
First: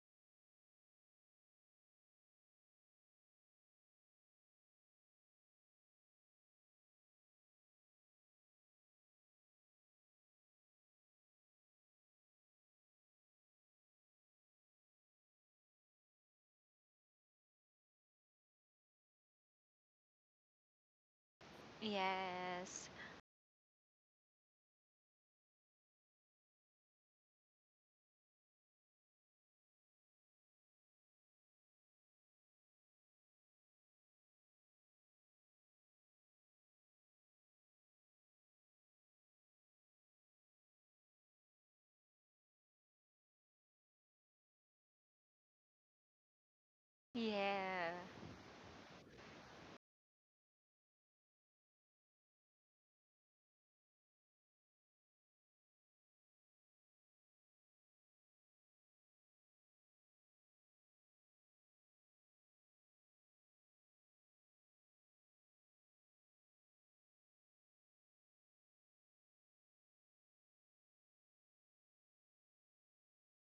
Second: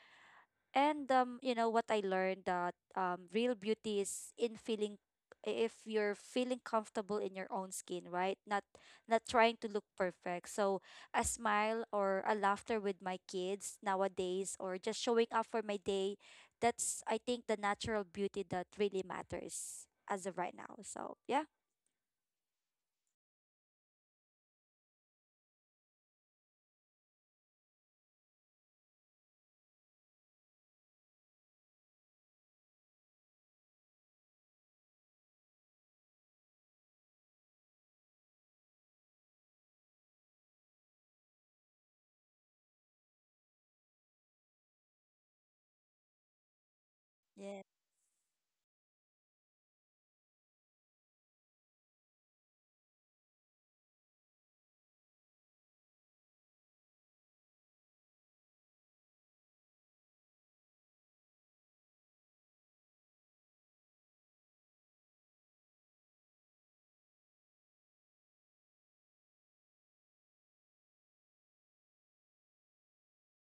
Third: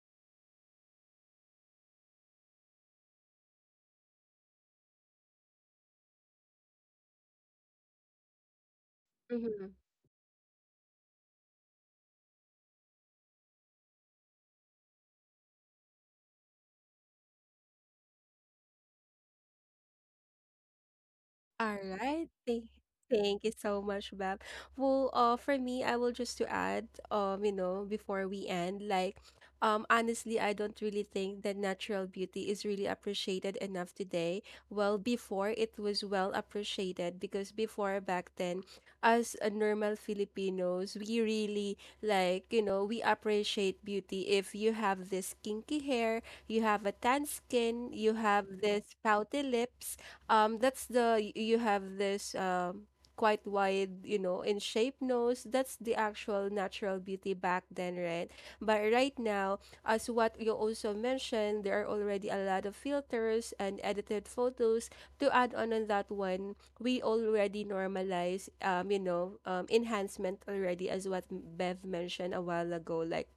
Speaker 3: and, um, you know what I learned, that, um, real beauty is in feeling, if you're feeling comfortable in your own skin, right? Not, not trying to
Speaker 1: Hmm.
Speaker 3: look perfect. So a smile or a laughter with my kids nowadays, or just showing up for my day, that's, I think, the natural beauty that really matters as of right now. So yeah.
Speaker 1: All right. Thank,
Speaker 2: Yes.
Speaker 1: thank you so much, Bab. Well, uh, for me, I will just to add, um, you know, before we end, like, um, honestly, I don't really think that natural beauty is really appreciated enough today. Well, before it was well appreciated because before back then, as a normal Filipinos, we really like, you know, we appreciate beauty if you have this kinky hair, you have a tan
Speaker 3: Yeah.
Speaker 1: skin,
Speaker 2: Yeah.
Speaker 1: you have this pouty lips, um that's the you have this um quite wide, you know, in shape nose. That's the actual natural beauty back then, right? But right now, as what you also mentioned, there are already a lot of filters and edited photos to add on on that one. We already normalize, um you know, um enhancement already, as what Bev mentioned a while ago. Like,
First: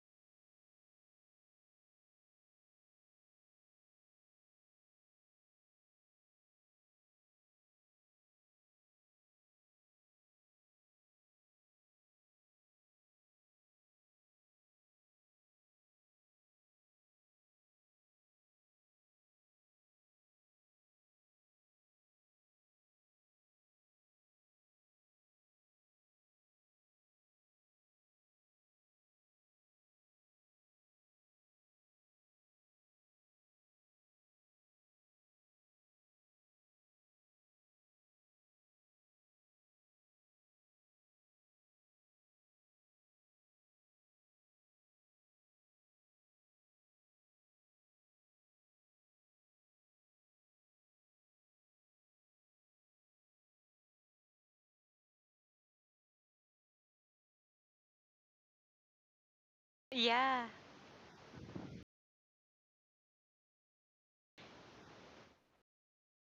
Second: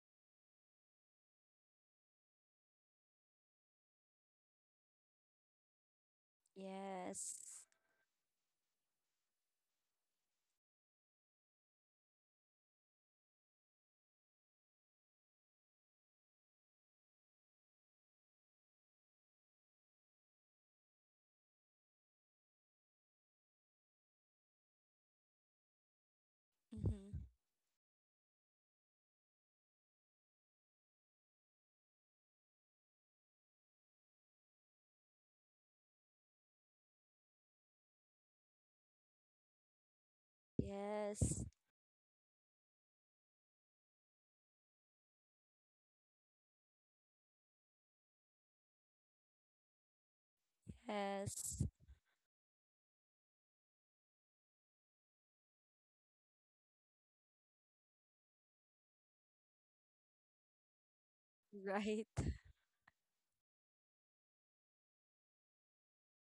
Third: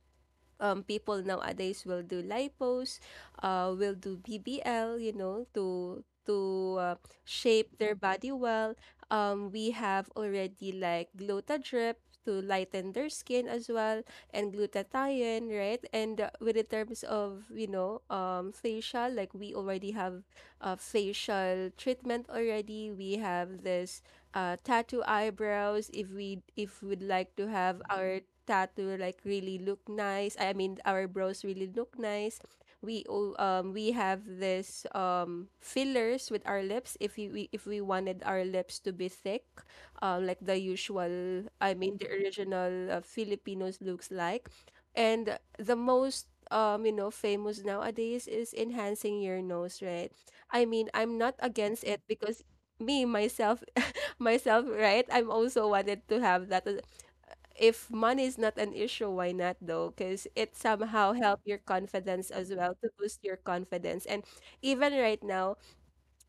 Speaker 1: um, people nowadays will do lipos, uh, will do B B L, you know, to to uh,
Speaker 3: Yes.
Speaker 1: shape their body well. Um, we have already, like, Glutadrip to lighten their skin as well, and glutathione, right? And uh, with the terms of, you know, um, facial, like we already have uh, facial treatment already. We have this uh, tattoo eyebrows. If we if we'd
Speaker 3: Mm-hmm.
Speaker 1: like to have our tattoo like really look nice. I mean, our brows really look nice. We o- um we have this um fillers with our lips, if you we, if we wanted our lips to be thick, um like the usual,
Speaker 3: Yes.
Speaker 1: I mean the original, uh, Filipinos looks like, and the most, um you know, famous nowadays is enhancing your nose, right? I mean, I'm not
Speaker 3: Yes.
Speaker 1: against it because me myself, myself, right, I'm also wanted to have that. If money is not an issue, why not though? Because
Speaker 2: Yeah.
Speaker 1: it somehow help your
Speaker 3: Right.
Speaker 1: confidence as well, to boost your confidence. And even right now,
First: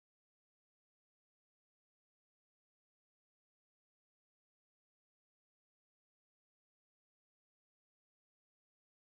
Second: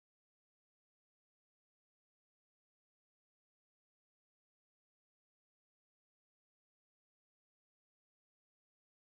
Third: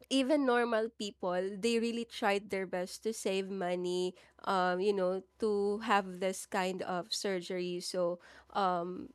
Speaker 1: even normal people, they really tried their best to save money, um, you know, to have this kind of surgery. So, um,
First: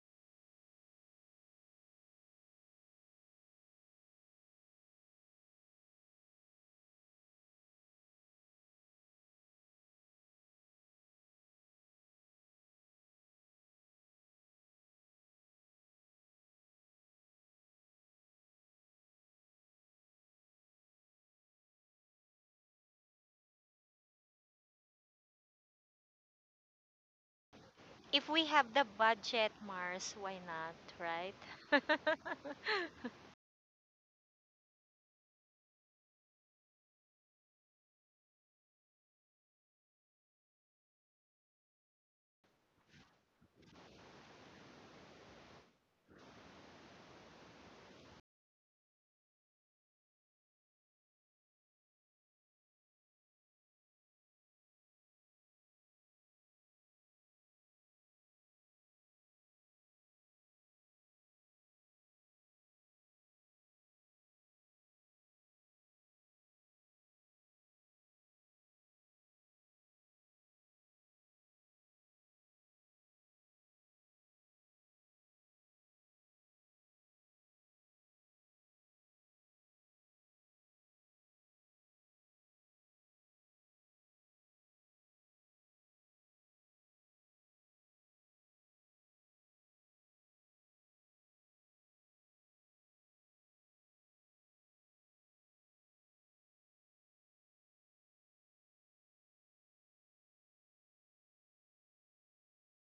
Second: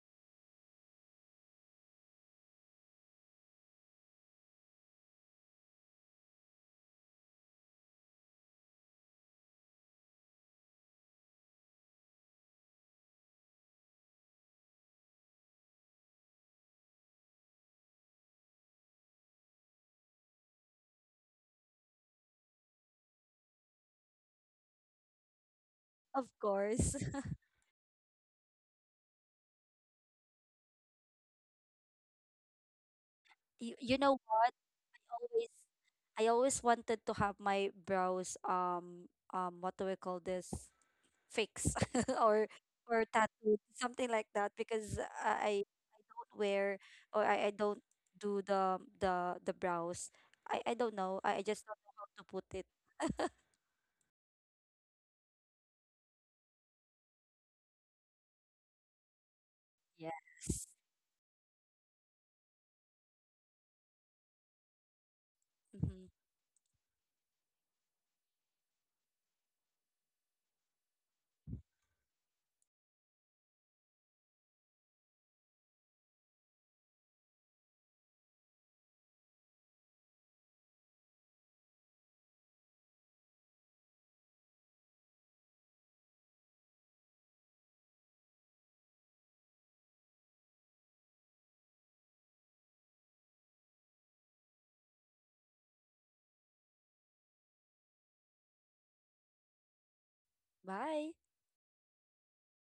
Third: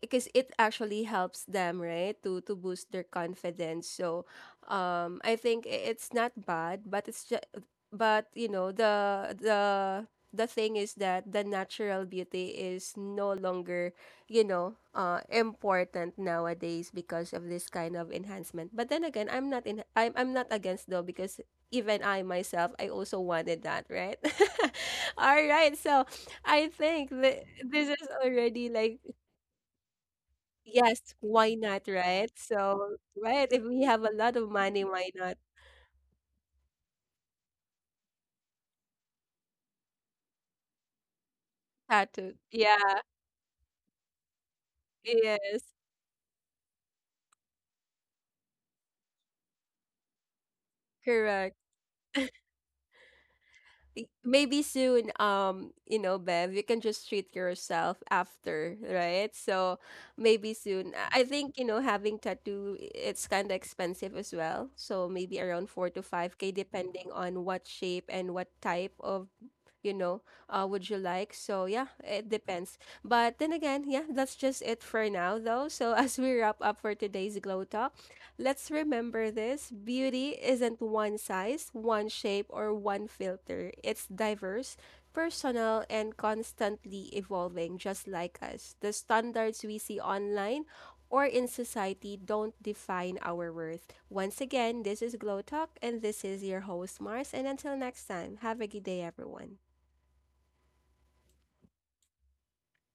Speaker 1: because it actually helps them, right, to to boost their confidence. So, um, I think i- it's not bad, but it's just, but you know, the the the thing is that the natural beauty is no longer, you know, uh, important nowadays because of this kind of enhancement. But then again, I'm not in. I'm I'm not against though, because even I myself, I also wanted that, right? All right, so
Speaker 3: Of
Speaker 1: I
Speaker 3: course.
Speaker 1: think that this is
Speaker 2: If we
Speaker 1: already
Speaker 2: have the
Speaker 1: like,
Speaker 2: budget, Mars, why not,
Speaker 1: yes,
Speaker 2: right?
Speaker 1: why not, right? So right, if
Speaker 3: You,
Speaker 1: we
Speaker 3: you
Speaker 1: have a
Speaker 3: know,
Speaker 1: lot of money, why not?
Speaker 3: always. I always wanted to have my brows, um um what do we call this, fix
Speaker 1: Tattoo?
Speaker 3: or
Speaker 1: Yeah.
Speaker 3: or tattooed, something like that, because
Speaker 1: Yes.
Speaker 3: I, I don't wear, or I, I don't do the the the brows. I I don't know. I, I
Speaker 1: Correct.
Speaker 3: just don't know how to put it.
Speaker 1: Y- maybe soon, um you know, Bev, you can just treat yourself after, right? So maybe
Speaker 3: Yes.
Speaker 1: soon, i I think, you know, having tattoo, i- it's kind of expensive as well, so maybe around four to
Speaker 3: Mm-hmm.
Speaker 1: five k depending on what shape and what type of, you know, uh would you like. So yeah, it depends. But then again, yeah, that's just it for now though. So as we wrap up for today's Glow Talk, let's remember this: beauty isn't one size, one shape, or one filter. It's diverse, personal, and constantly evolving, just like us. The standards we see online or in society don't define our worth. Once again, this is Glow Talk, and this is your host, Mars. And until next time, have a good day, everyone.
Speaker 3: Bye.